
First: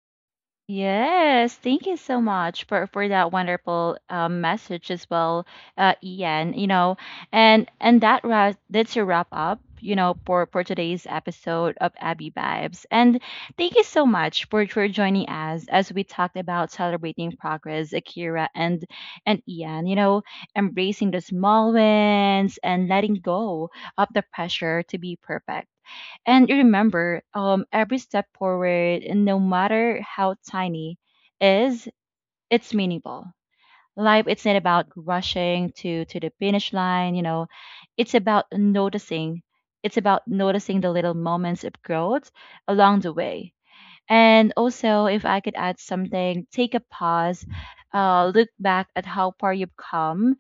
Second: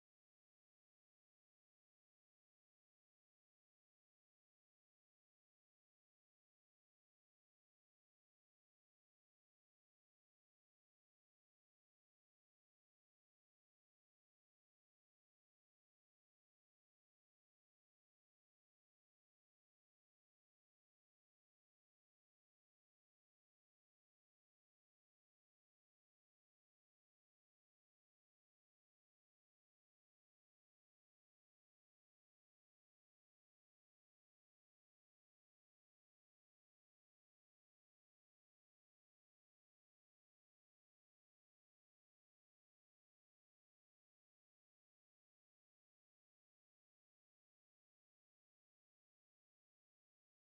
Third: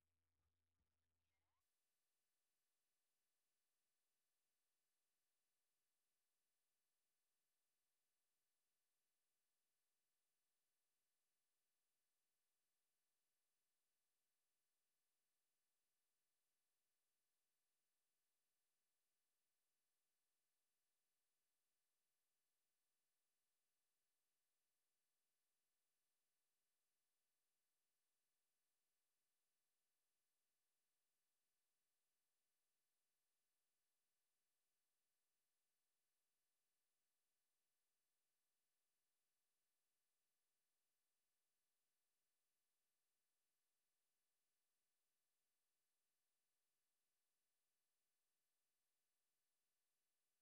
Yes, thank you so much for that wonderful message as well, Ian. You know, and that that's a wrap up. You know, for today's episode of Abby Vibes, and thank you so much for joining us as we talked about celebrating progress, Akira and Ian. You know, embracing the small wins and letting go of the pressure to be perfect. And remember, every step forward, no matter how tiny, is it's meaningful. Life, it's not about rushing to the finish line. You know, it's about noticing. It's about noticing the little moments of growth along the way. And also, if I could add something, take a pause, look back at how far you've come,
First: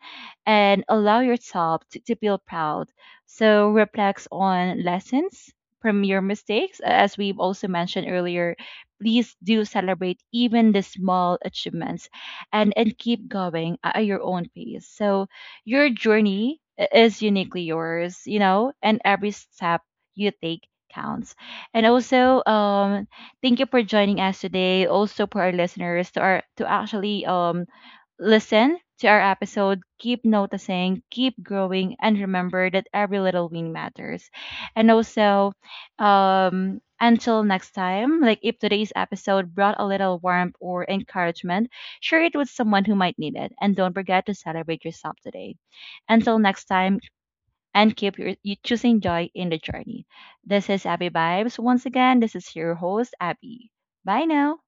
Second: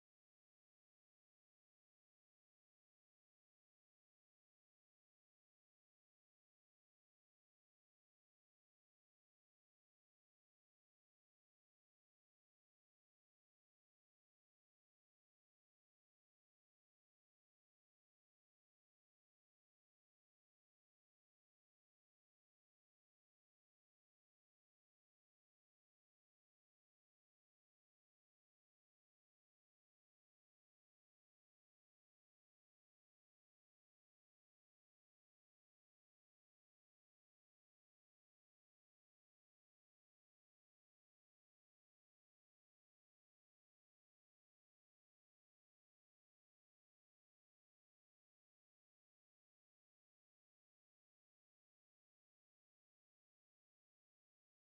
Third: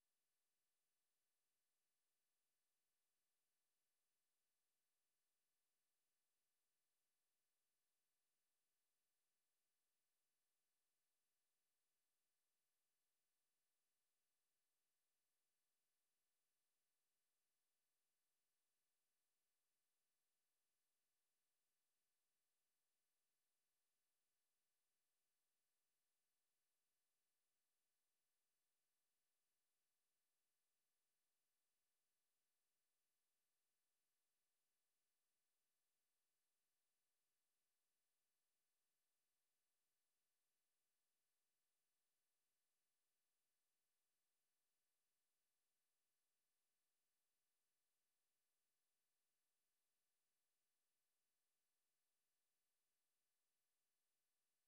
and allow yourself to feel proud. So, reflect on lessons from your mistakes. As we've also mentioned earlier, please do celebrate even the small achievements and keep going at your own pace. So, your journey is uniquely yours, you know, and every step you take counts. And also, thank you for joining us today. Also for our listeners to our to actually listen to our episode, keep noticing, keep growing, and remember that every little win matters. And also, until next time, like if today's episode brought a little warmth or encouragement, share it with someone who might need it. And don't forget to celebrate yourself today. Until next time, and keep your, you choosing joy in the journey. This is Abby Vibes. Once again, this is your host, Abby. Bye now.